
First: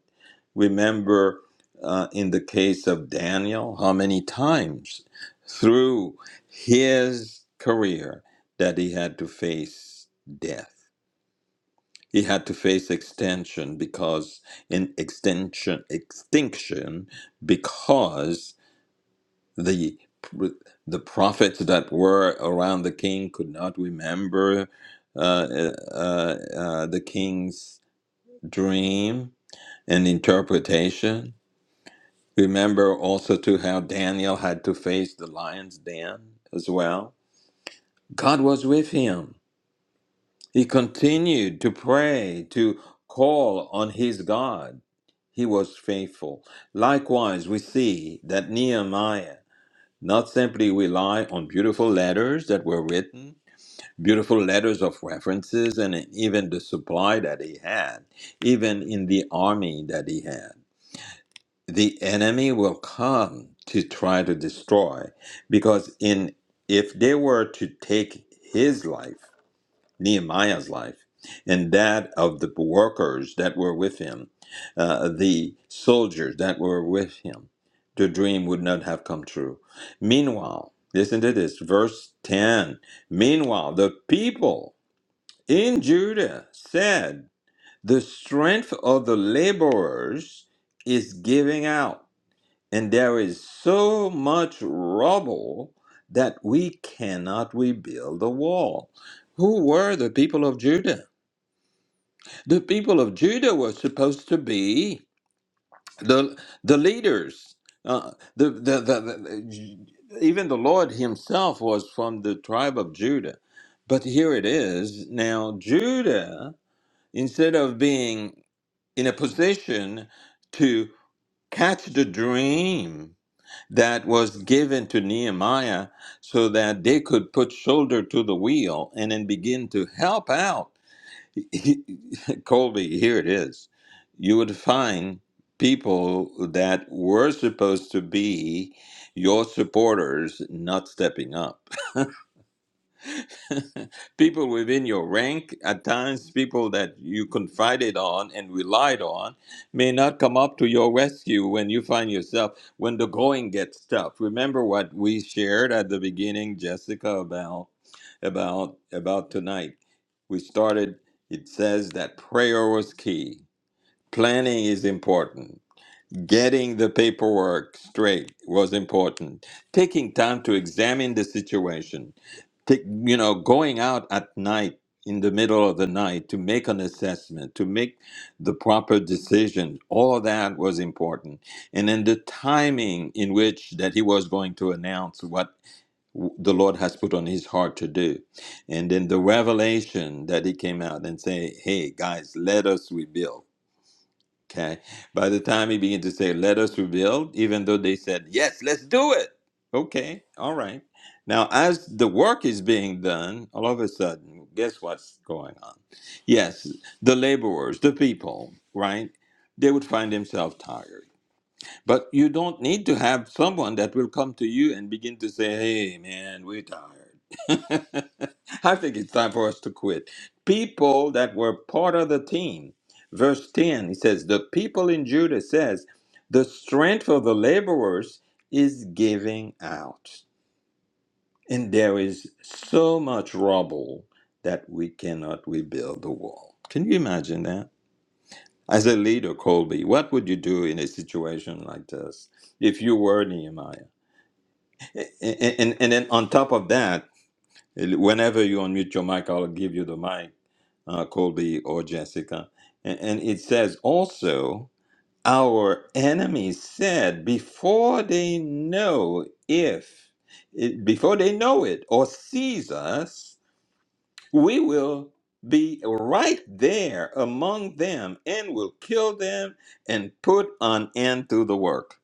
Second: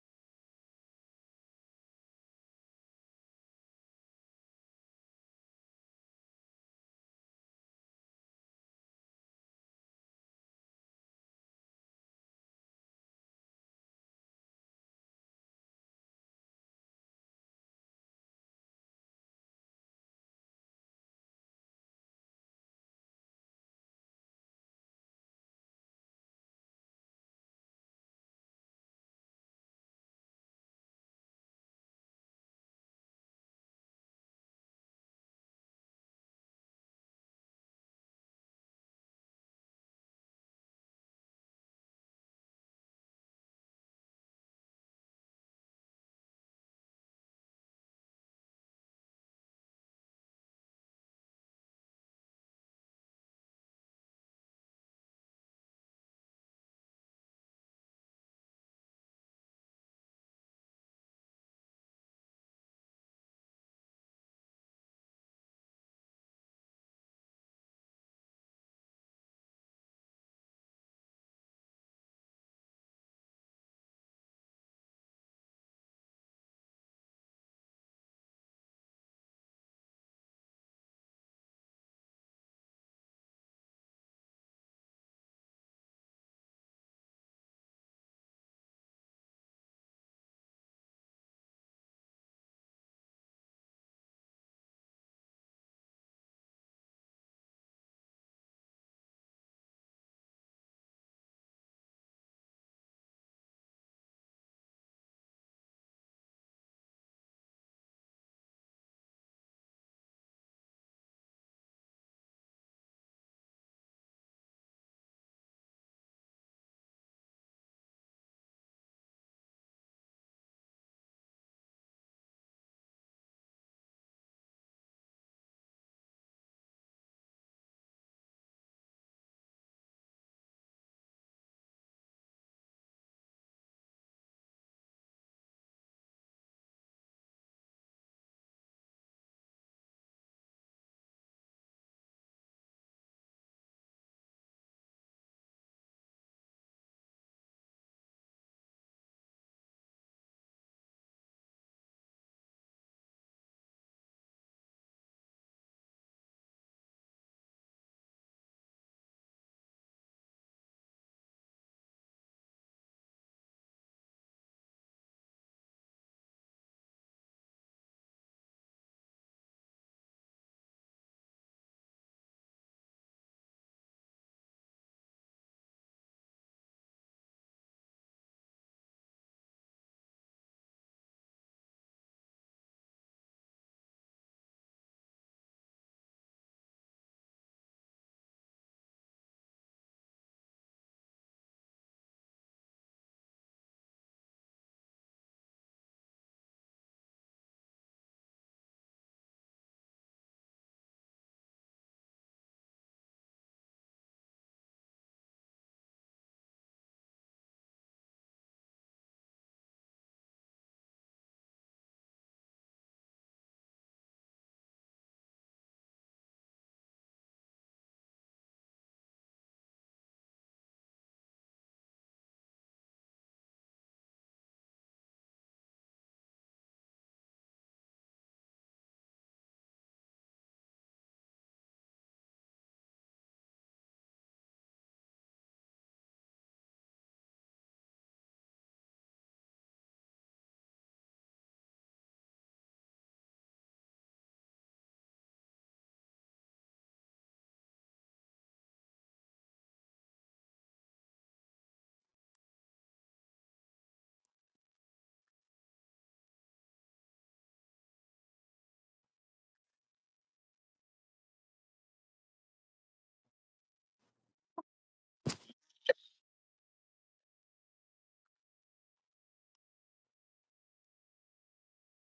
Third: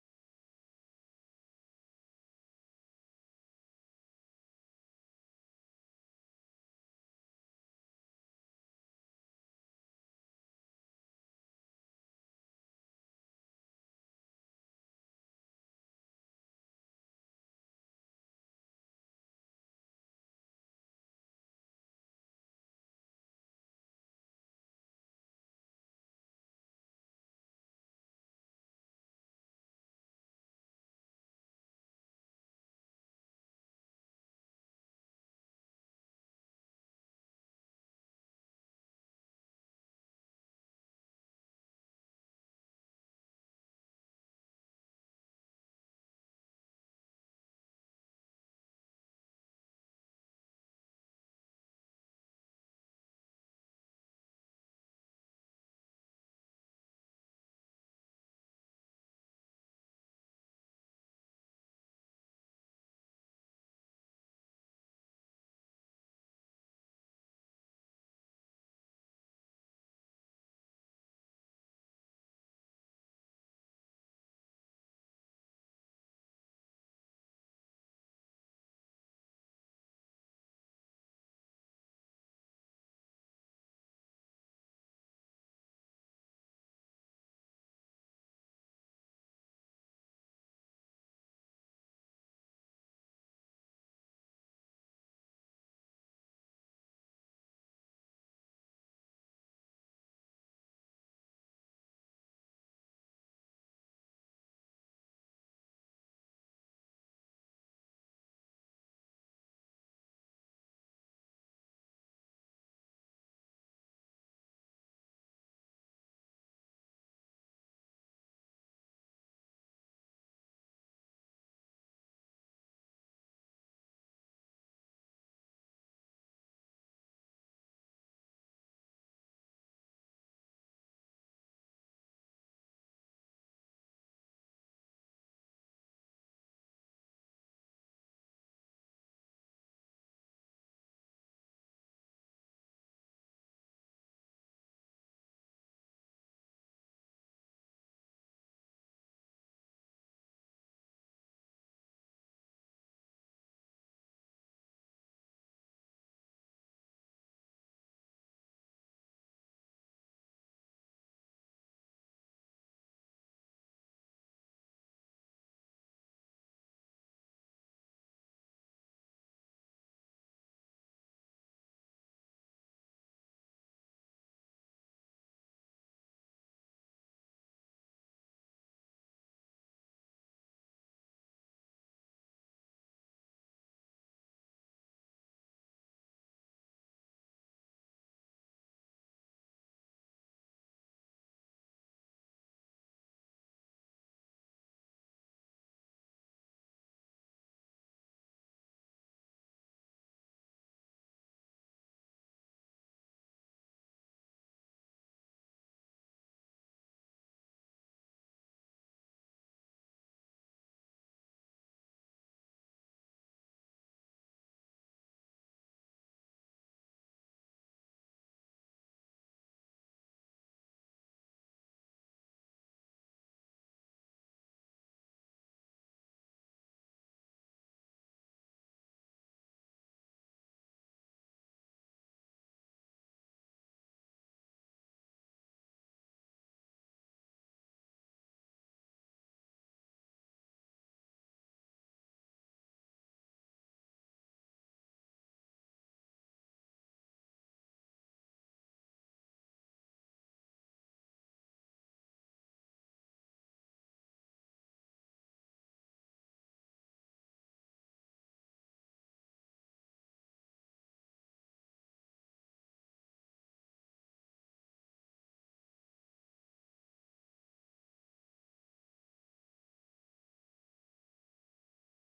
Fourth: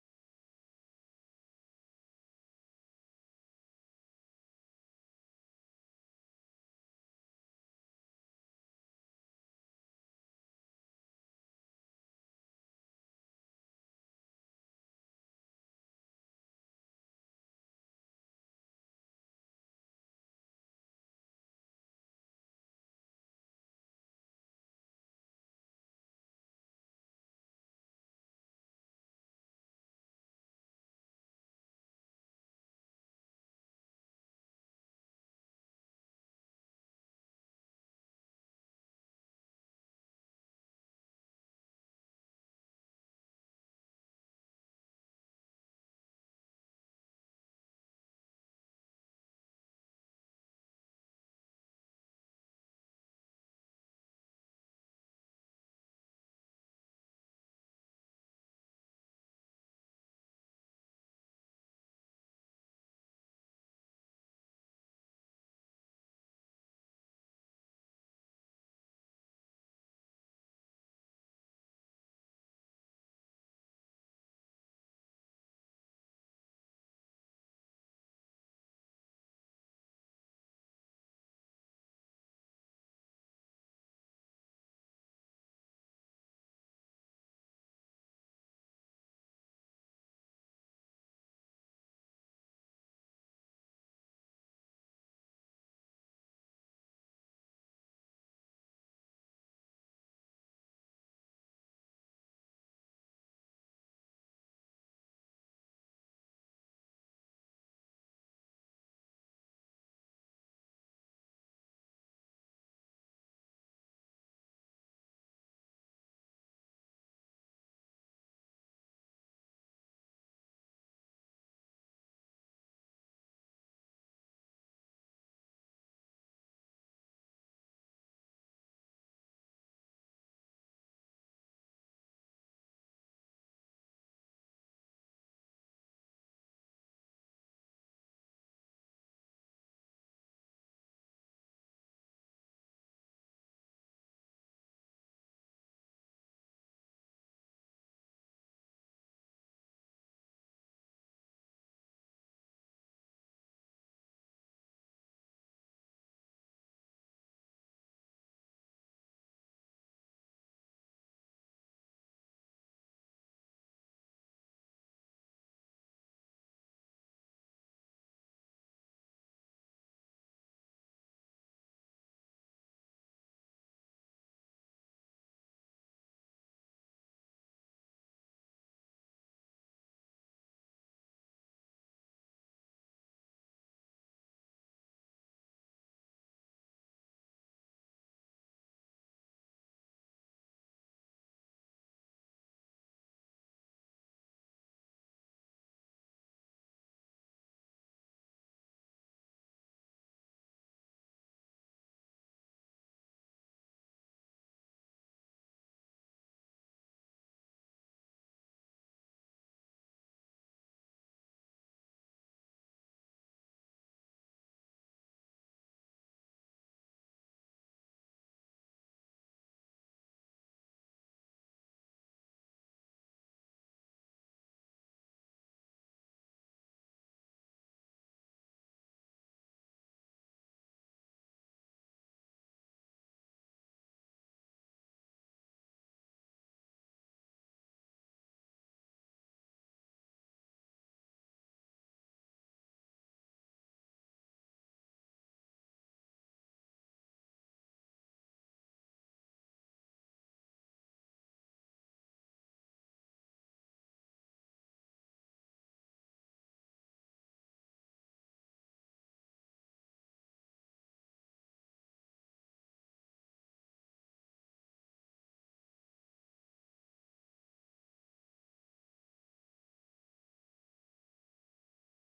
A: Remember, uh, in the case of Daniel, how many times through his career that he had to face death. He had to face extension because in extension extinction because the the prophets that were around the king could not remember uh, uh, uh, uh, the king's dream and interpretation Remember also too how Daniel had to face the lion's den as well. God was with him. He continued to pray, to call on his God. He was faithful. Likewise, we see that Nehemiah not simply rely on beautiful letters that were written, beautiful letters of references, and even the supply that he had, even in the army that he had. the enemy will come to try to destroy because in if they were to take his life nehemiah's life and that of the workers that were with him uh, the soldiers that were with him the dream would not have come true meanwhile listen to this verse 10 meanwhile the people in judah said the strength of the laborers is giving out and there is so much rubble that we cannot rebuild the wall. Who were the people of Judah? The people of Judah were supposed to be the, the leaders. Uh, the, the, the, the, even the Lord himself was from the tribe of Judah. But here it is. Now, Judah, instead of being in a position to catch the dream that was given to Nehemiah so that they could put shoulder to the wheel and then begin to help out. <laughs> Colby, here it is. You would find people that were supposed to be your supporters not stepping up people within your rank, at times people that you confided on and relied on, may not come up to your rescue when you find yourself when the going gets tough. Remember what we shared at the beginning, Jessica, about about about tonight. We started. It says that prayer was key. Planning is important Getting the paperwork straight was important. Taking time to examine the situation. Take, you know, going out at night in the middle of the night to make an assessment, to make the proper decision. All of that was important. And then the timing in which that he was going to announce what w- the Lord has put on his heart to do. And then the revelation that he came out and say, "Hey guys, let us rebuild." Okay. By the time he began to say, let us rebuild, even though they said, yes, let's do it. Okay. All right. Now, as the work is being done, all of a sudden, guess what's going on? Yes, the laborers, the people, right? They would find themselves tired. But you don't need to have someone that will come to you and begin to say, hey, man, we're tired. <laughs> I think it's time for us to quit. People that were part of the team. Verse 10, he says, The people in Judah says, The strength of the laborers is giving out, and there is so much rubble that we cannot rebuild the wall. Can you imagine that? As a leader, Colby, what would you do in a situation like this if you were Nehemiah? And, and, and then on top of that, whenever you unmute your mic, I'll give you the mic, uh, Colby or Jessica. And, and it says also, our enemies said before they know if, it, before they know it or sees us, we will be right there among them and will kill them and put an end to the work.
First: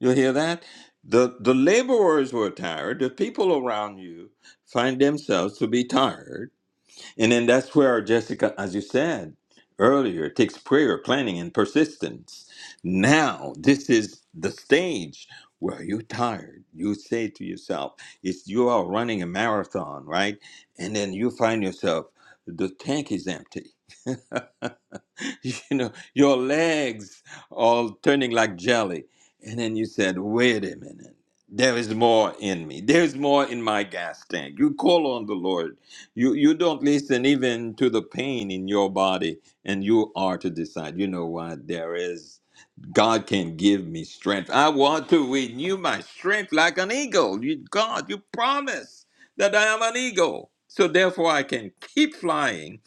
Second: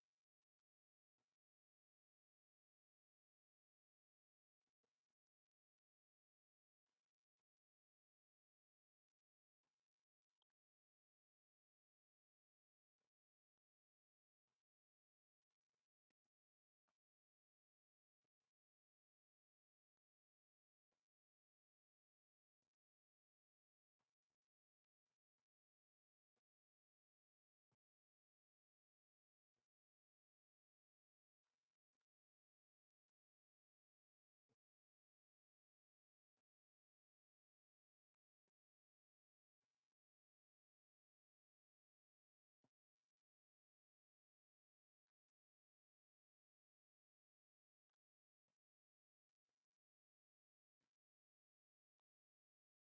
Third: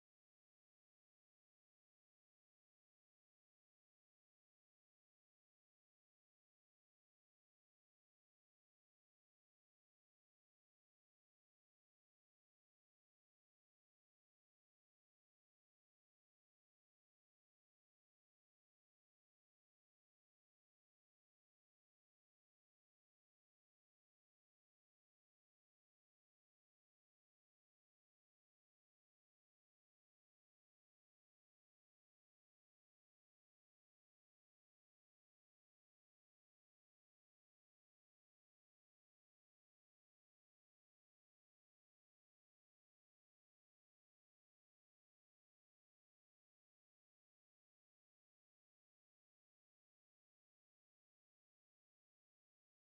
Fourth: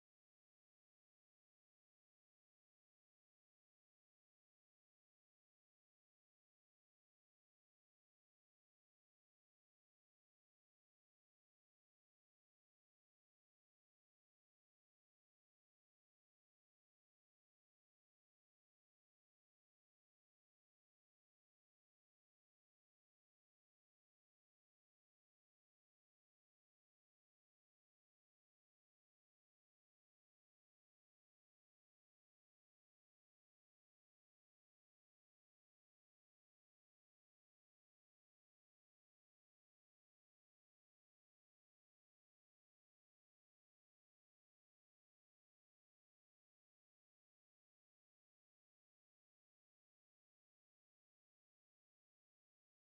A: You hear that? The, the laborers were tired. The people around you find themselves to be tired and then that's where Jessica, as you said earlier, it takes prayer, planning, and persistence. Now, this is the stage where you're tired. You say to yourself, it's you are running a marathon, right? And then you find yourself, the tank is empty. <laughs> <laughs> you know, your legs all turning like jelly. And then you said, wait a minute. There is more in me. There is more in my gas tank. You call on the Lord. You you don't listen even to the pain in your body, and you are to decide. You know what? There is. God can give me strength. I want to renew my strength like an eagle. You, God, you promise that I am an eagle. So therefore, I can keep flying.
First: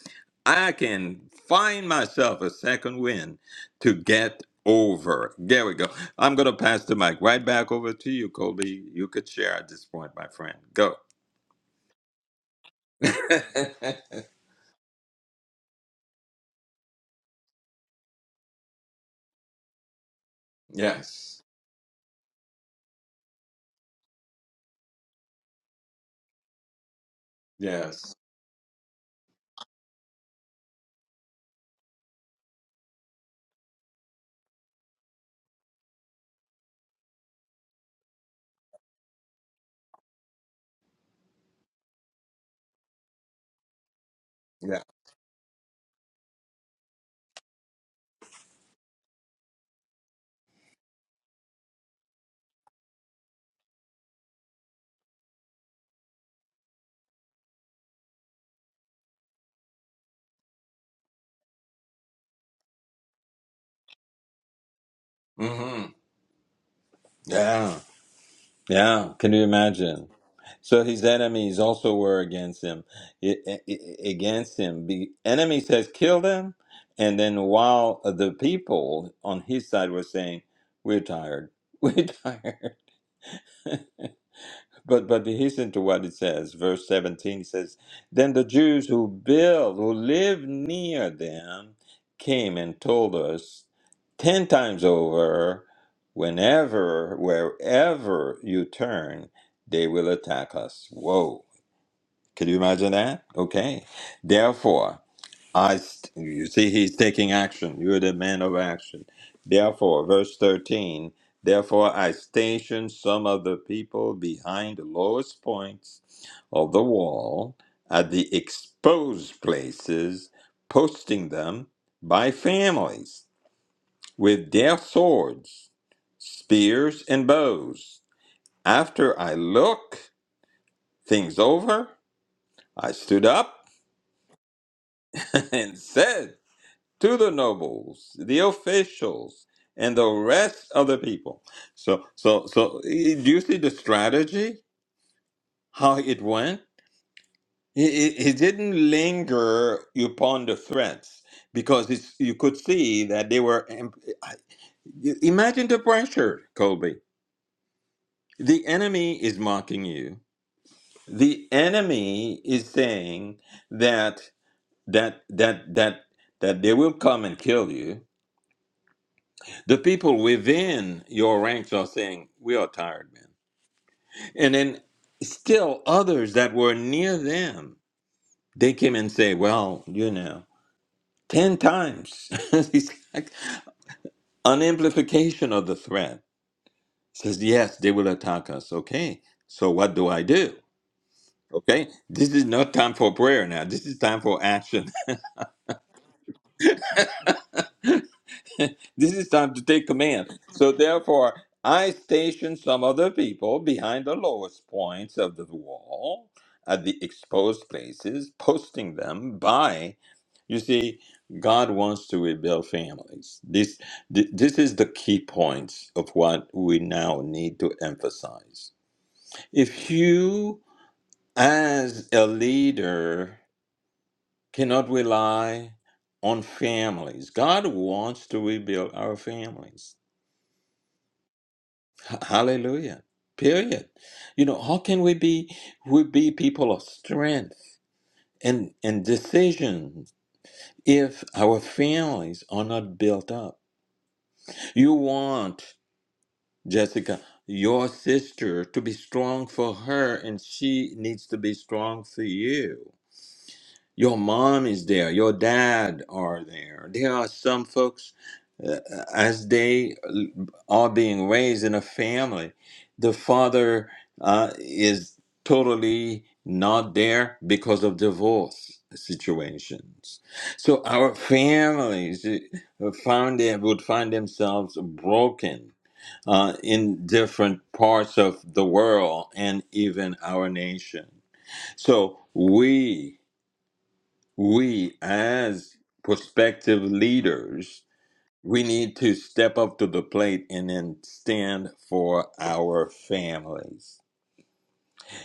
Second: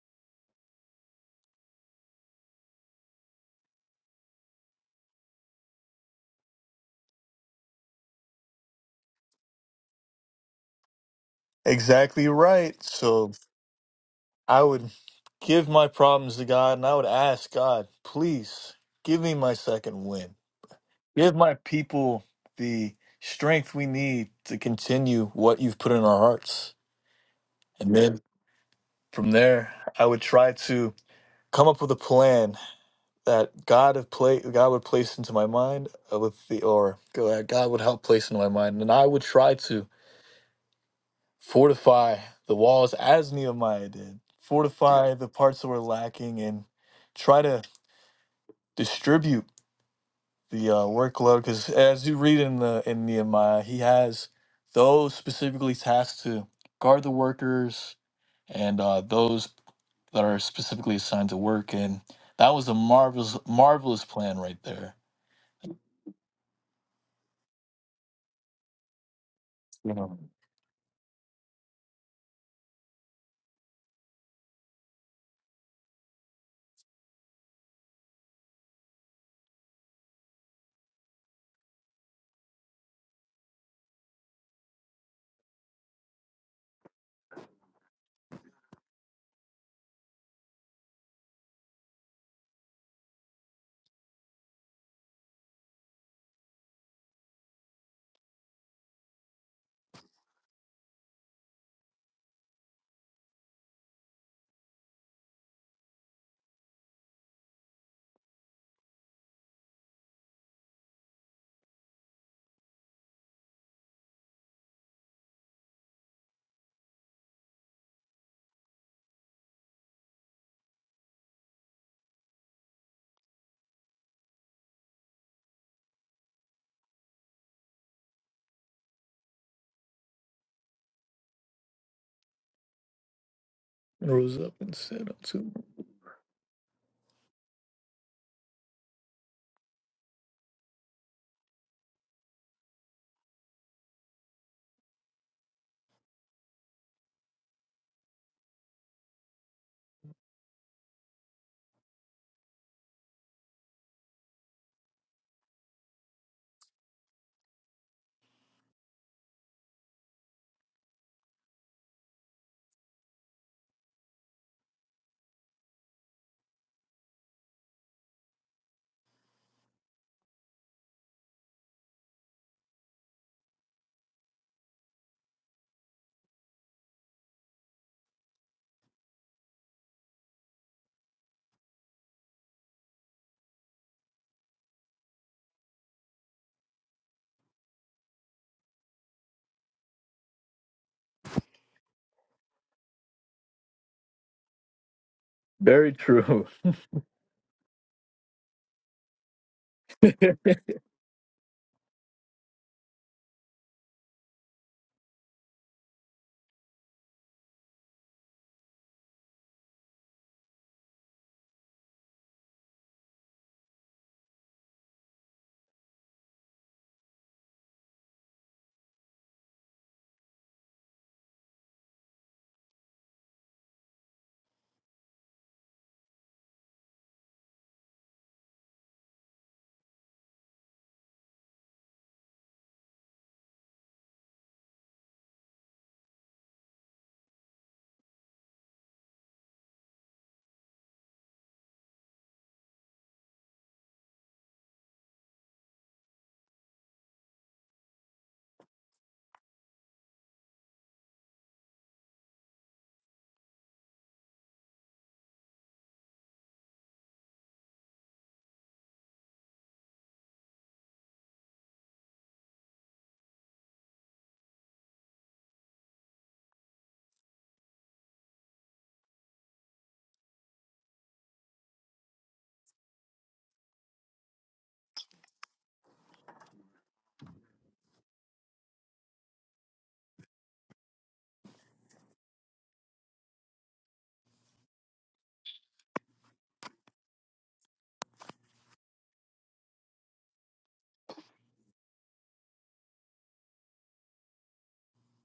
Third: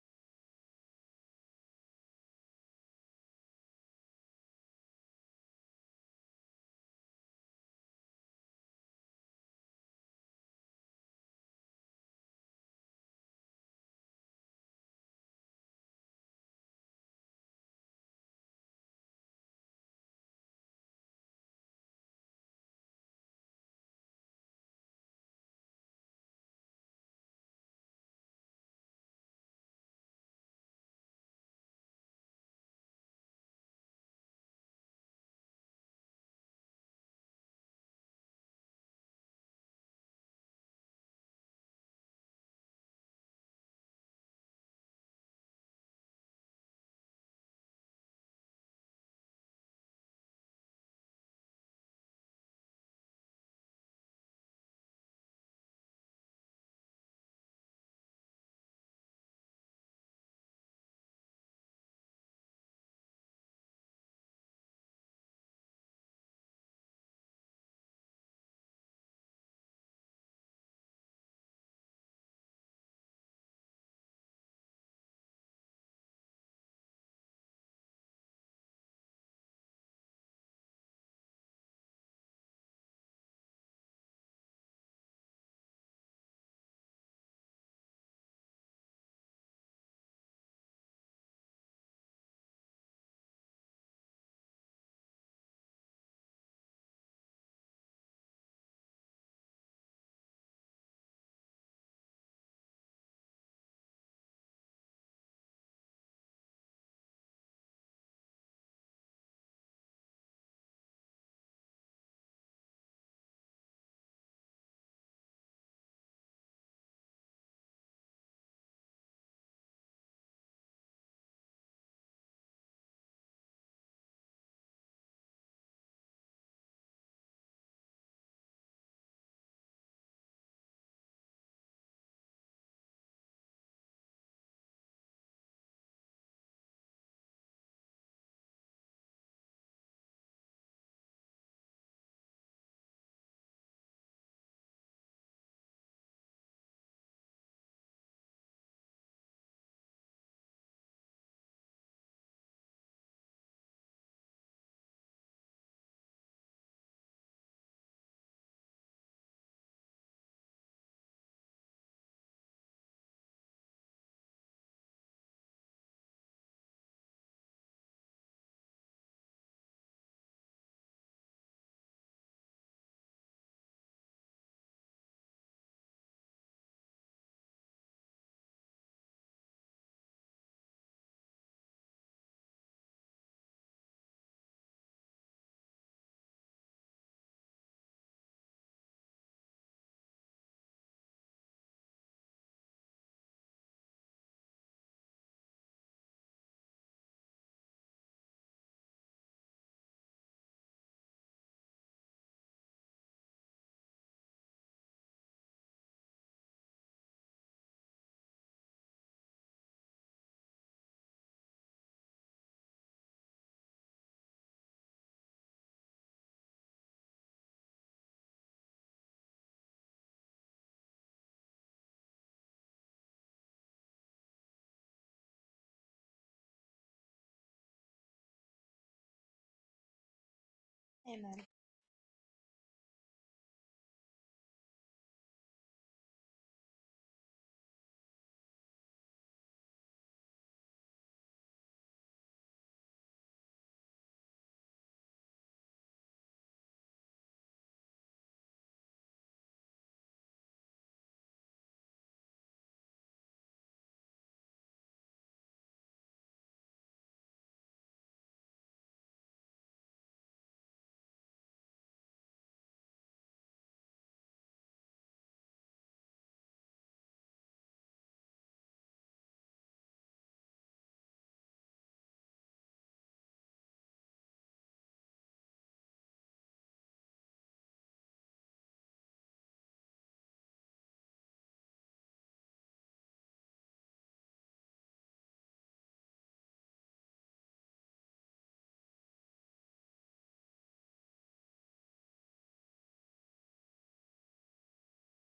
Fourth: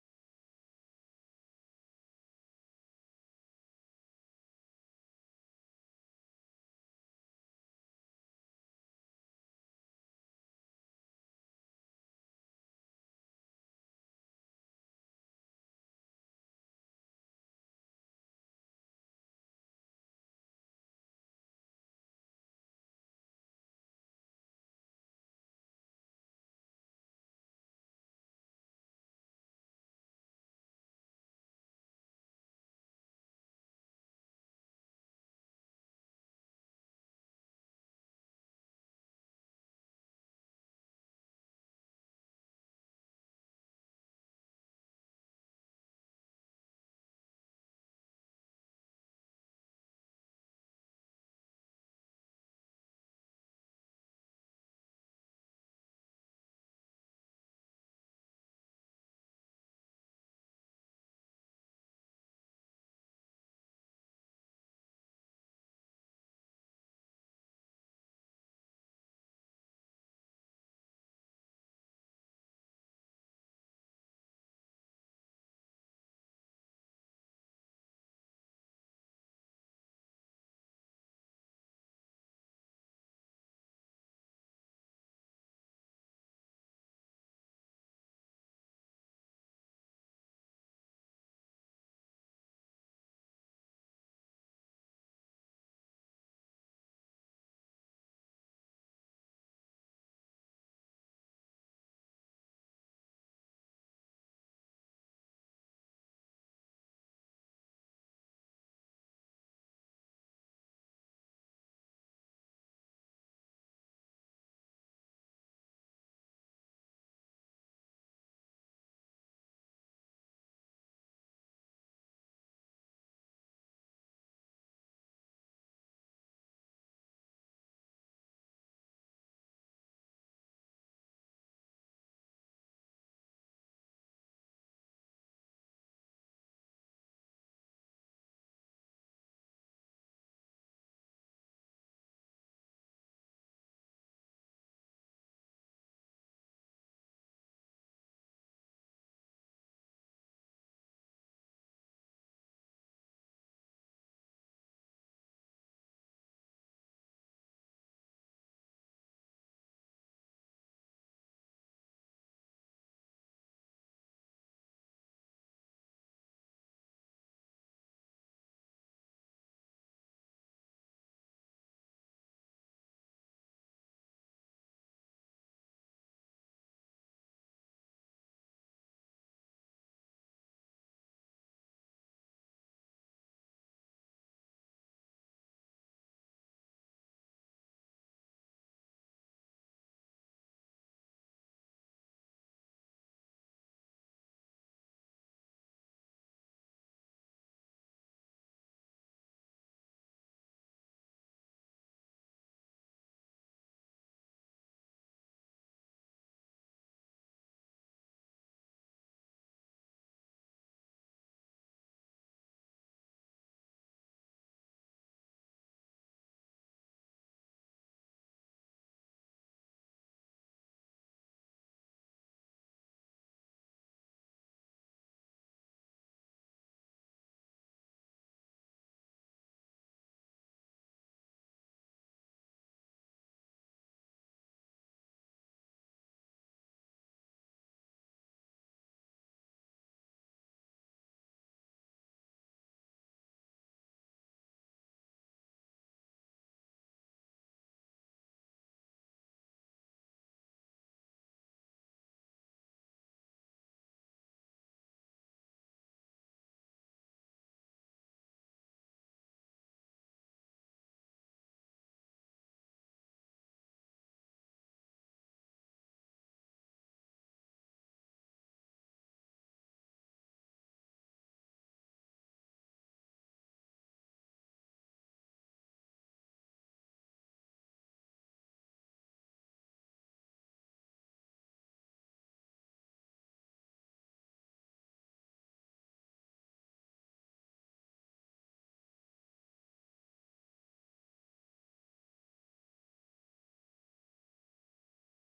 A: I can find myself a second wind to get over. There we go. I'm going to pass the mic right back over to you, Colby. You could share at this point, my friend. Go.
C: exactly right.
A: <laughs>
C: So, I would give my problems to God and I would ask God, please give me my second win. Give
A: yes.
C: my people the strength we need to continue what you've put in our hearts And
A: Yes.
C: then from there, I would try to come up with a plan that God have pla- God would place into my mind uh, with the or that God would help place into my mind, and I would try to fortify the walls as Nehemiah did,
A: Yeah.
C: fortify the parts that were lacking, and try to distribute the uh, workload. Because as you read in the in Nehemiah, he has those specifically tasked to guard the workers and uh, those that are specifically assigned to work. And that was a marvelous, marvelous plan right there.
A: hmm Yeah. Yeah, can you imagine? So his enemies also were against him. I- I- I- against him, the enemy says, "Kill them," and then while the people on his side were saying, "We're tired, <laughs> we're tired," But but listen to what it says, verse 17 says, Then the Jews who build, who live near them, came and told us ten times over, whenever, wherever you turn, they will attack us. Whoa. Can you imagine that? Okay. Therefore, I, st- you see, he's taking action. You're the man of action. Therefore, verse 13, therefore I stationed some of the people behind the lowest points of the wall at the exposed places, posting them by families with their swords, spears, and bows. After I looked things over, I stood up
C: Rose up and said, "I'm
A: <laughs> and said, to the nobles, the officials, and the rest of the people. So, so, so, eh, do you see the strategy? How it went? He, he he didn't linger upon the threats because it's, you could see that they were. em- Imagine the pressure, Colby. The enemy is mocking you. The enemy is saying that that that that that they will come and kill you The people within your ranks are saying, We are tired, man. And then still others that were near them, they came and say, Well, you know, 10 times. <laughs> It's like an amplification of the threat says, Yes, they will attack us. Okay, so what do I do? Okay, this is not time for prayer now. This is time for action.
C: Very true.
A: <laughs> this is time to take
C: <laughs>
A: command. So therefore, I stationed some other people behind the lowest points of the wall at the exposed places, posting them by. You see, God wants to rebuild families. This th- this is the key points of what we now need to emphasize. If you, as a leader, cannot rely on families, God wants to rebuild our families. H- Hallelujah. Period. You know, how can we be we be people of strength and and decision if our families are not built up? You want Jessica, your sister to be strong for her and she needs to be strong for you. Your mom is there. Your dad are there. There are some folks, uh, uh, as they uh, are being raised in a family, the father uh, is totally not there because of divorce situations. So our families uh, found them, would find themselves broken uh, in different parts of the world and even our nation. So we we as prospective leaders we need to step up to the plate and then stand for our families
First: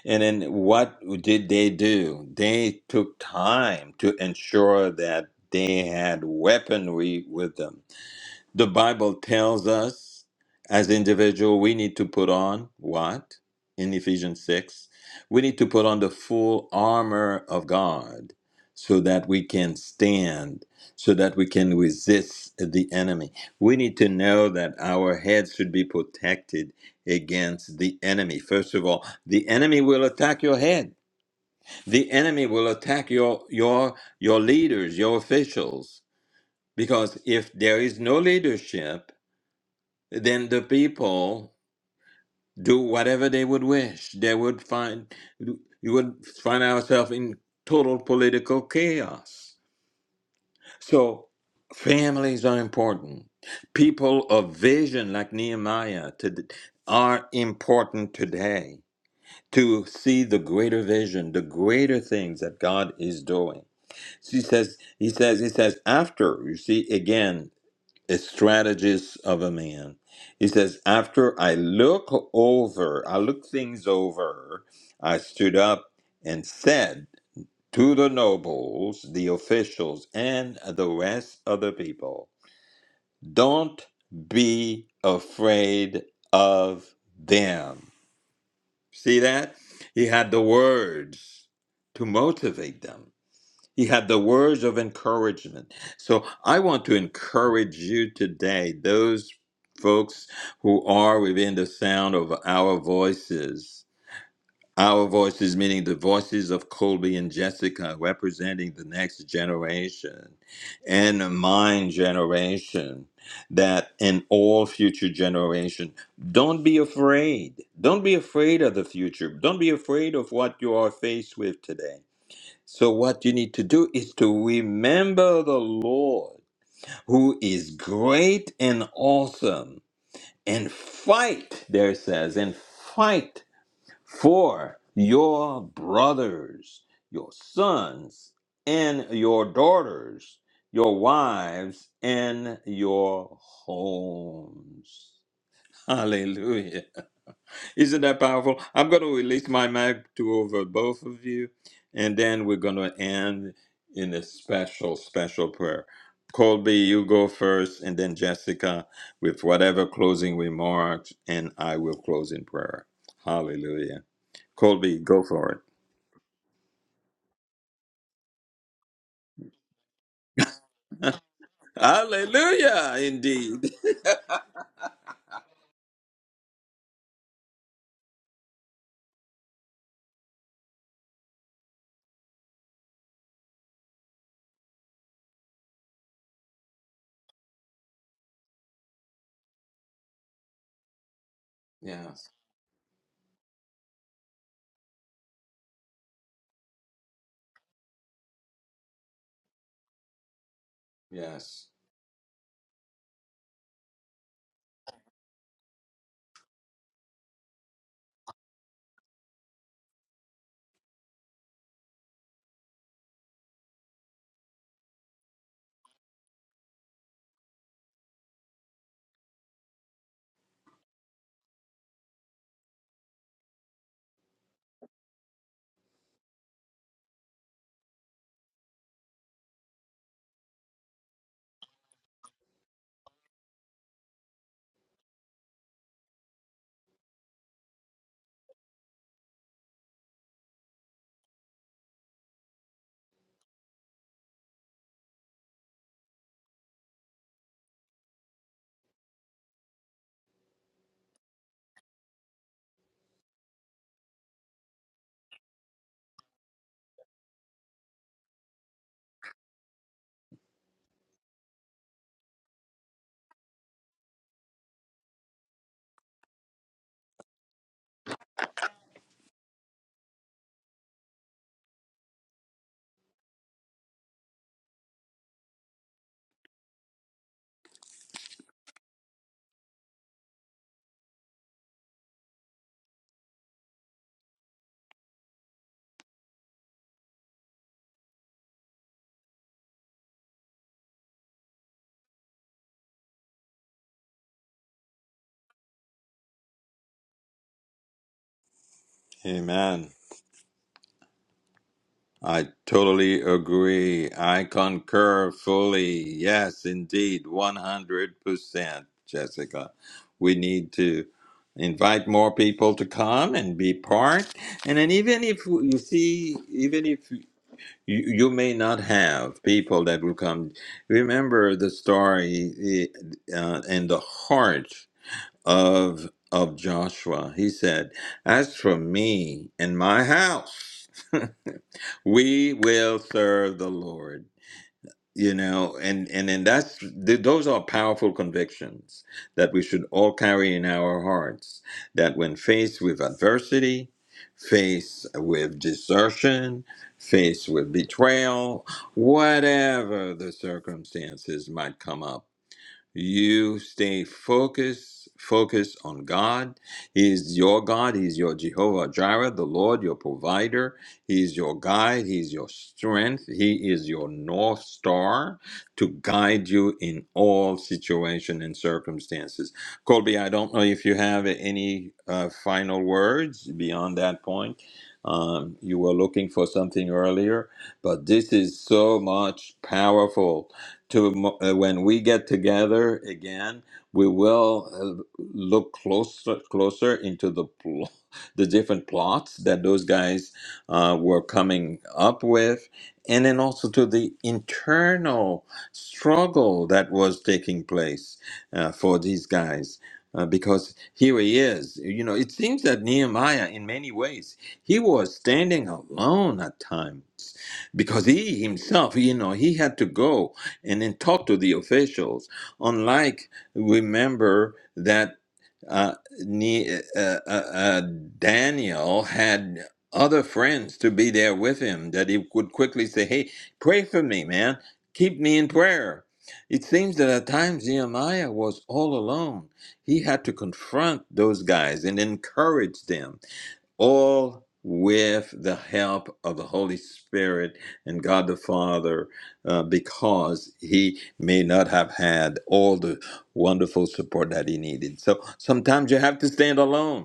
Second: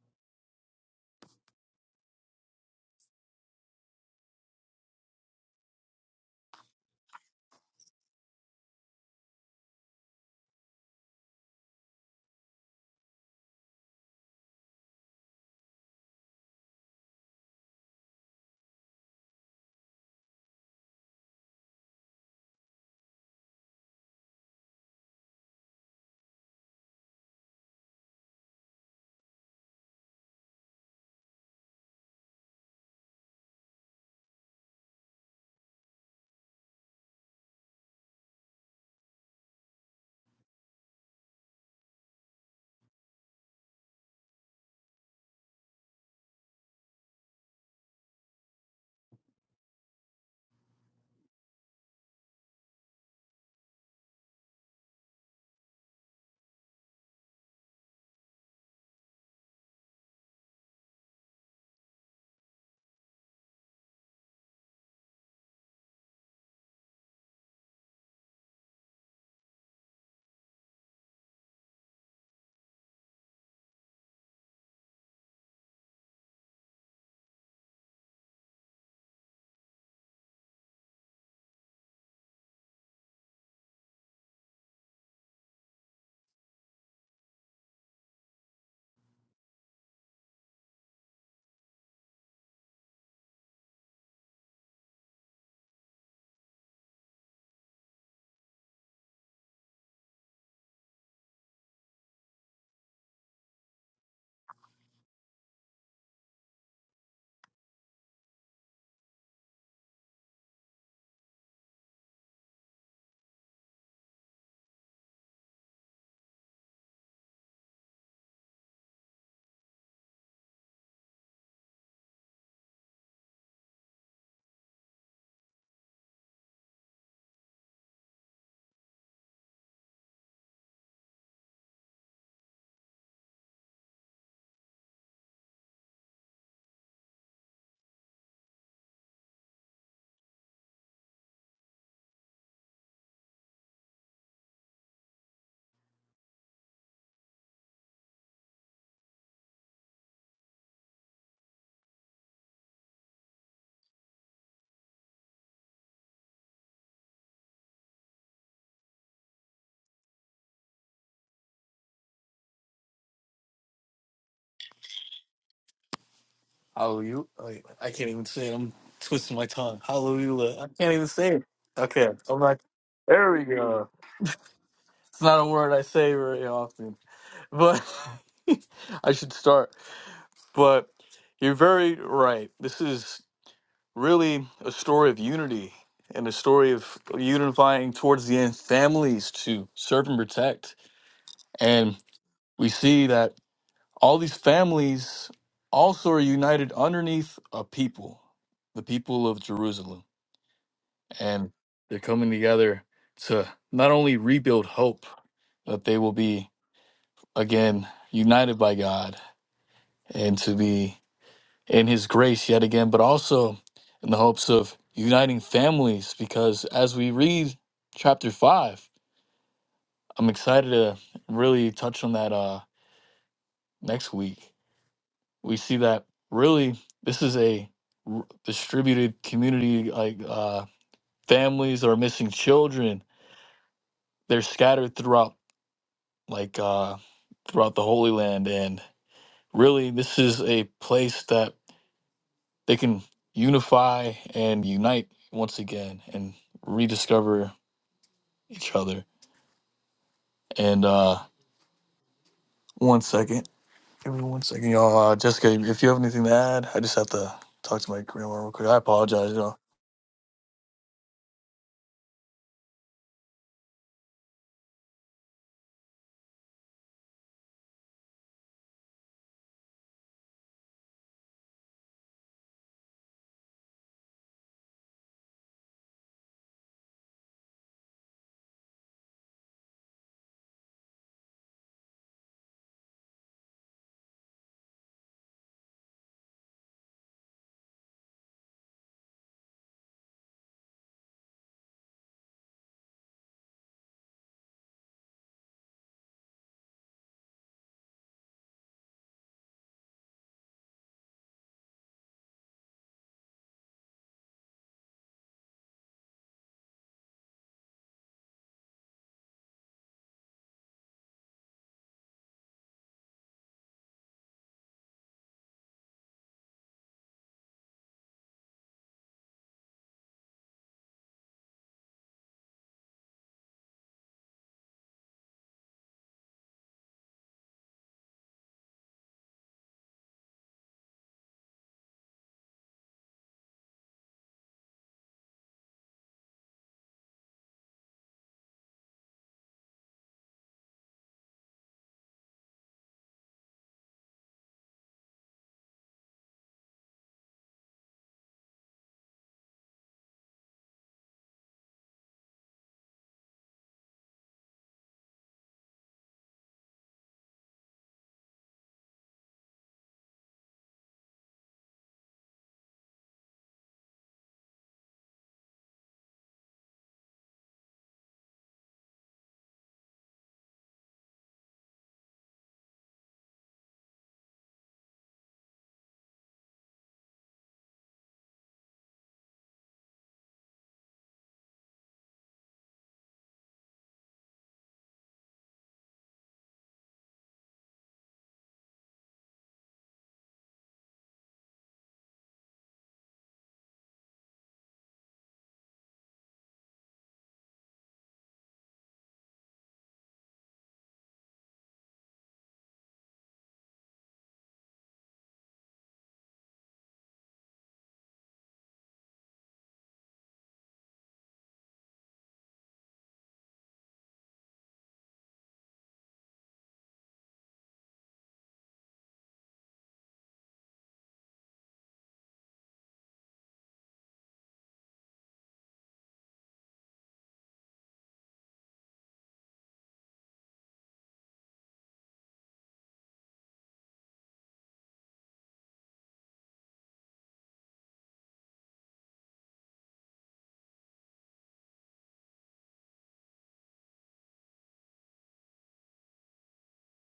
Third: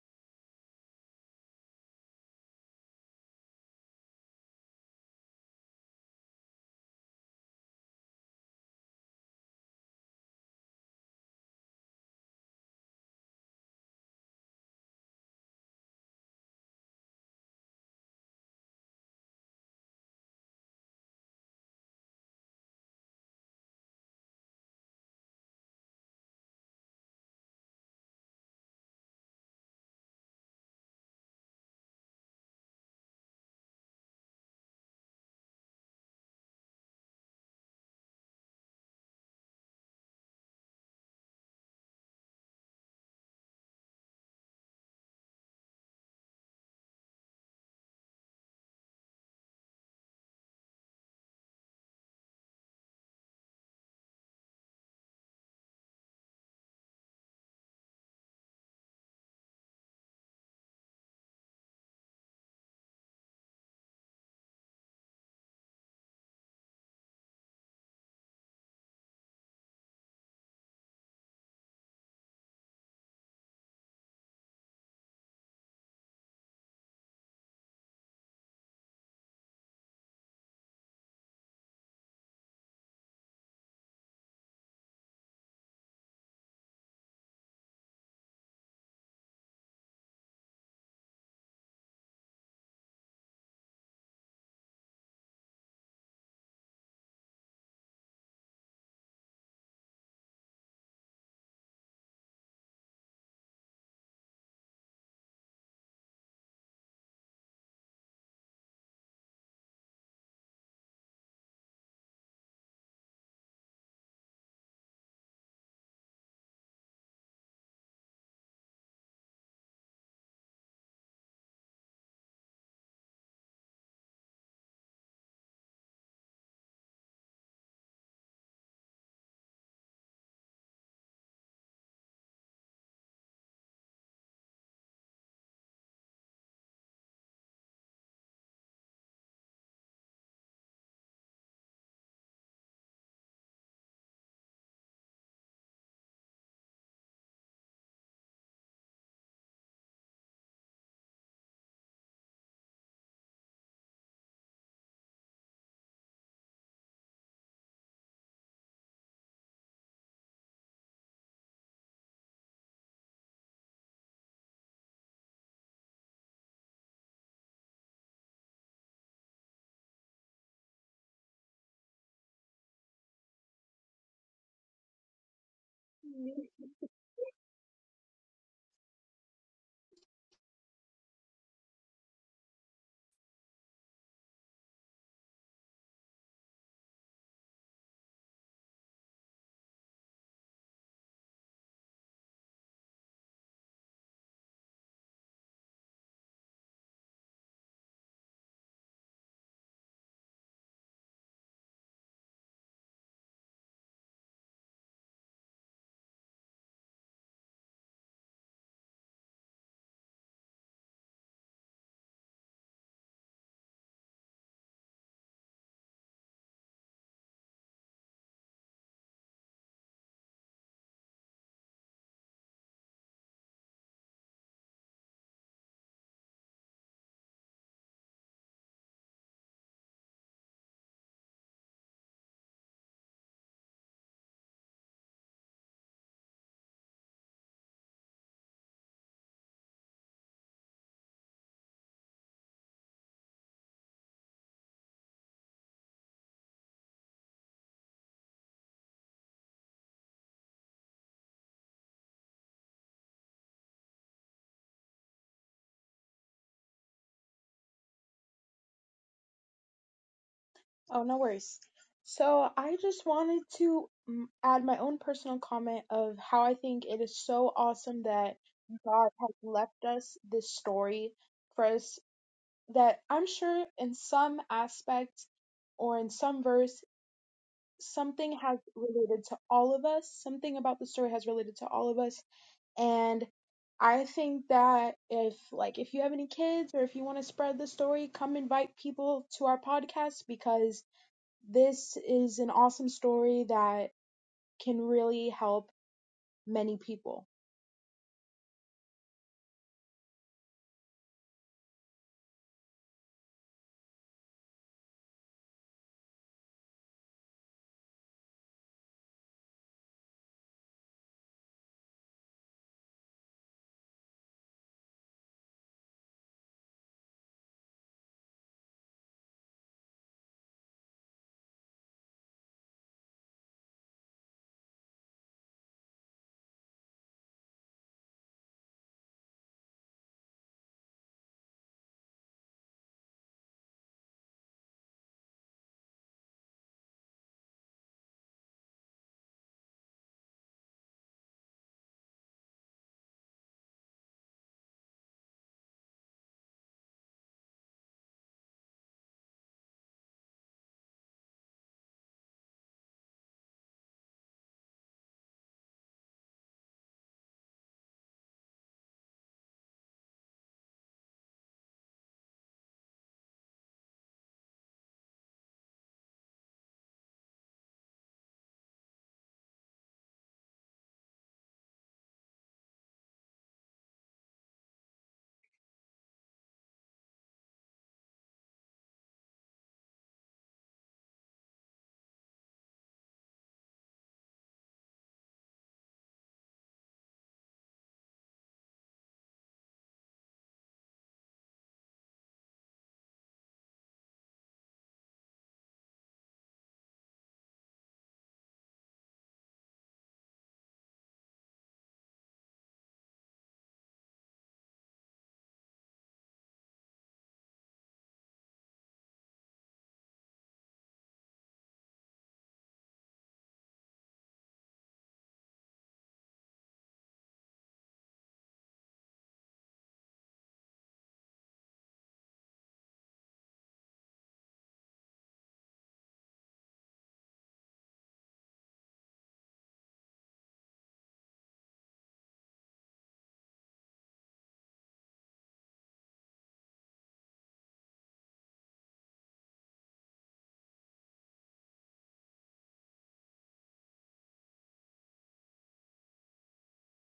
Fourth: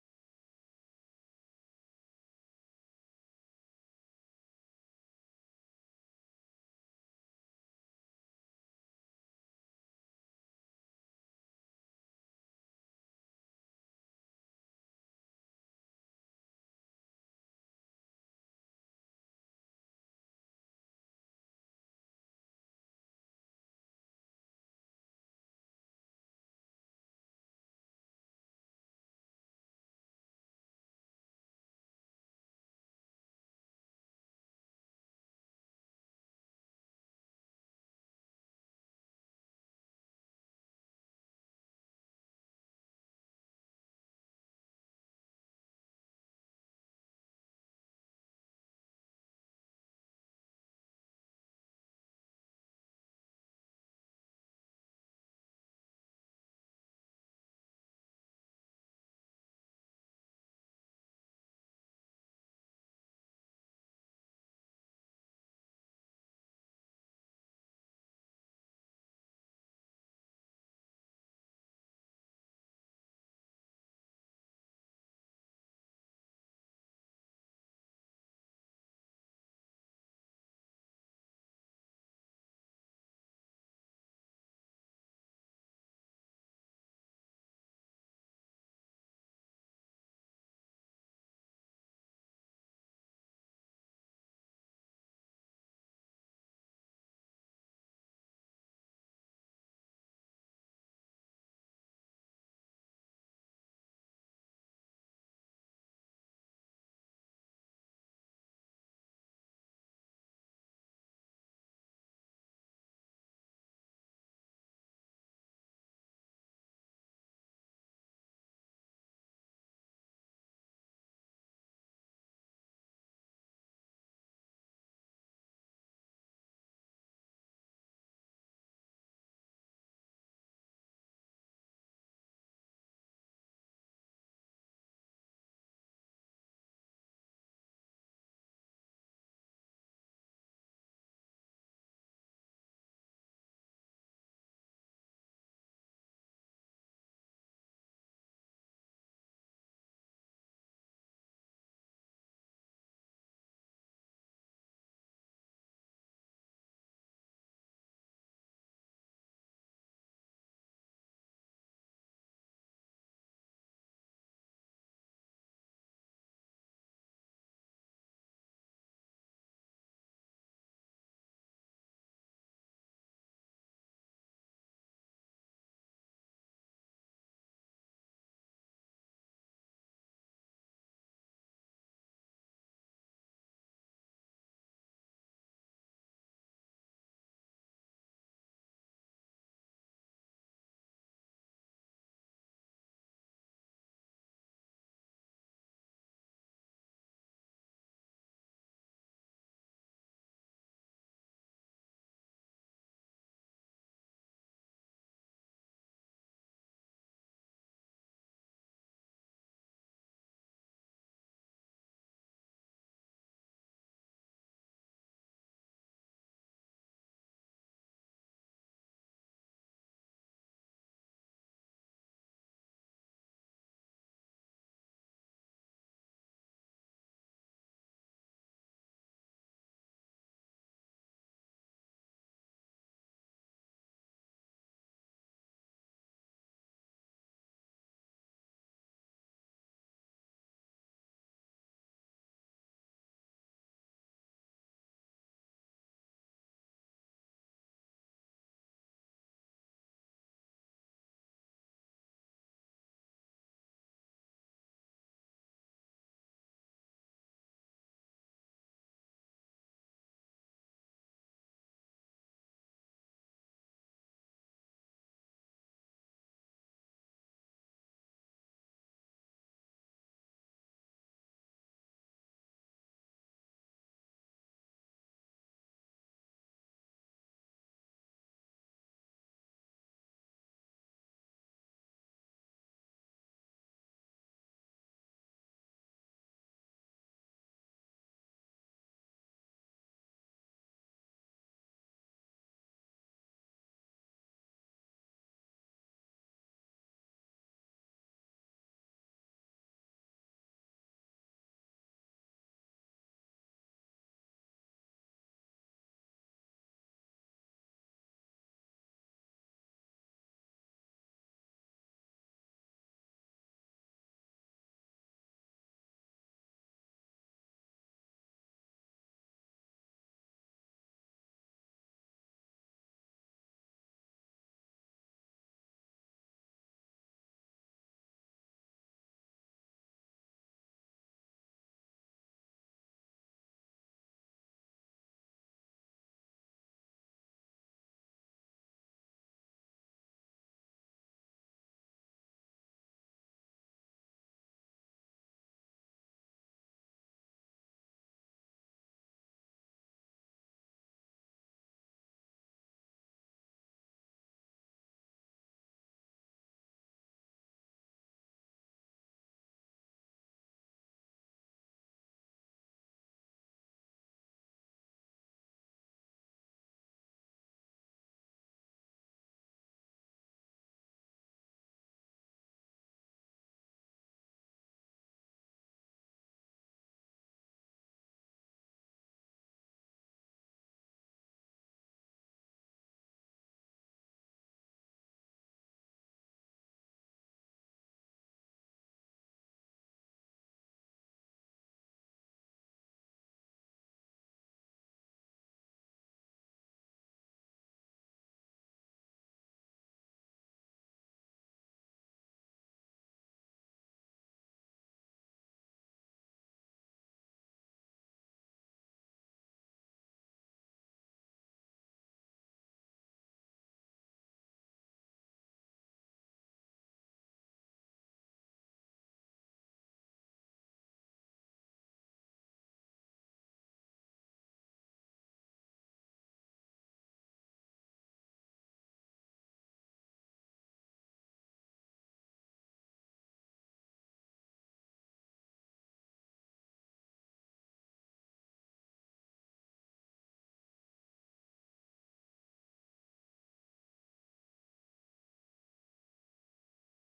A: and then what did they do they took time to ensure that they had weaponry with them the Bible tells us as individual we need to put on what? In Ephesians 6, we need to put on the full armor of God so that we can stand, so that we can resist the enemy. We need to know that our heads should be protected against the enemy. First of all, the enemy will attack your head. The enemy will attack your your your leaders, your officials because if there is no leadership then the people do whatever they would wish. They would find you would find ourselves in total political chaos. So families are important. People of vision like Nehemiah to, are important today to see the greater vision, the greater things that God is doing. She says, he says, he says, after, you see, again, a strategist of a man. He says, After I look over, I look things over, I stood up and said to the nobles, the officials, and the rest of the people, Don't be afraid of them. See that? He had the words to motivate them. He had the words of encouragement. So I want to encourage you today, those folks who are within the sound of our voices. Our voices, meaning the voices of Colby and Jessica, representing the next generation and mine generation, that in all future generation, don't be afraid. Don't be afraid of the future. Don't be afraid of what you are faced with today so, what you need to do is to remember the Lord who is great and awesome and fight, there it says, and fight for your brothers, your sons, and your daughters, your wives, and your homes. Hallelujah. Isn't that powerful? I'm going to release my mic to over both of you, and then we're going to end in a special, special prayer. Colby, you go first, and then Jessica with whatever closing remarks, and I will close in prayer. Hallelujah. Colby, go for it.
C: Hallelujah! I I can't even say it. I'm twisting my tongue. Hallelujah! I can't even say it. Okay, I'm like,
A: Hallelujah,
C: there we
A: indeed.
C: go. It's not a word I say
B: noble,
C: very often, but <laughs> I should start. But you're very right. This is. really a story of unity and a story of unifying towards the end families to serve and protect. And
A: Yes,
C: we see that all these families also are united underneath a people, the people of Jerusalem. And
A: yes.
C: they're coming together to not only rebuild hope, that they will be again united by God and to be in his grace yet again, but also in the hopes of uniting families. Because as we read chapter five, I'm excited to really touch on that uh, next week. We see that really this is a r- distributed community, like uh, families that are missing children. They're scattered throughout, like uh, throughout the Holy Land, and really this is a place that they can unify and unite once again and rediscover each other. And uh, one second, give me one second, y'all. Uh, Jessica, if you have anything to add, I just have to talk to my grandma real quick. I apologize, y'all.
B: "Oh, no worries." So I just wanted to mm, add my own personal comment of how I think it is so awesome that God has left us this story for us that I'm sure in some aspect or in some verse, something has related to all of us. Something about the story has related to all of us. And I think that if, like, if you have any kids or if you want to spread the story, come invite people to our podcast because this is an awesome story that can really help many people.
A: Amen. I totally agree. I concur fully. Yes, indeed, 100%, Jessica. We need to invite more people to come and be part. And then, even if you see, even if you, you may not have people that will come, remember the story uh, and the heart of, of Joshua. He said, As for me and my house, <laughs> We will serve the Lord. You know, and and and that's th- those are powerful convictions that we should all carry in our hearts. That when faced with adversity, faced with desertion, faced with betrayal, whatever the circumstances might come up. You stay focused, focused on God. He is your God. He is your Jehovah Jireh, the Lord, your provider. He is your guide. He is your strength. He is your North Star to guide you in all situation and circumstances. Colby, I don't know if you have any uh, final words beyond that point. Um, you were looking for something earlier, but this is so much powerful to uh, when we get together again, we will uh, look closer closer into the pl- <laughs> the different plots that those guys uh, were coming up with, and then also to the internal struggle that was taking place uh, for these guys. Uh, because here he is, you know. It seems that Nehemiah, in many ways, he was standing alone at times because he himself, you know, he had to go and then talk to the officials. Unlike, remember that uh, Ne- uh, uh, uh, Daniel had other friends to be there with him that he could quickly say, "Hey, pray for me, man. Keep me in prayer." It seems that at times Nehemiah was all alone. He had to confront those guys and encourage them all with the help of the Holy Spirit and God the Father, uh, because he may not have had all the wonderful support that he needed. So sometimes you have to stand alone.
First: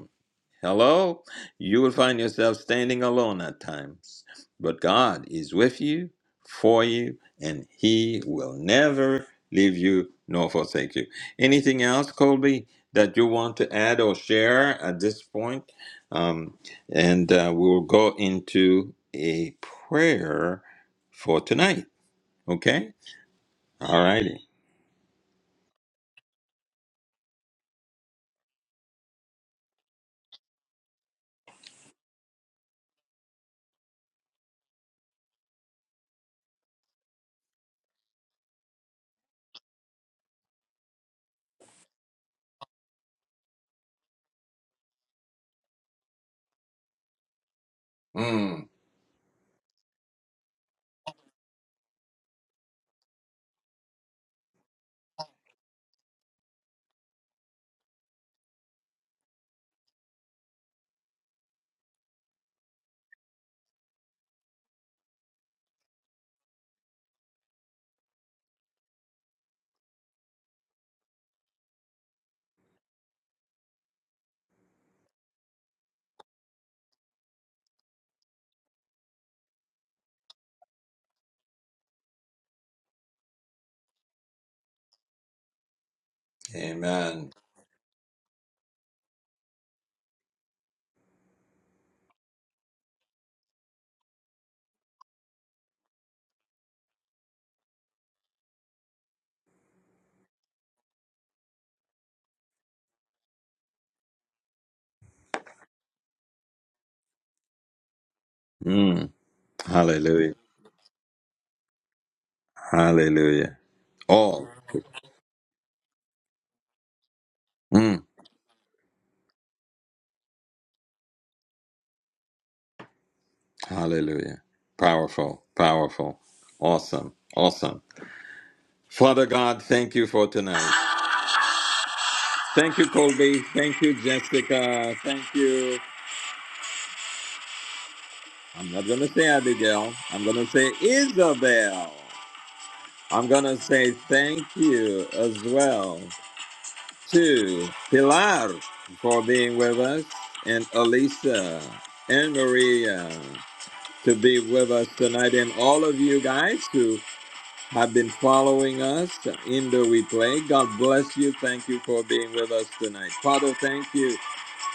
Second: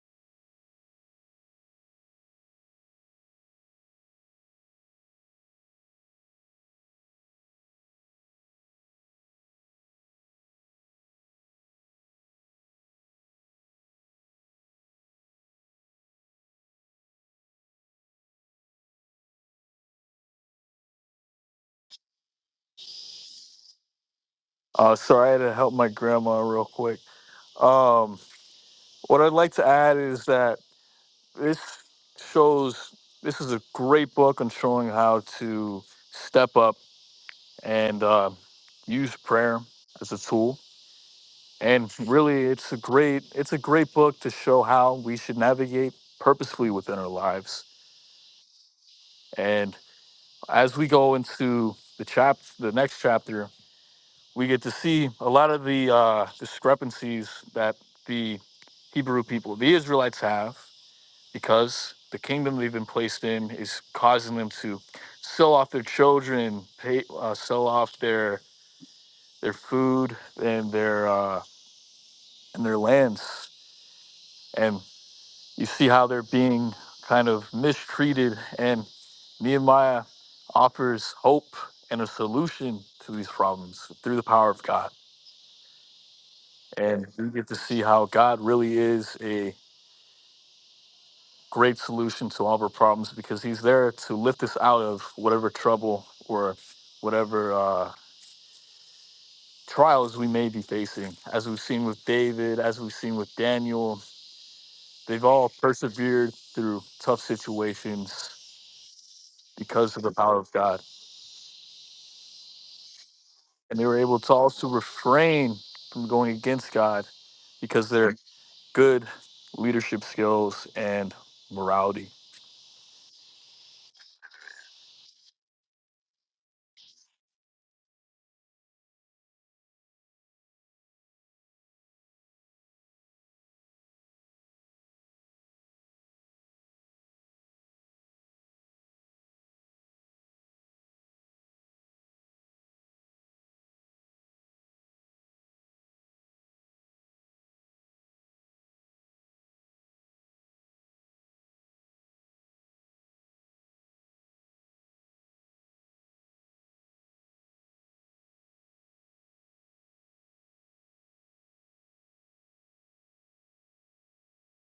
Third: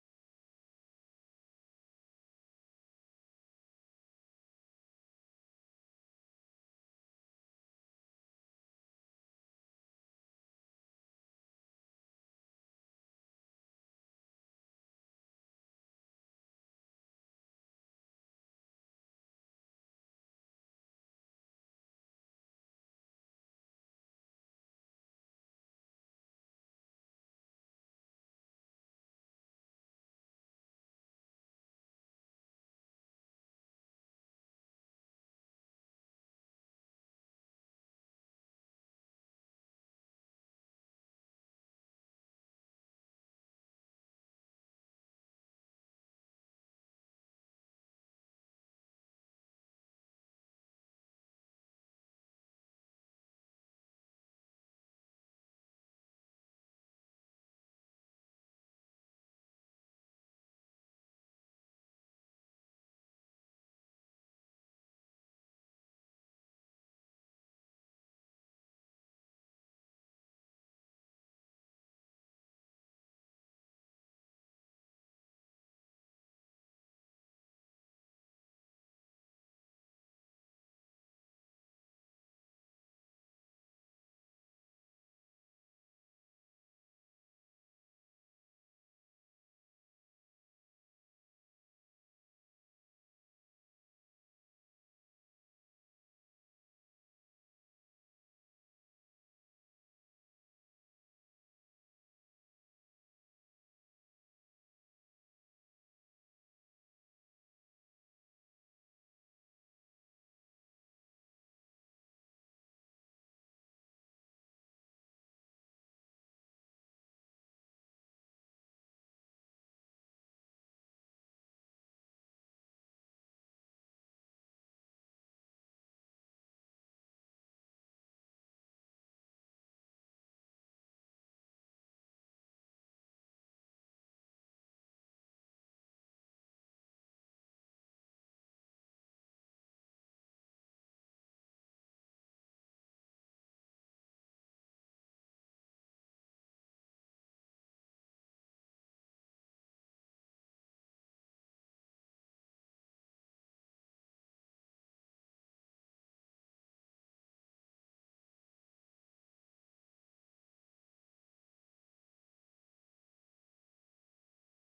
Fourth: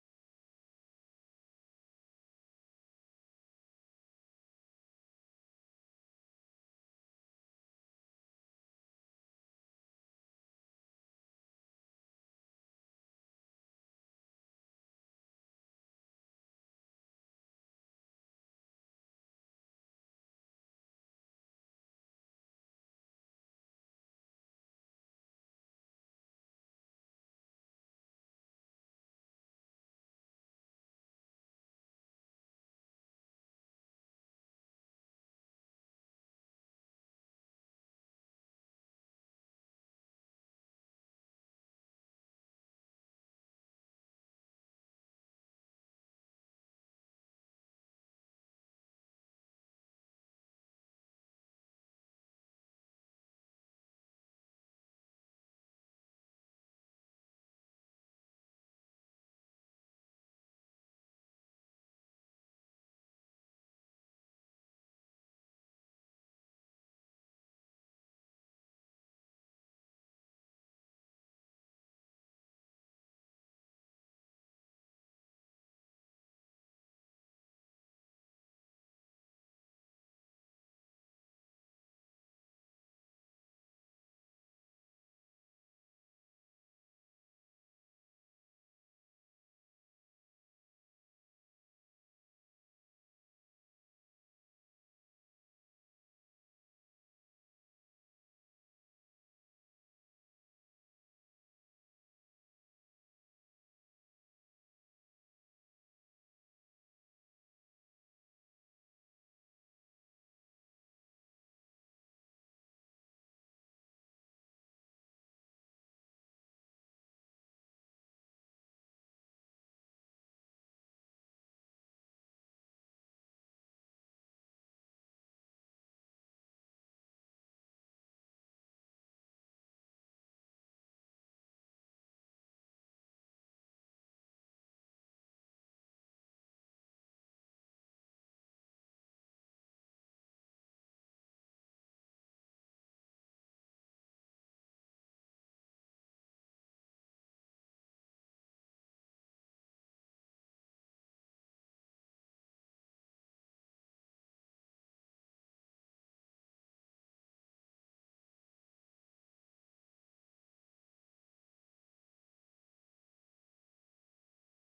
A: Hello, you will find yourself standing alone at times, but God is with you, for you, and He will never leave you nor forsake you. Anything else, Colby, that you want to add or share at this point? Um, and uh, we will go into a prayer for tonight. Okay? All righty.
C: Uh, sorry, I had to help my grandma real quick. Um, what I'd like to add is that this shows this is a great book on showing how to step up and uh, use prayer as a tool and really it's a great it's a great book to show how we should navigate purposefully within our lives
A: Mm,
C: and as we go into the chap the next chapter we get to see a lot of the uh, discrepancies that the hebrew people the israelites have because the kingdom they've been placed in is causing them to sell off their children pay, uh, sell off their their food and their uh, and their lands and. You see how they're being kind of mistreated, and Nehemiah offers hope and a solution to these problems through the power of God. And we
A: amen.
C: get to see how God really is a great solution to all of our problems because He's there to lift us out of whatever trouble or whatever uh, trials we may be facing. As we've seen with David, as we've seen with Daniel, they've all persevered through tough situations
A: Mm,
C: because of the
A: hallelujah.
C: power of God.
A: Hallelujah.
C: and they were able to
A: All.
C: also refrain from going against God because
A: Mm.
C: they're good leadership skills and morality.
A: Hallelujah. Powerful, powerful, awesome, awesome. Father God, thank you for tonight. Thank you, Colby. Thank you, Jessica. Thank you. I'm not going to say Abigail. I'm going to say Isabel. I'm going to say thank you as well to Pilar for being with us and Elisa and Maria to be with us tonight and all of you guys who have been following us in the replay. God bless you. Thank you for being with us tonight. Father, thank you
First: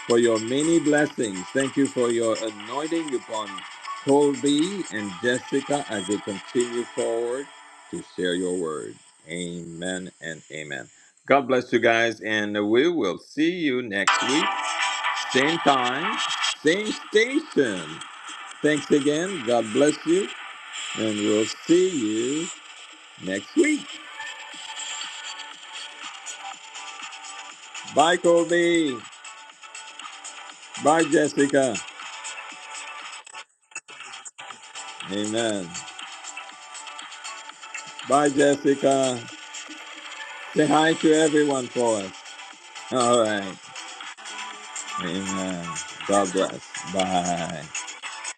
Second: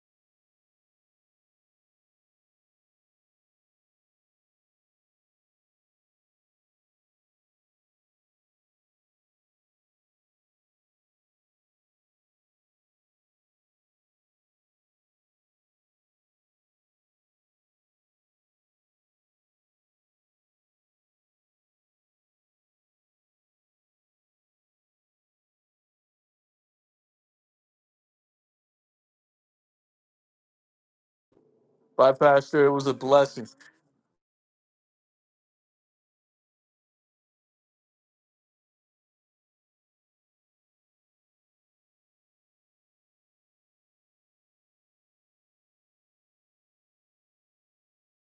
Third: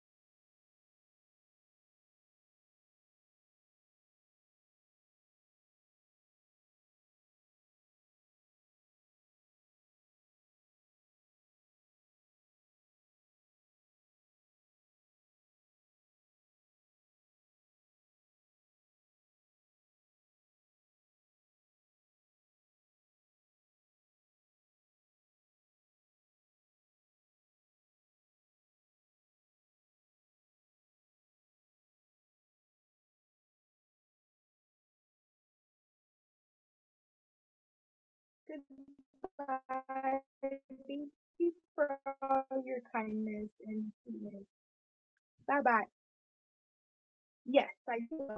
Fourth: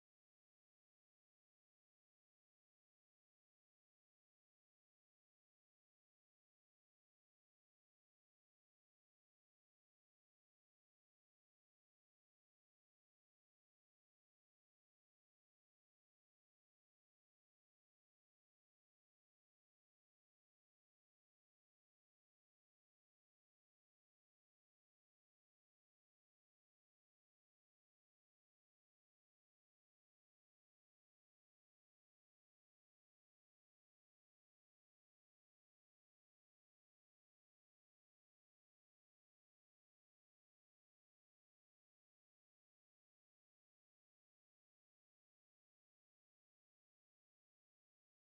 A: for your many blessings. Thank you for your anointing upon Colby and Jessica as they continue forward to share your word. Amen and amen. God bless you guys, and we will see you next week. Same time, same station. Thanks again. God bless you, and we'll see you next week. Bye, Colby, Bye, Jessica.
C: Bye, Pastor. It was a blessing.
A: Amen. Bye,
B: Goodbye.
A: Jessica. Say hi
B: Thank
A: to
B: you
A: everyone
B: for
A: for us.
B: all your
A: All
B: kindness
A: right.
B: and bye
A: Amen.
B: bye.
A: God bless. Bye.
B: Yes, I do.